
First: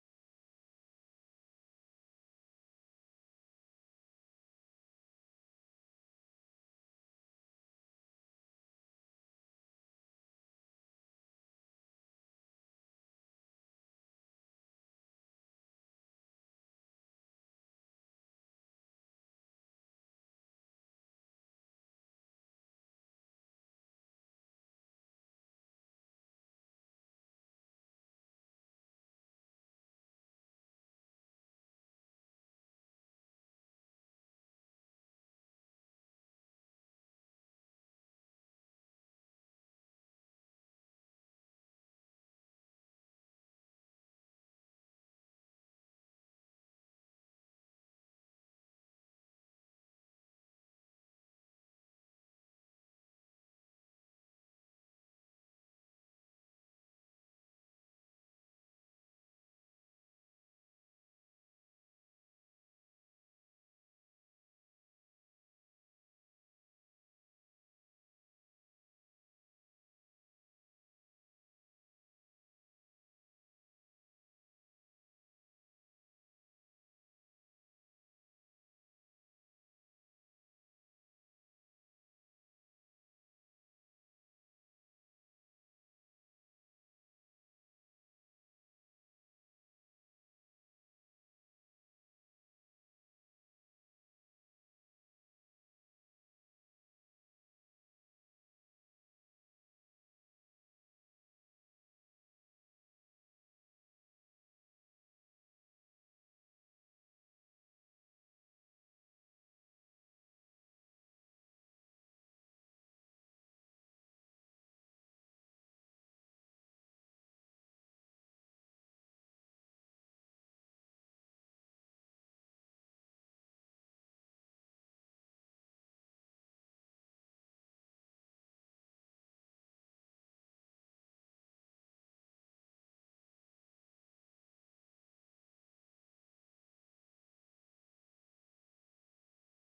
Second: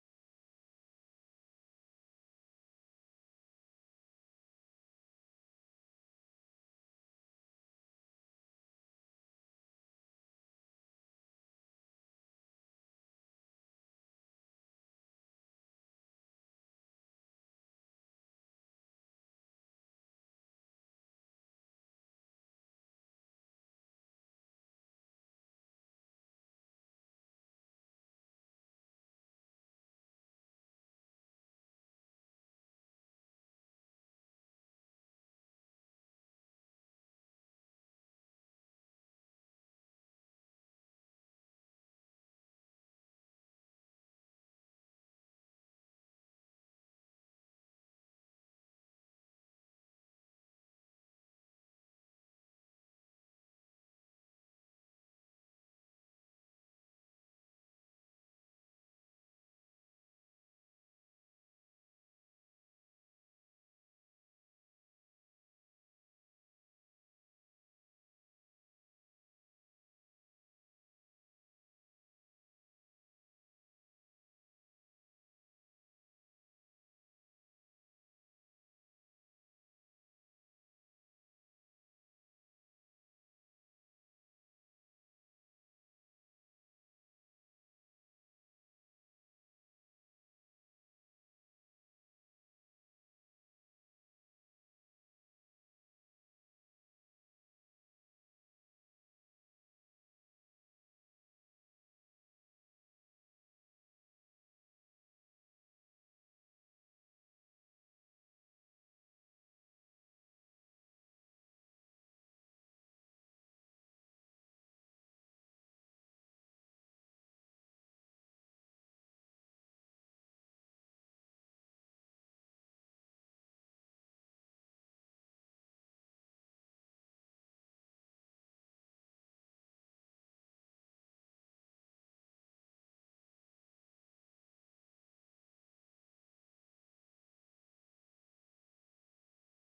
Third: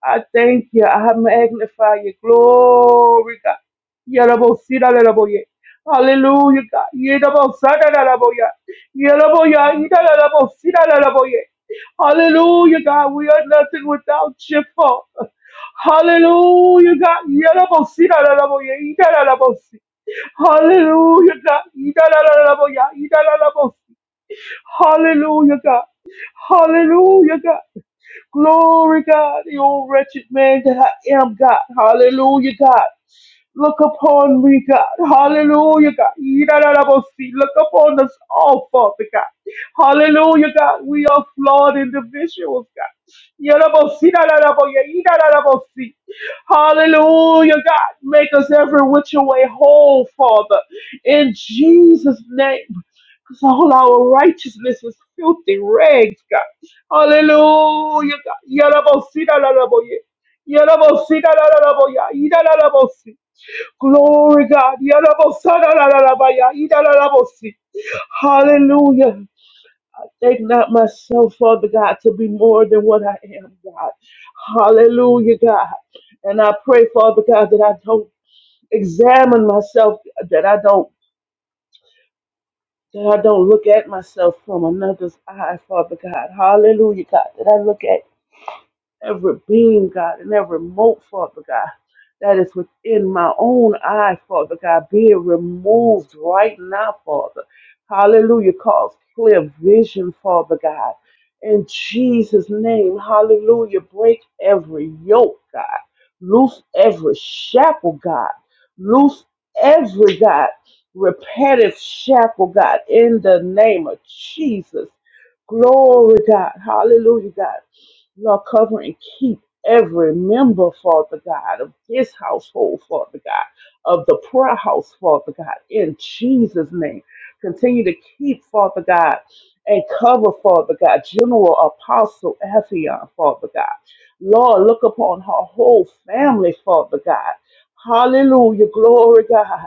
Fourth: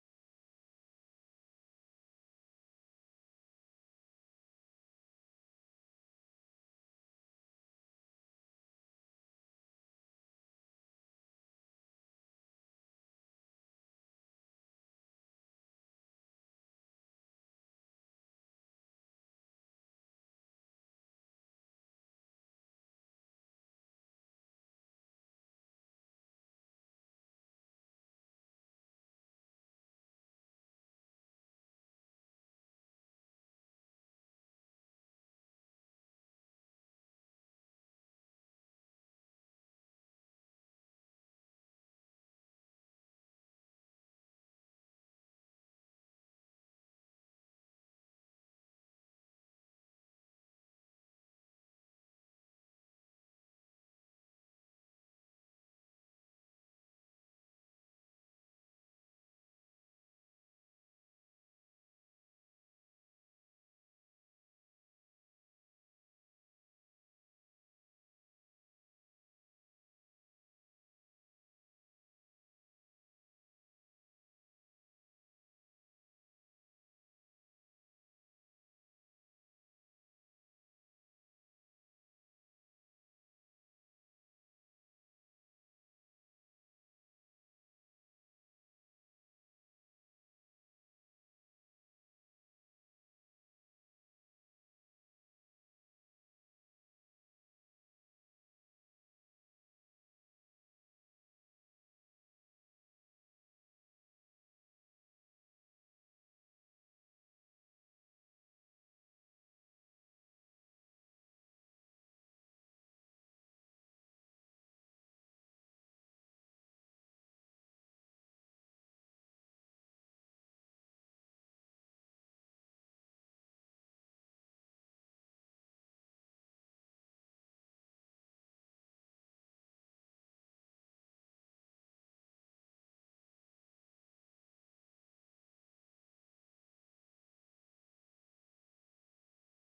D: I thank you. I magnify magnified your glory, God. Yarabosidalaraboye. Hallelujah, God. Yerabosadalaraboye. Yeraboya, yidalarabosidalaraboye. Hallelujah, God. We are nothing without your Father. Hallelujah, God. Yerabosidalaraboye, yidalarabosi. Hallelujah, God. Yidalaraboya, yidalarabosi. Hallelujah, God. Hallelujah, God. Glory, God, The old wretched man that I am, God. Hallelujah, God. Look upon me, God. Hallelujah, God. Yidadadabosi. Look upon us all, Father God. Hallelujah, God. We are flawed individuals, God. Yadabosi, dadadaboya, yidadadabosi. Hallelujah, God. Make us every which way whole, Father. In Jesus' name. Because all our righteousness was filthy rags, God. Hallelujah, God. Yalabosi, dalalaboye. Yalabosi, dalalalaboya. Idalalabosi. Glory, God. Yalabosa, dalalabaya. Idalalabosi. Hallelujah. Take not myself, Father God, to be more than what I am, God. Hallelujah, God. And I pray, Father God, that I don't examine myself, that I don't That I don't look at myself from another's eye, Father God. Hallelujah, God. That I look at every being, God, and every mote, Father God, that is within my own eye, Father God, being removed right now, Father. Hallelujah. Cause clear vision, Father God. In Jesus' name, hallelujah. Break every yoke, God. Loose every shackle, God. Loose every, God, repetitive shackle, God, in the name of Jesus. Glory, God. Hallelujah, God. Lord, cover and keep every member, Father God, of this household, Father God, of the prayer house, Father God, in Jesus' name. Continue to keep, Father God, and cover, Father God, General Apostle Ephion, Father God. Lord, look upon her whole family, Father God. Hallelujah. Glory, God.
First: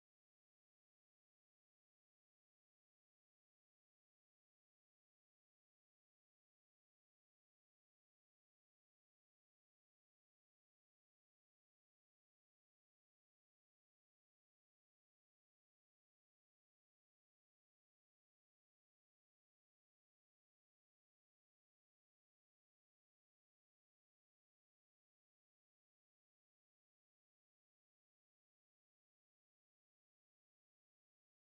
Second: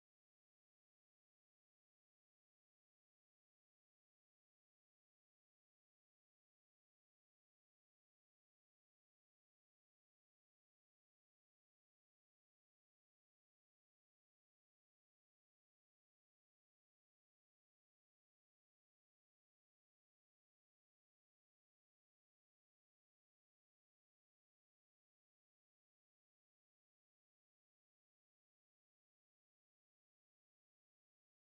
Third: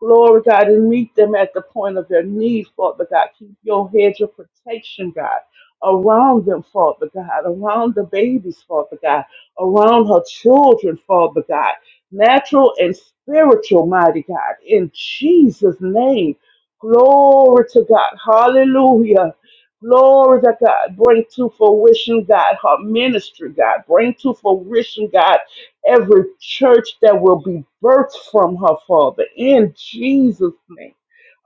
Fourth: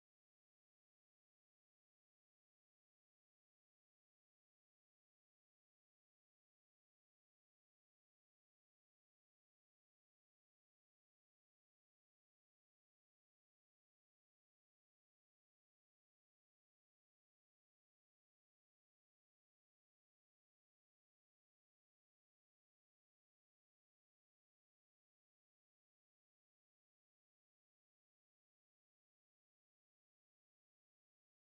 D: Glory, God, and meet them at the point of their need, Father God. Keep your hedge of protection, God around them, Father God, around the babies, Father God, around her children, Father God, natural and spiritual, mighty God, in Jesus' name. Glory to God. Hallelujah. Glory to God. Bring to fruition, God, her ministry, God. Bring to fruition, God, every church that will be birthed from her, Father, in Jesus' name.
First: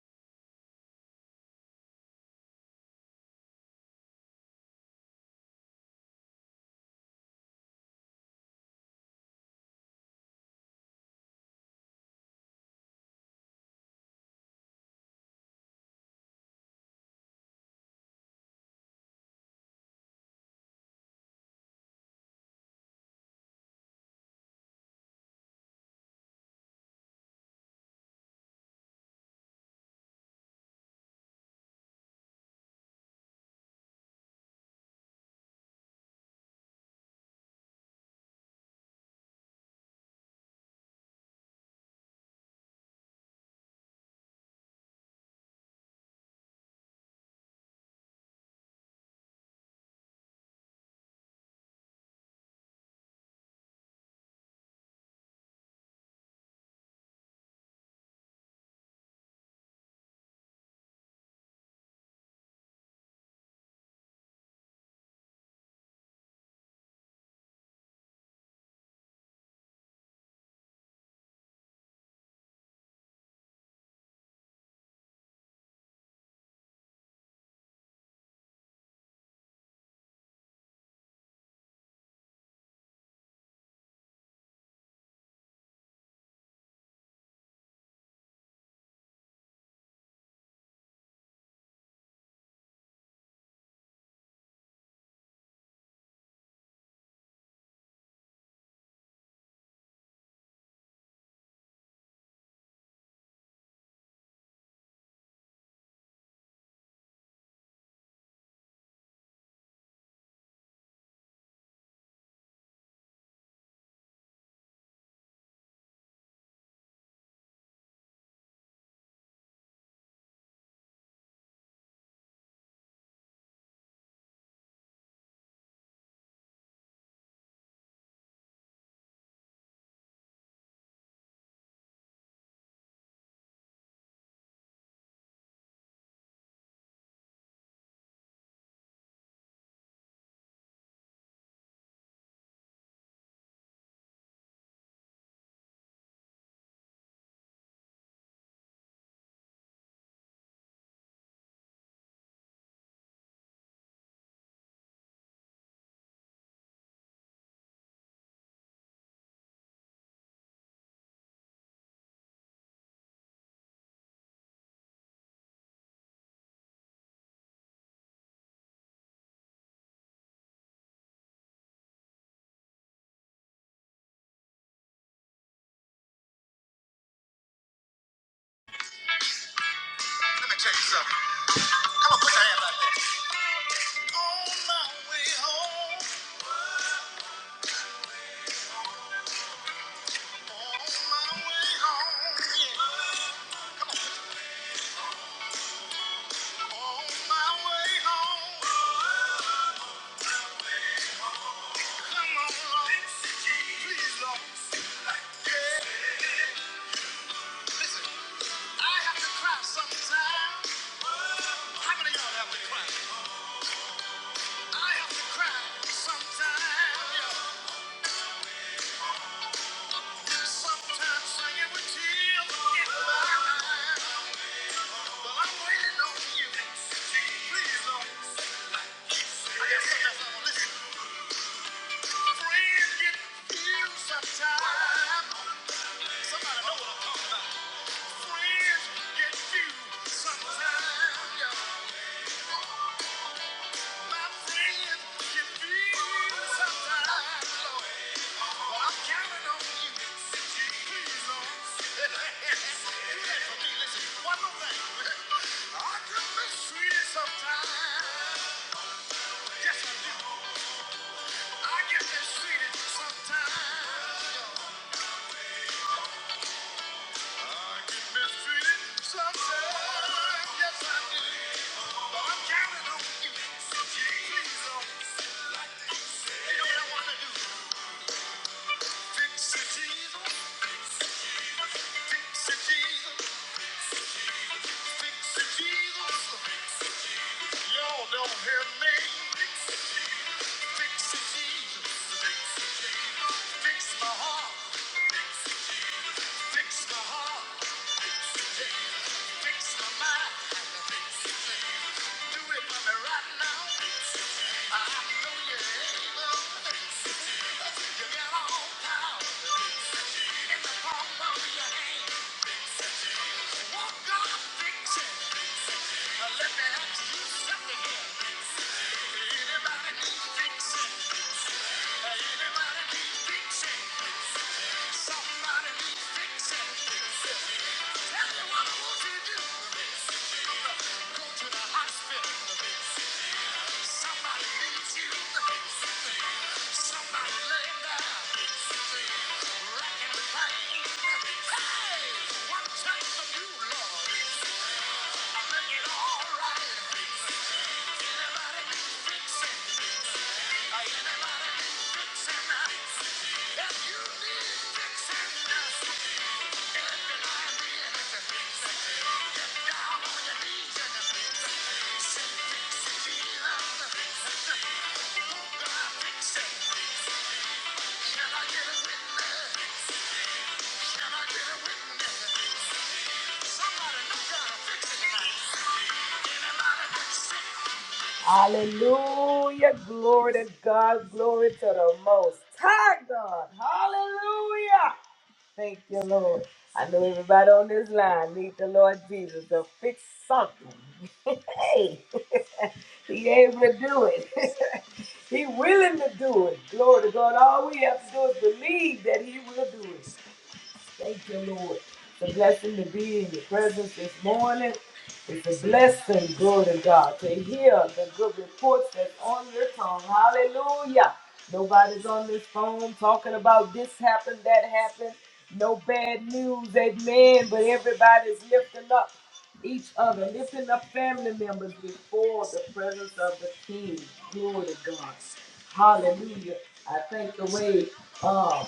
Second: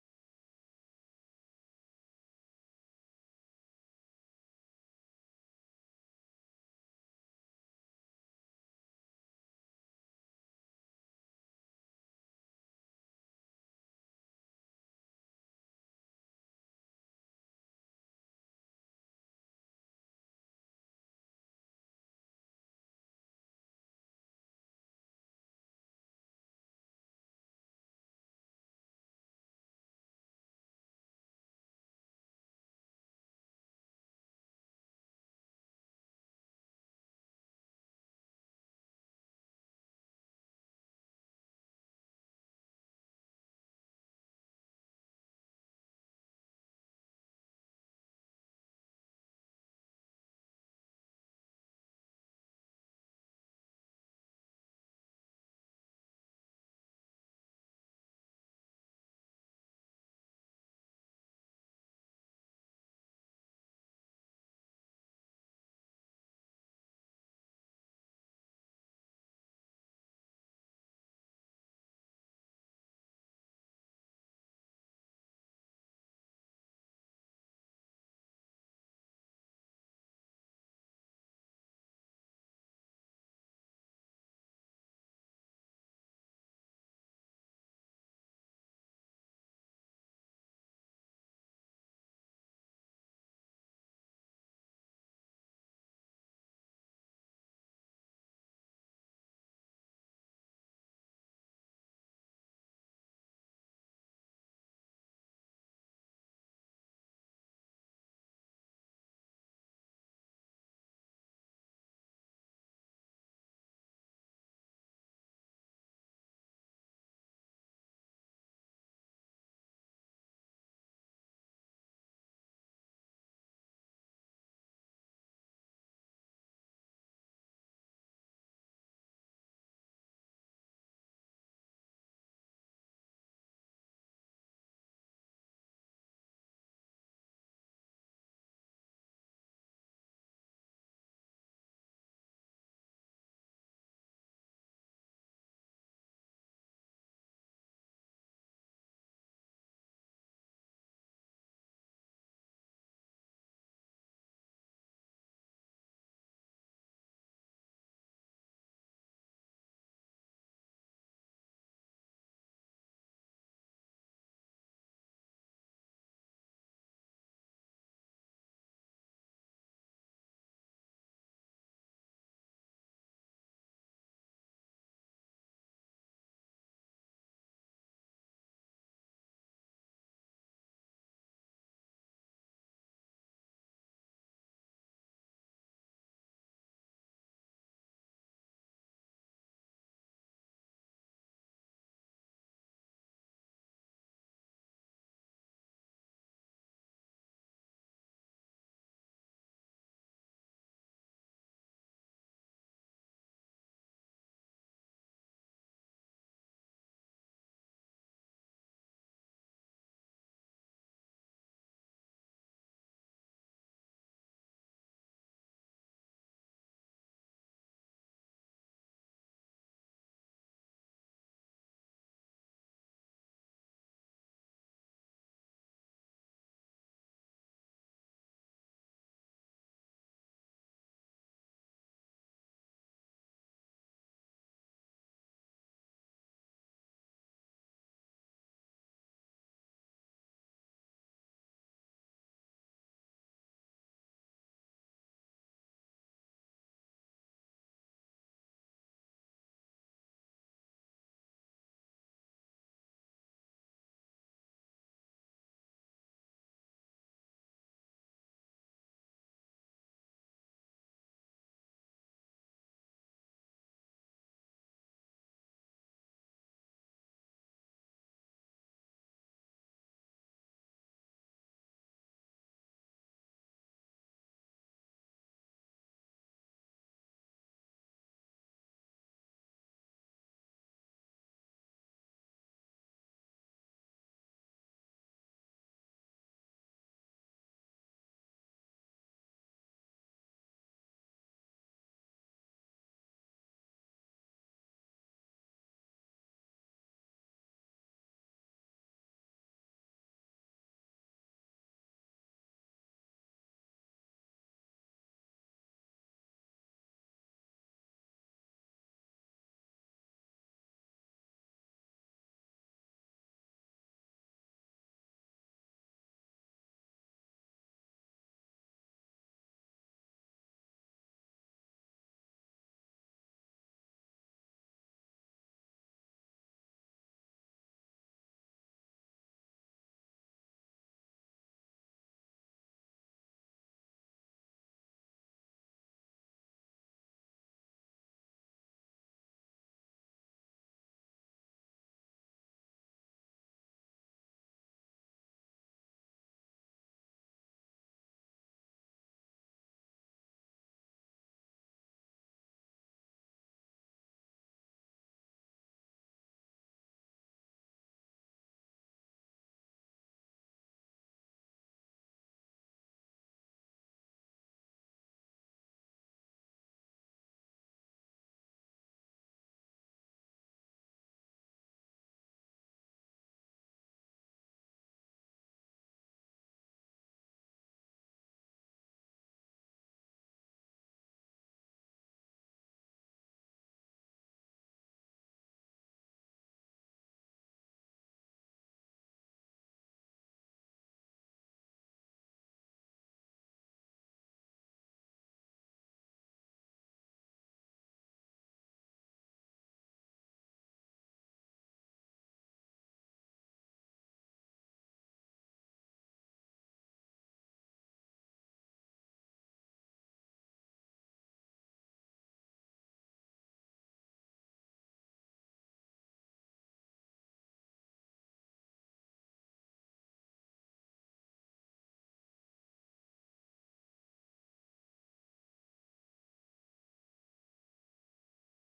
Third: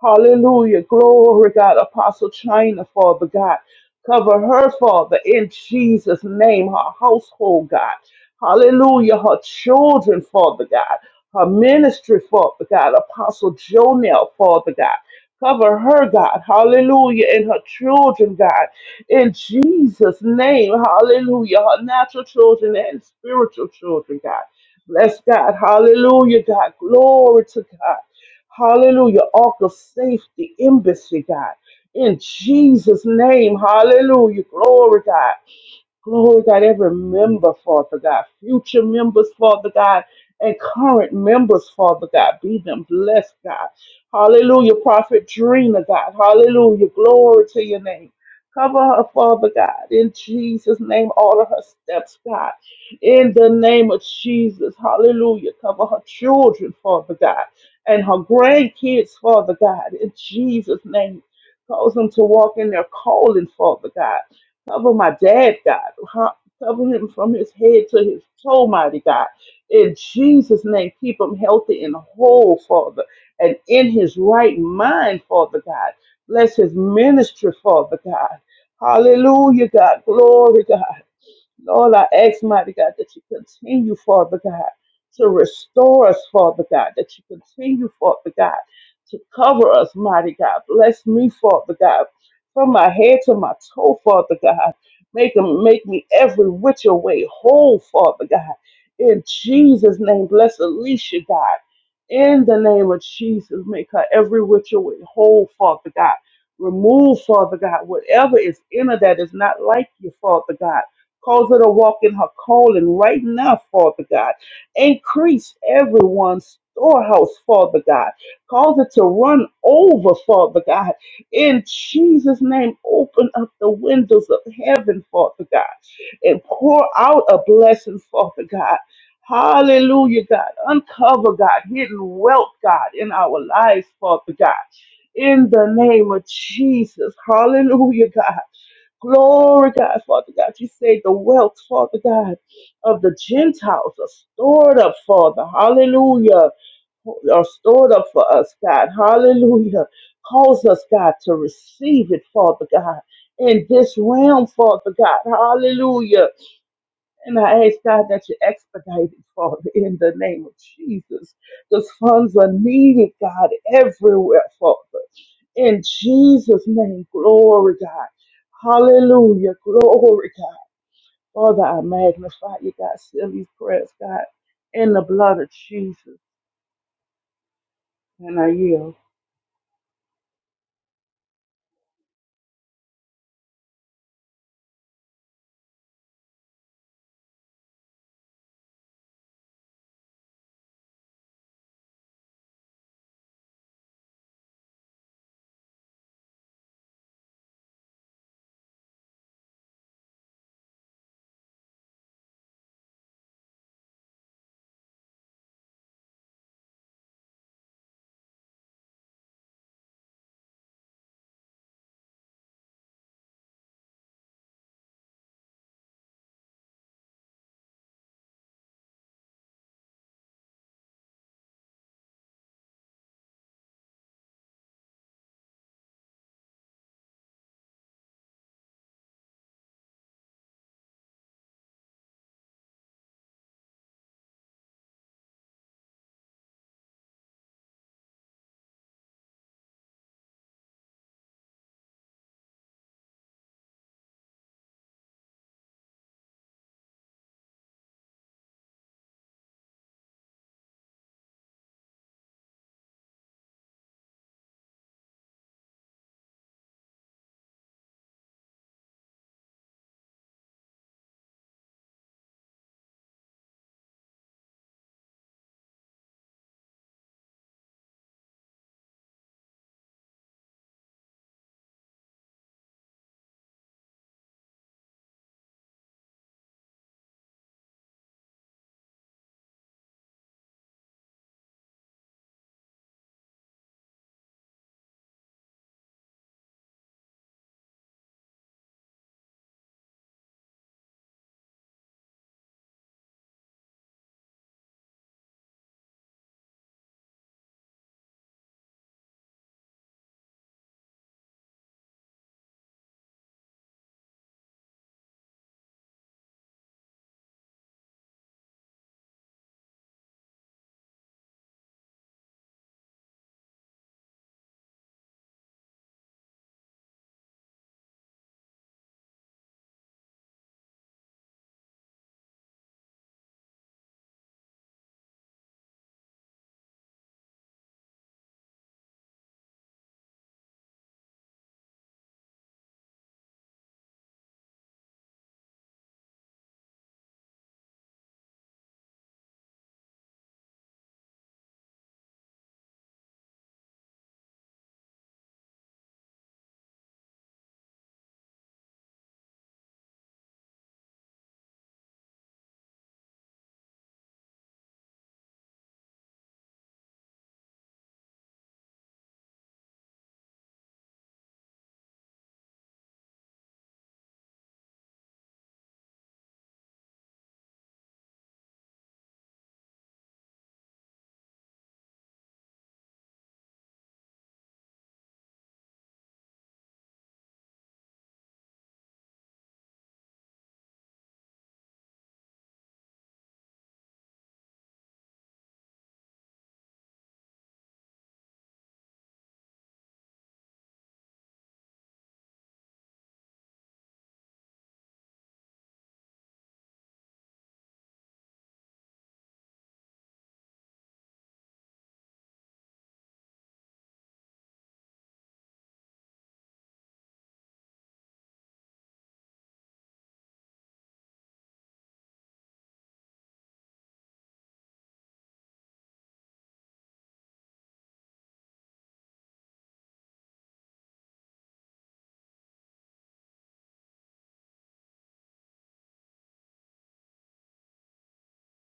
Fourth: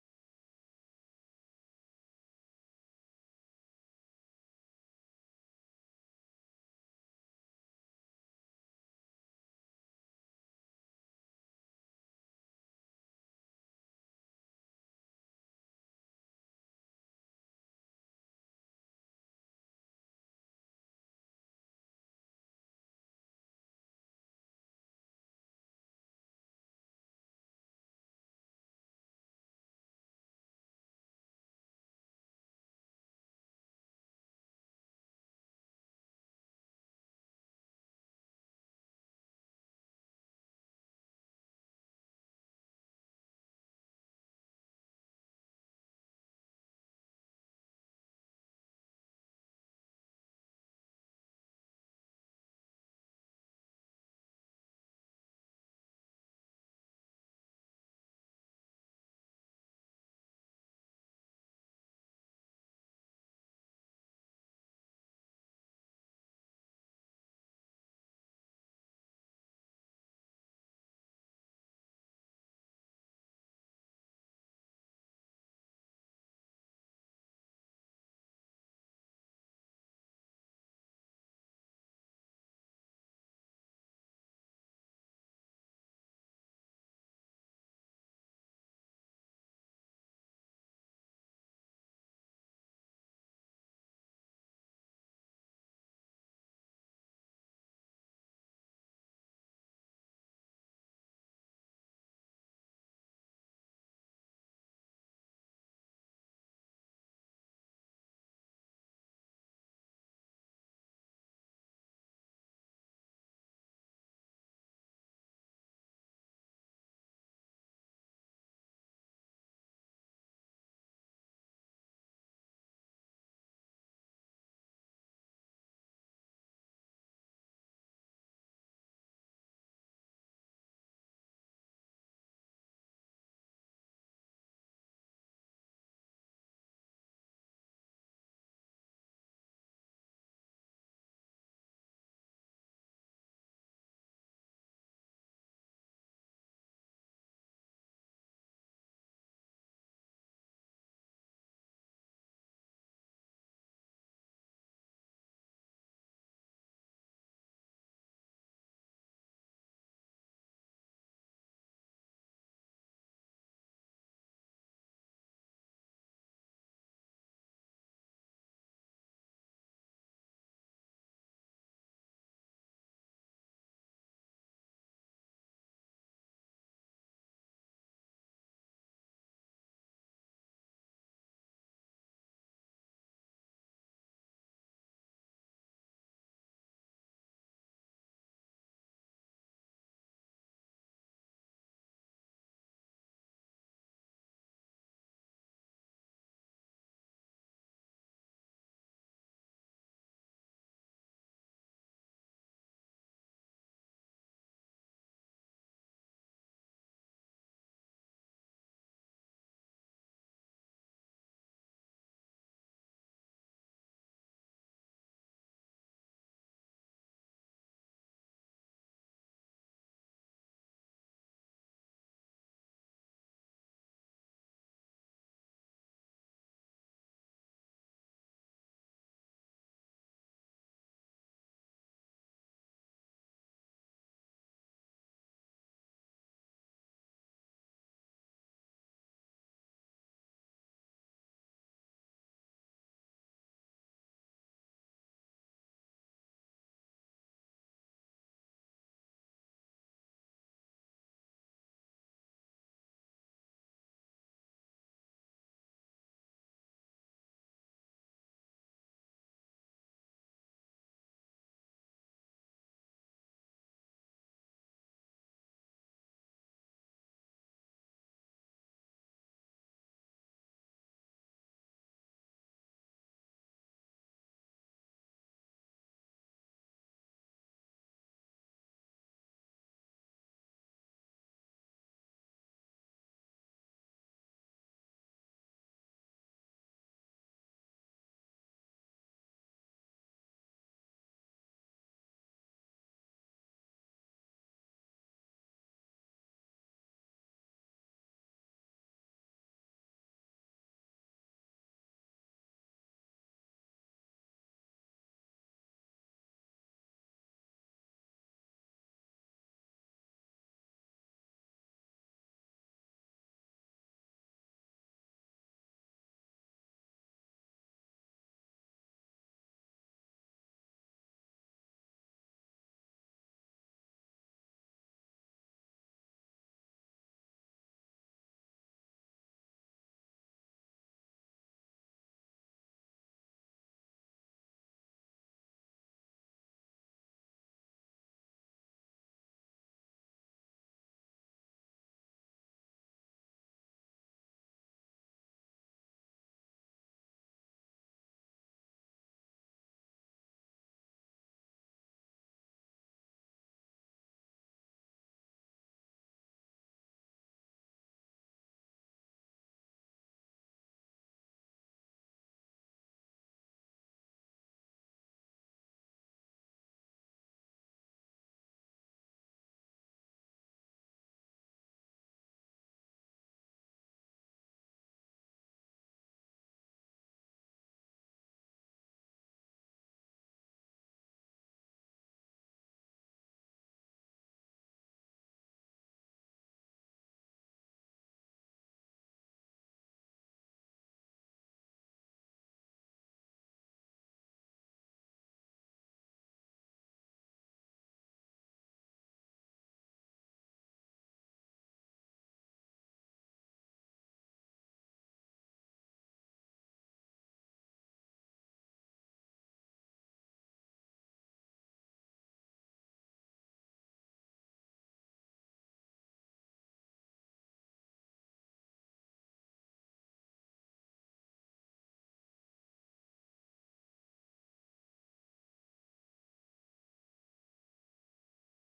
D: Hallelujah. Glory, God. Apostle China, Father God. Cover her, Father, in Jesus' name, her household, God. Hallelujah. Her children, Father God. Her ministry, Father God. Apostle Jonel, Father God. Cover her, God. Hallelujah. And her children, God. In Jesus' name. Hallelujah. Her natural children and spiritual children, God. Bless God. Hallelujah, God. Glory to God. Hallelujah. Ark of safety, embassy, God. In Jesus' name, hallelujah. Glory, God. Glory, God, every member, Father God, future members, Father God, and current members, Father God, be them blessed, God. Hallelujah, Prophet Drina, God. Hallelujah, glory to your name. Cover her, Father God, in Jesus' name, all of her steps, God. In the name of Jesus, hallelujah. Cover her children, Father God, and her grandkids, Father God, in Jesus' name. Cause them to walk in their calling, Father God Cover my dad, God. Huh? Cover him from his head to his toe, mighty God. In Jesus' name, keep him healthy and whole, Father, and in his right mind, Father God. Bless his ministry, Father God. Hallelujah, God. Glory, God. Lord, I ask, mighty God, that you continue, Father God, to restore us, Father God, that you continue, Father God, to cover us, mighty God. Bless me, Father God, from my head to my toe, Father God. Make, them, make me every which way whole, Father God. In Jesus' name, bless Alicia, God. In the name of Jesus, make her every which way whole, Father God. Remove, Father God, whatever is in her that is not like you, Father God Cause her to walk in her calling right now, Father God. Increase everyone's storehouse, Father God. Cause it to run over, Father God. In Jesus' name, open up the windows of heaven, Father God, and pour out a blessing, Father God. Hallelujah, God. Uncover, God, hidden wealth, God, in our lives, Father God. In the name of Jesus. Hallelujah, God. Glory, God, Father God. You say the wealth, Father God, of the Gentiles are stored up, Father. Hallelujah. Are stored up for us, God. Hallelujah. Cause us, God, to receive it, Father God, in this realm, Father God. Hallelujah. And I ask God that you expedite it, Father, in the name of Jesus. Those funds are needed, God, everywhere, Father. In Jesus' name, glory, God. Hallelujah, glory, God. Father, I magnify you, God. Send these prayers, God, in the blood of Jesus. And I yield.
A: Let me tell you something. Come on, put your hands like that. On my way home. Sometimes Somebody know what I'm talking Friends get few sometimes. yeah. My friends get few sometimes, But I'm counting on you. Please, Lord. Do that for me. Listen, one more thing. I get mistreated sometimes. Yes, I do. I get mistreated sometimes. I get mistreated sometimes. Yes, I do. But I'm counting on you. Jesus. You know what I want to do? Fix it, Jesus. Fix Jesus. Fix Jesus. Y'all don't hear me. Fix Jesus. Fix my heart. Fix the heart, fix the day, fix the mind, fix the thing. Do it for me right now. I know you're able. You got all power in the palm of your hand. Won't God fix it? Now let me ask you something here. Fix it. Hallelujah, glory to God, glory to the most high God. Hallelujah. Thank you, Lord. I know everybody on this line need the Lord Jesus to fix something. *laughs* hey, *laughs* He able to do it. *laughs* he willing to do it. Glory to God. All we have to do is believe that He will do it. Thank you, Lord. It's a blessing to be in your presence this morning. It's a blessing, glory to God, to hear the good reports that's on your tongue. Hallelujah. Nobody's on this phone talking about this happened, that happened. No bad news, amen. But everybody's lifting up each other, lifting up family members before the presence of the King. Glory to God. Hallelujah. I thank the way. um,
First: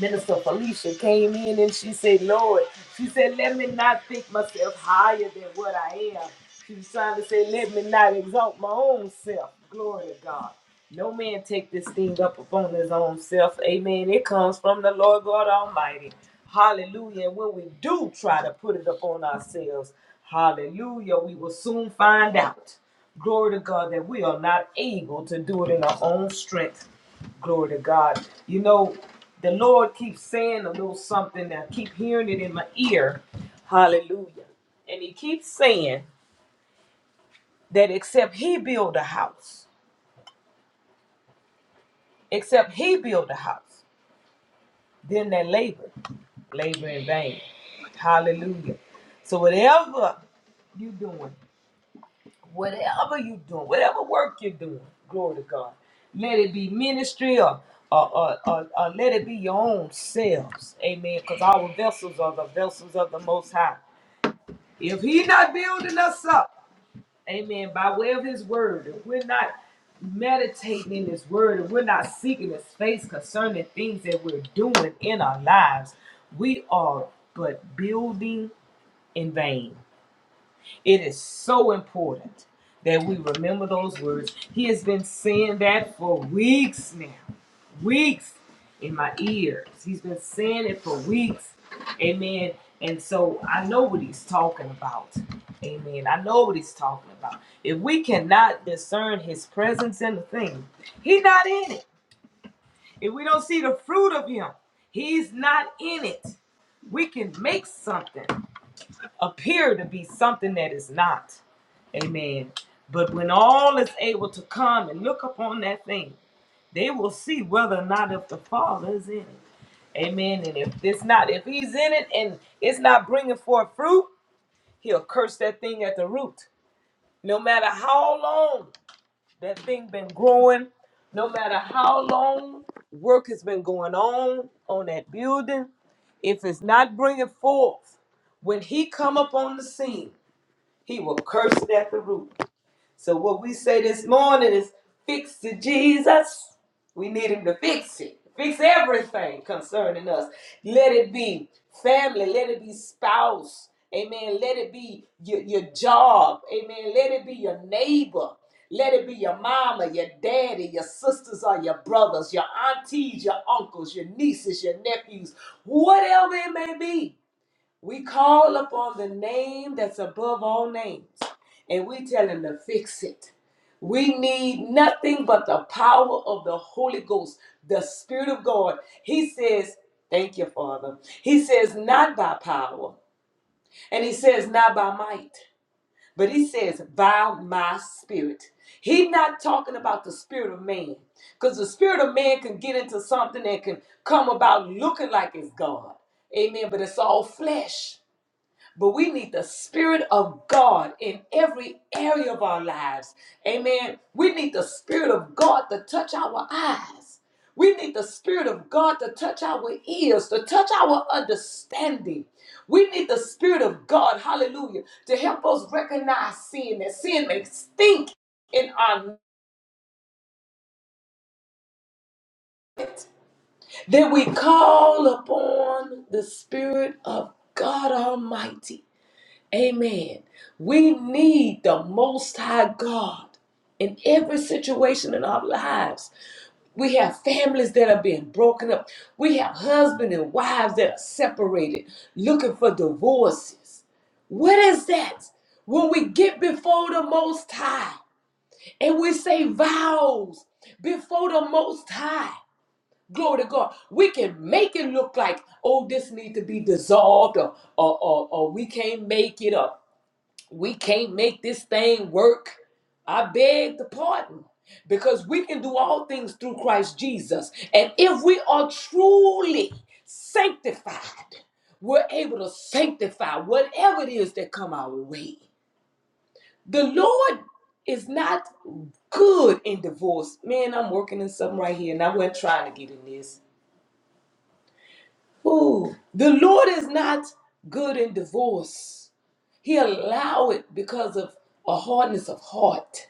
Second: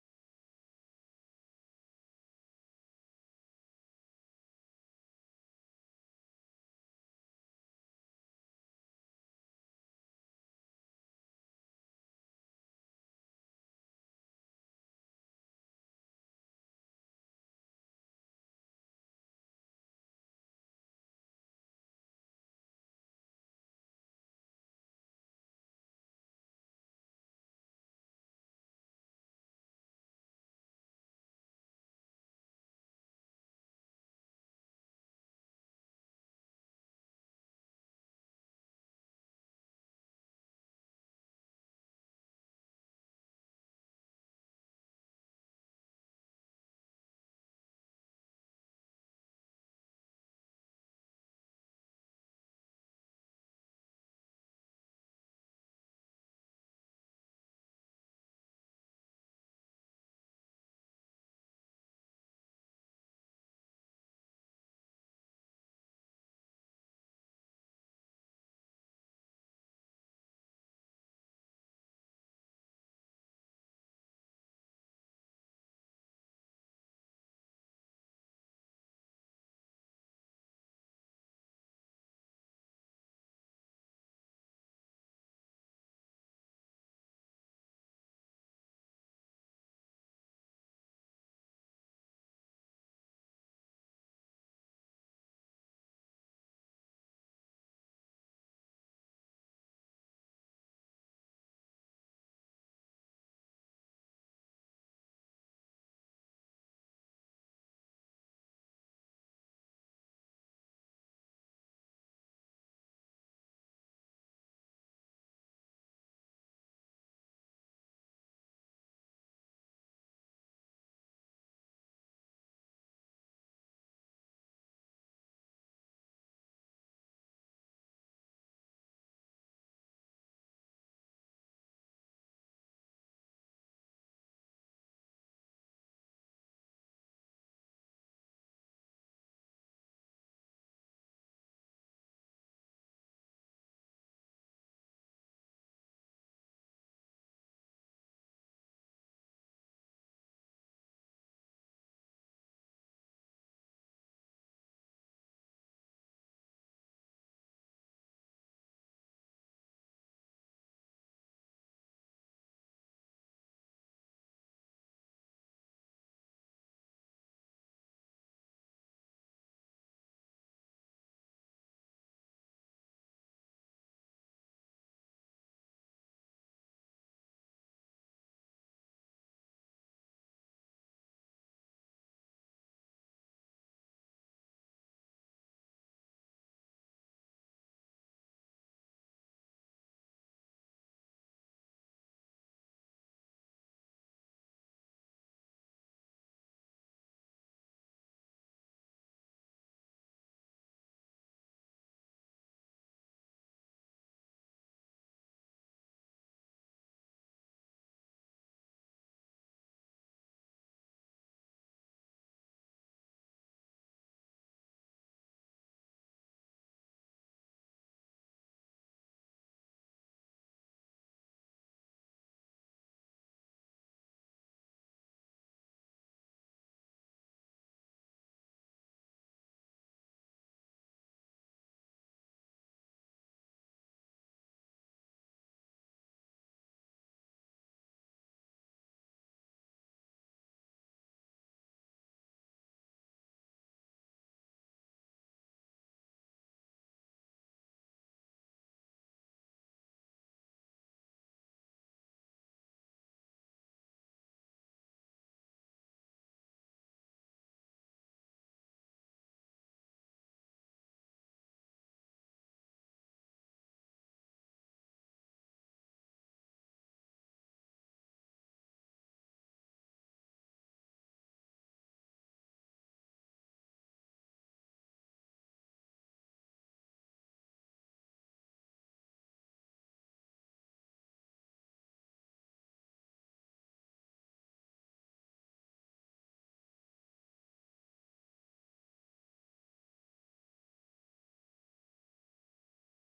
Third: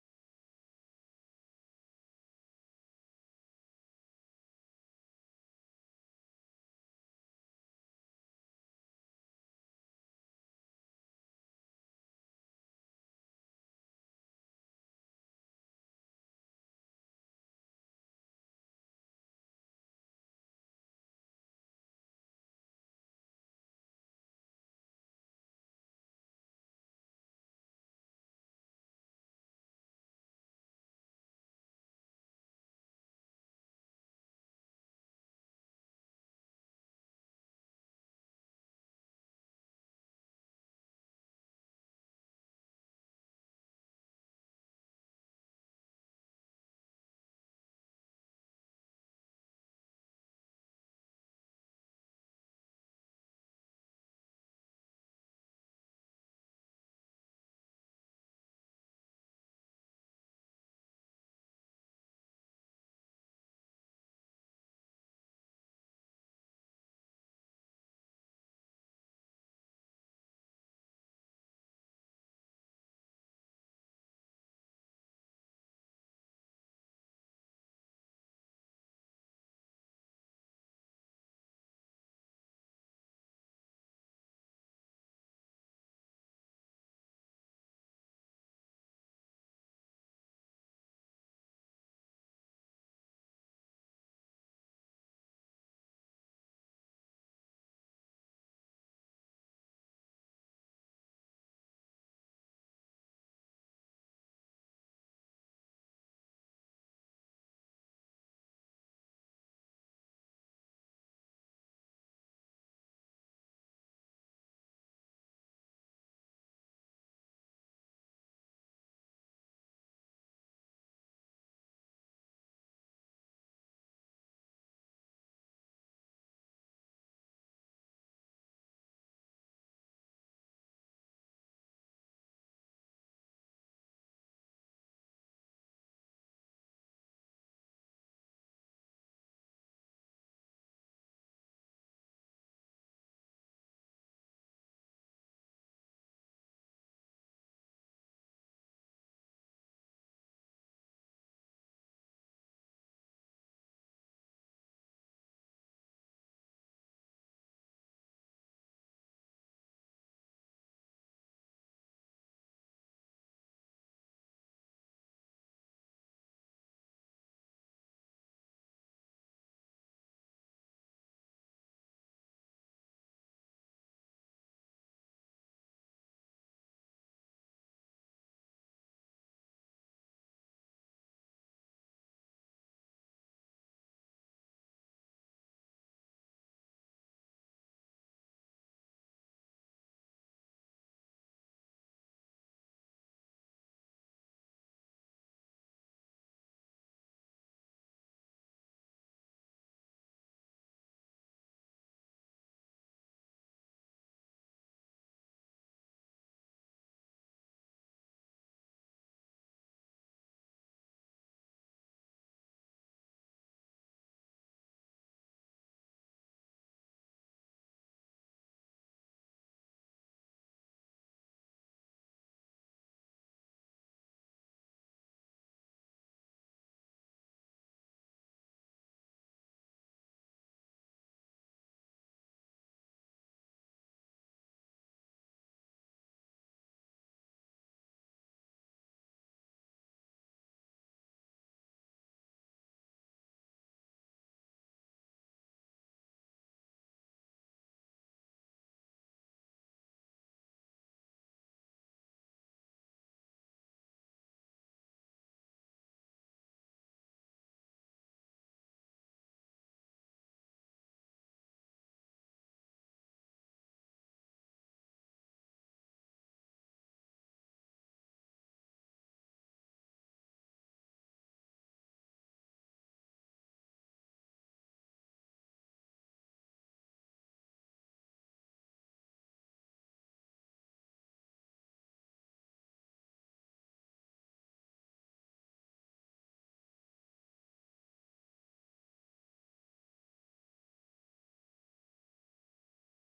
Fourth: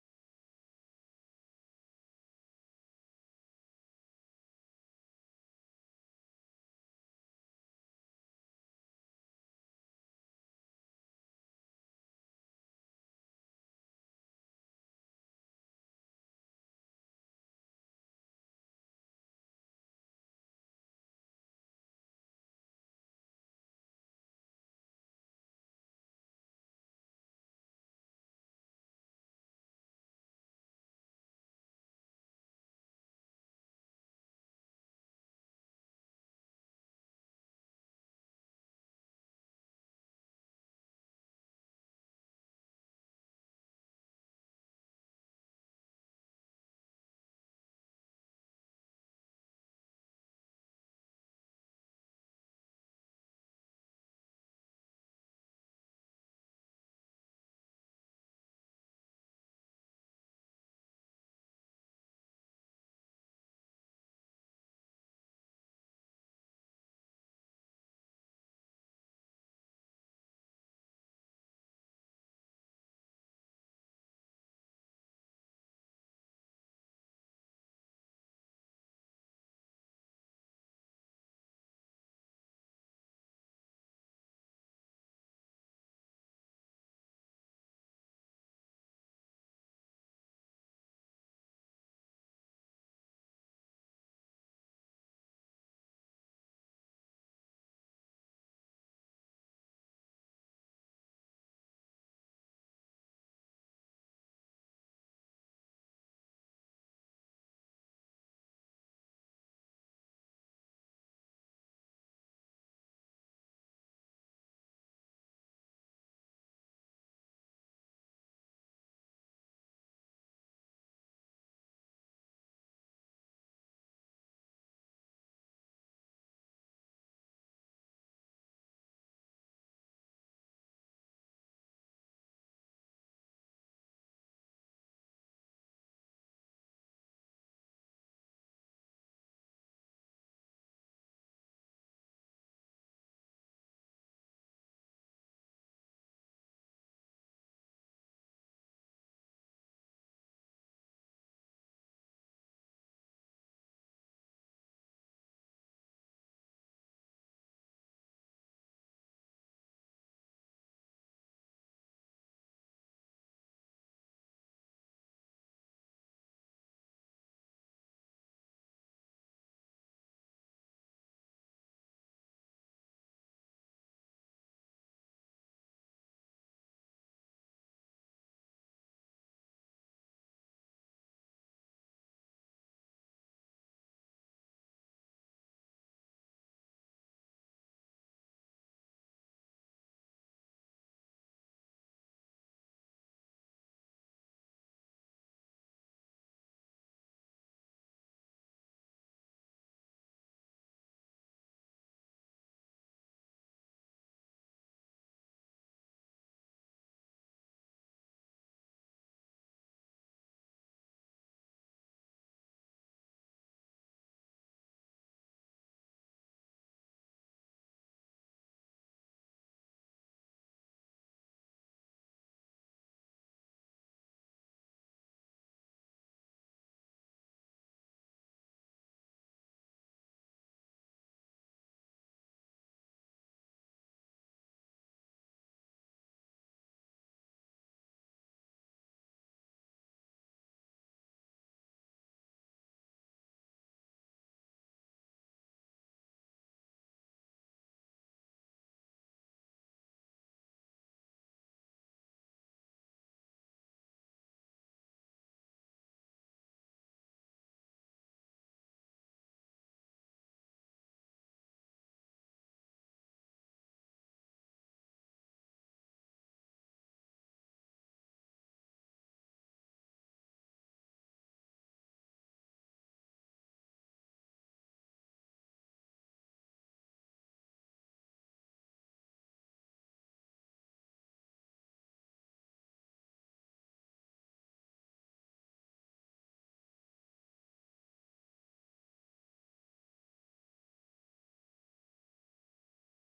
A: Minister Felicia came in and she said, Lord, she said, let me not think myself higher than what I am. She was trying to say, let me not exalt my own self. Glory to God. No man take this thing up upon his own self. Amen. It comes from the Lord God Almighty. Hallelujah. And when we do try to put it upon ourselves, hallelujah, we will soon find out. Glory to God that we are not able to do it in our own strength. Glory to God. You know, the Lord keeps saying a little something. I keep hearing it in my ear. Hallelujah. And He keeps saying that except He build a house, except He build a house, then they labor, labor in vain. Hallelujah. So whatever you doing. whatever you doing, whatever work you're doing, glory to God. Let it be ministry or or, or, or, or let it be your own selves. Amen. Because our vessels are the vessels of the Most High. If He not building us up, amen, by way of His word, if we're not meditating in His word, if we're not seeking His face concerning things that we're doing in our lives, we are but building in vain. It is so important that we remember those words. He has been saying that for weeks now. Weeks in my ears. He's been saying it for weeks. Amen. And so I know what he's talking about. Amen. I know what he's talking about. If we cannot discern his presence in the thing, he's not in it. If we don't see the fruit of him, he's not in it. We can make something appear to be something that is not. Amen. But when all is able to come and look upon that thing, they will see whether or not if the Father is in it. Amen. And if it's not, if he's in it and it's not bringing forth fruit, he'll curse that thing at the root. No matter how long that thing been growing, no matter how long work has been going on on that building, if it's not bringing forth, when he come up on the scene, he will curse it at the root. So what we say this morning is fix to Jesus. We need him to fix it. Fix everything concerning us. Let it be family. Let it be spouse. Amen. Let it be your, your job. Amen. Let it be your neighbor. Let it be your mama, your daddy, your sisters or your brothers, your aunties, your uncles, your nieces, your nephews, whatever it may be. We call upon the name that's above all names, and we tell him to fix it. We need nothing but the power of the Holy Ghost, the Spirit of God. He says, Thank you, Father. He says, Not by power, and he says, Not by might, but he says, By my spirit. He's not talking about the spirit of man, because the spirit of man can get into something that can come about looking like it's God. Amen. But it's all flesh. But we need the Spirit of God in every area of our lives. Amen. We need the Spirit of God to touch our eyes. We need the Spirit of God to touch our ears, to touch our understanding. We need the Spirit of God, hallelujah, to help us recognize sin, that sin may stink in our midst. Then we call upon the Spirit of God Almighty Amen. We need the Most High God in every situation in our lives. We have families that are being broken up. We have husbands and wives that are separated, looking for divorces. What is that? When we get before the Most High and we say vows before the Most High, glory to God, we can make it look like, oh, this need to be dissolved, or, or, or, or we can't make it up we can't make this thing work. I beg the pardon because we can do all things through Christ Jesus. And if we are truly sanctified, we're able to sanctify whatever it is that come our way. The Lord is not good in divorce. Man, I'm working in something right here and I wasn't trying to get in this. Ooh, the Lord is not good in divorce. He allowed it because of a hardness of heart.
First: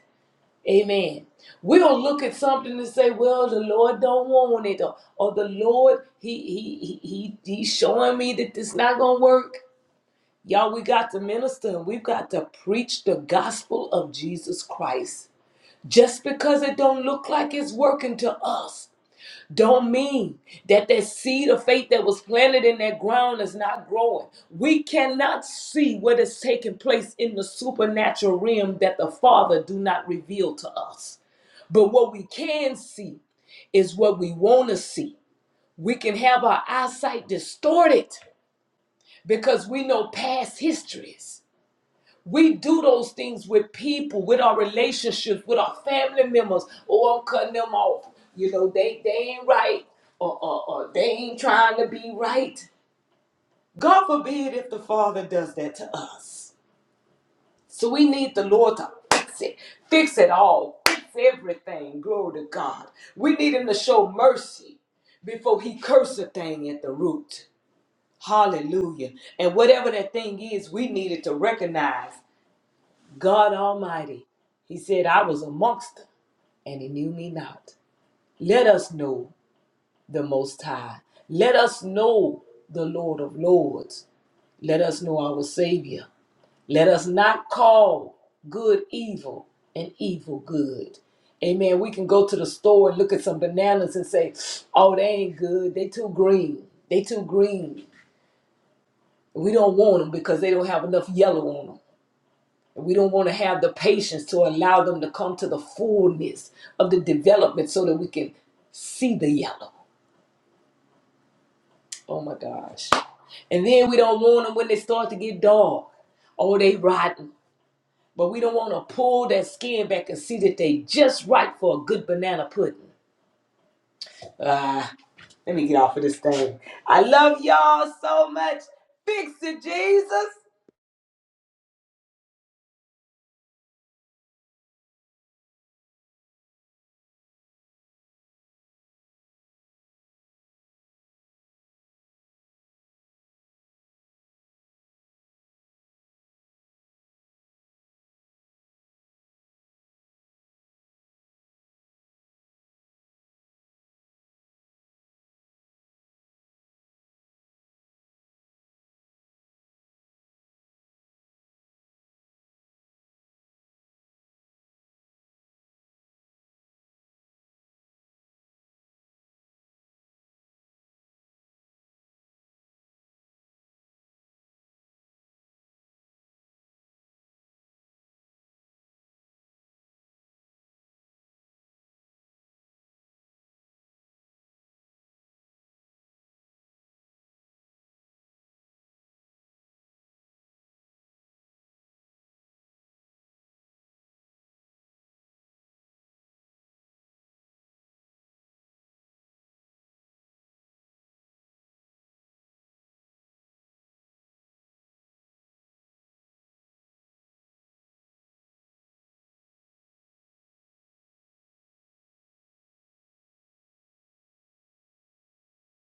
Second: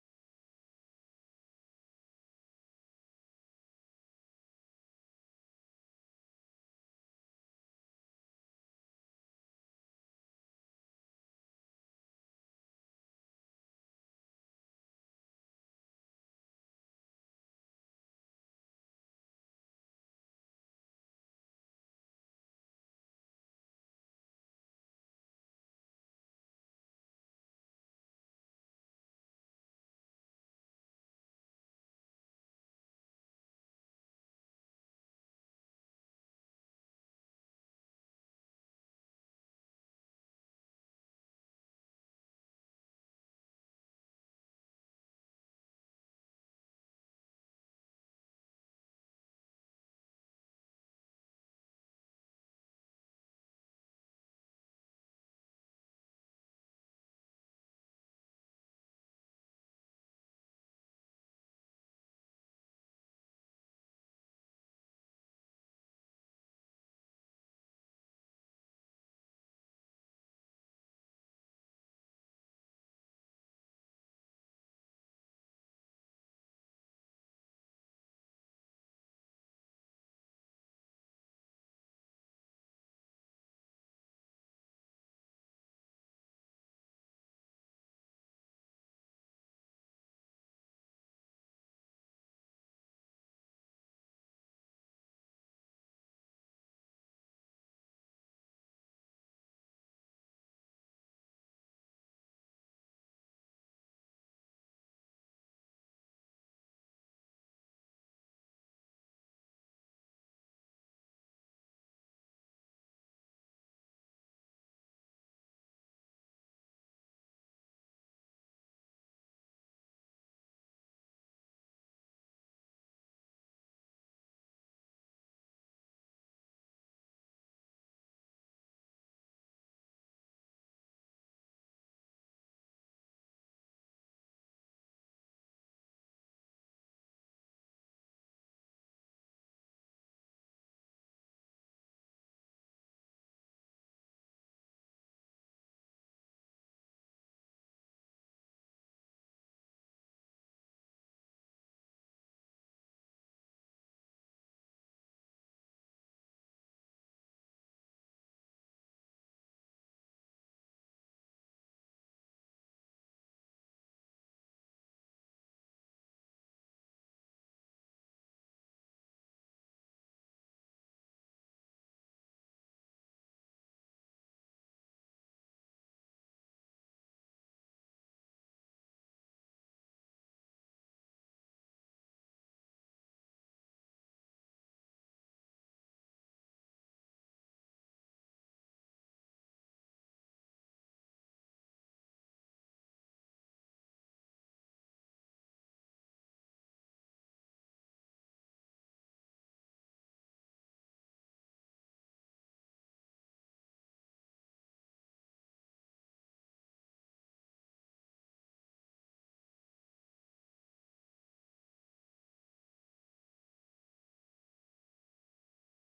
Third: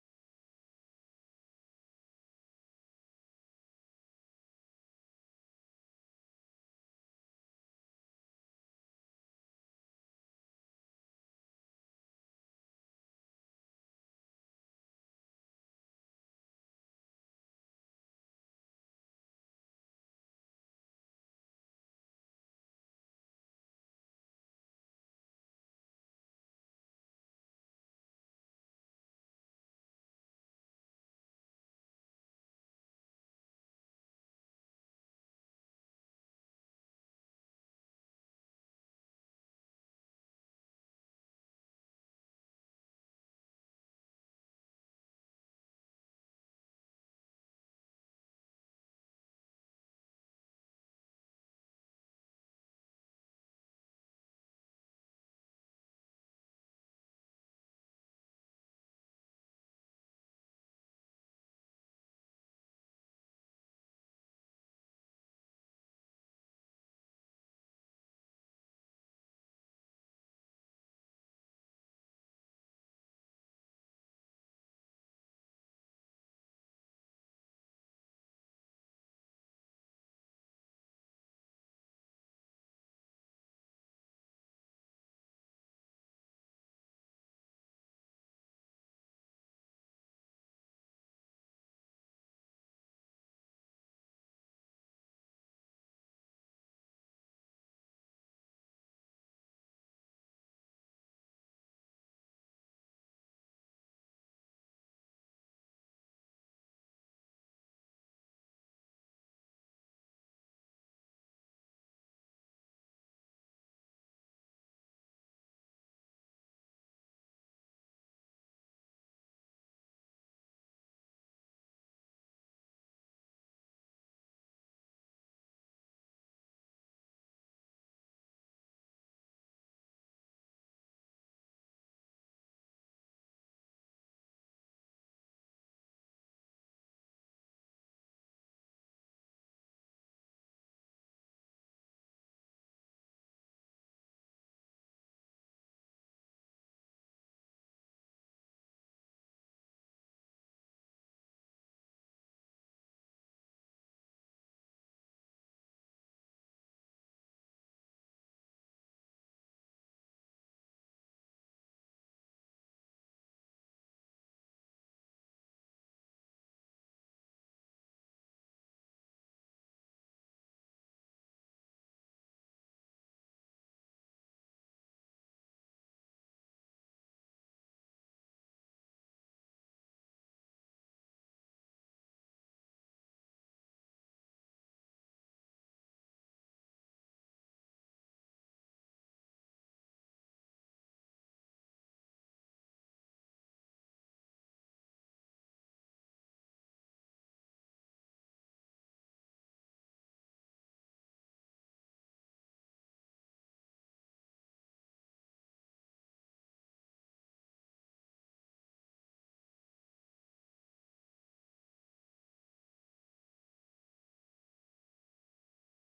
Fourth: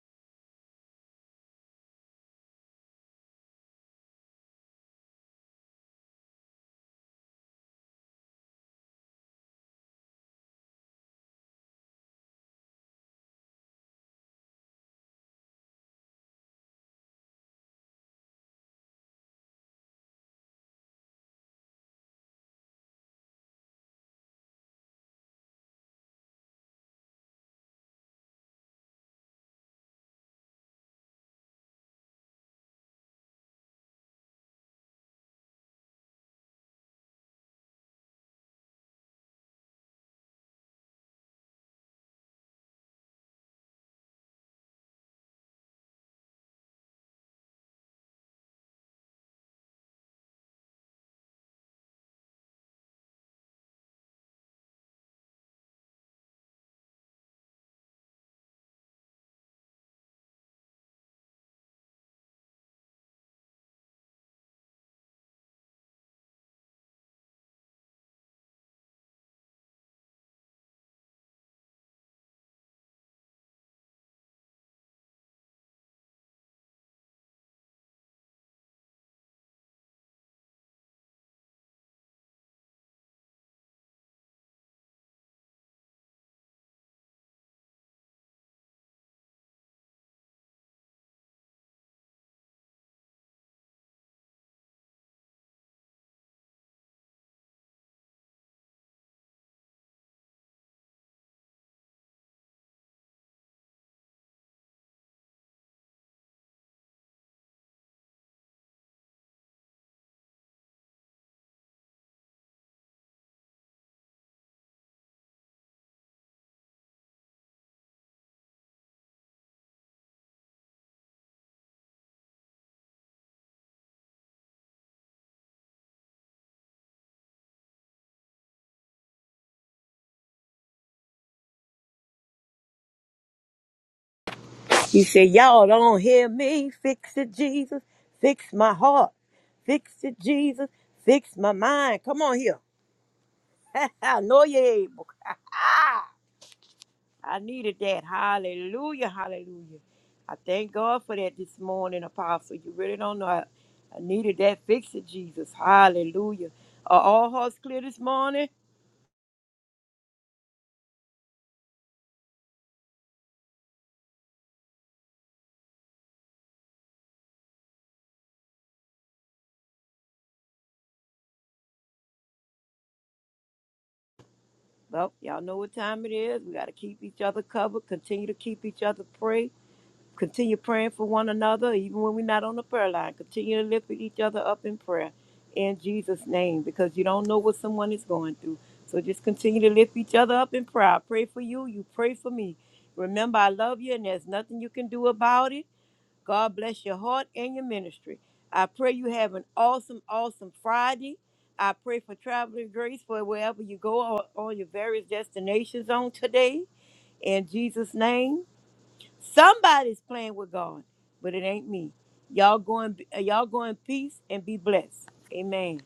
A: Amen. We don't look at something and say, "Well, the Lord don't want it," or, or "The Lord, he he he he he's showing me that this not gonna work." Y'all, we got to minister and we've got to preach the gospel of Jesus Christ. Just because it don't look like it's working to us, don't mean that that seed of faith that was planted in that ground is not growing. We cannot see what is taking place in the supernatural realm that the Father do not reveal to us. But what we can see is what we want to see. We can have our eyesight distorted because we know past histories. We do those things with people, with our relationships, with our family members. Oh, I'm cutting them off. You know, they, they ain't right or, or, or they ain't trying to be right. God forbid if the Father does that to us. So we need the Lord to fix it, fix it all, fix everything. Glory to God. We need Him to show mercy before He curse a thing at the root. Hallelujah. And whatever that thing is, we needed to recognize God Almighty. He said, I was amongst them, and He knew me not. Let us know the Most High. Let us know the Lord of Lords. Let us know our Savior. Let us not call good evil and evil good. Amen. We can go to the store and look at some bananas and say, oh, they ain't good. They too green. They too green. We don't want them because they don't have enough yellow on them. And we don't want to have the patience to allow them to come to the fullness of the development so that we can see the yellow. Oh my gosh. And then we don't want them when they start to get dark. Oh, they rotten. But we don't want to pull that skin back and see that they just right for a good banana pudding. Ah, let me get off of this thing. I love y'all so much. Fix it, Jesus.
C: He said, Y'all don't hear me. Fix it, Jesus. Fix my heart. Fix it, Jesus. Fix my mind. Come on here. *laughs* I know you're able. *laughs* I needed that. Hallelujah. Hallelujah. I thank God for that this morning, Apostle. You really don't know. I, I needed that. Fix it, Jesus. Hallelujah. Are all hearts clear this morning? Well, y'all know what time it is. We got to keep each other covered, continue to keep each other prayed. Continue praying for one another, even when we're not on the prayer line. Continue to lift each other up in prayer in Jesus' name because you don't know what someone is going through. So just continue to lift each other up in prayer. I pray for you, you pray for me. Remember, I love you and there's nothing you can do about it. God bless your heart and your ministry. I pray you have an awesome, awesome Friday. I pray for traveling grace for wherever you go or all your various destinations on today. In Jesus' name. Somebody's playing with God, but it ain't me. Y'all go in, y'all go in peace and be blessed. Amen.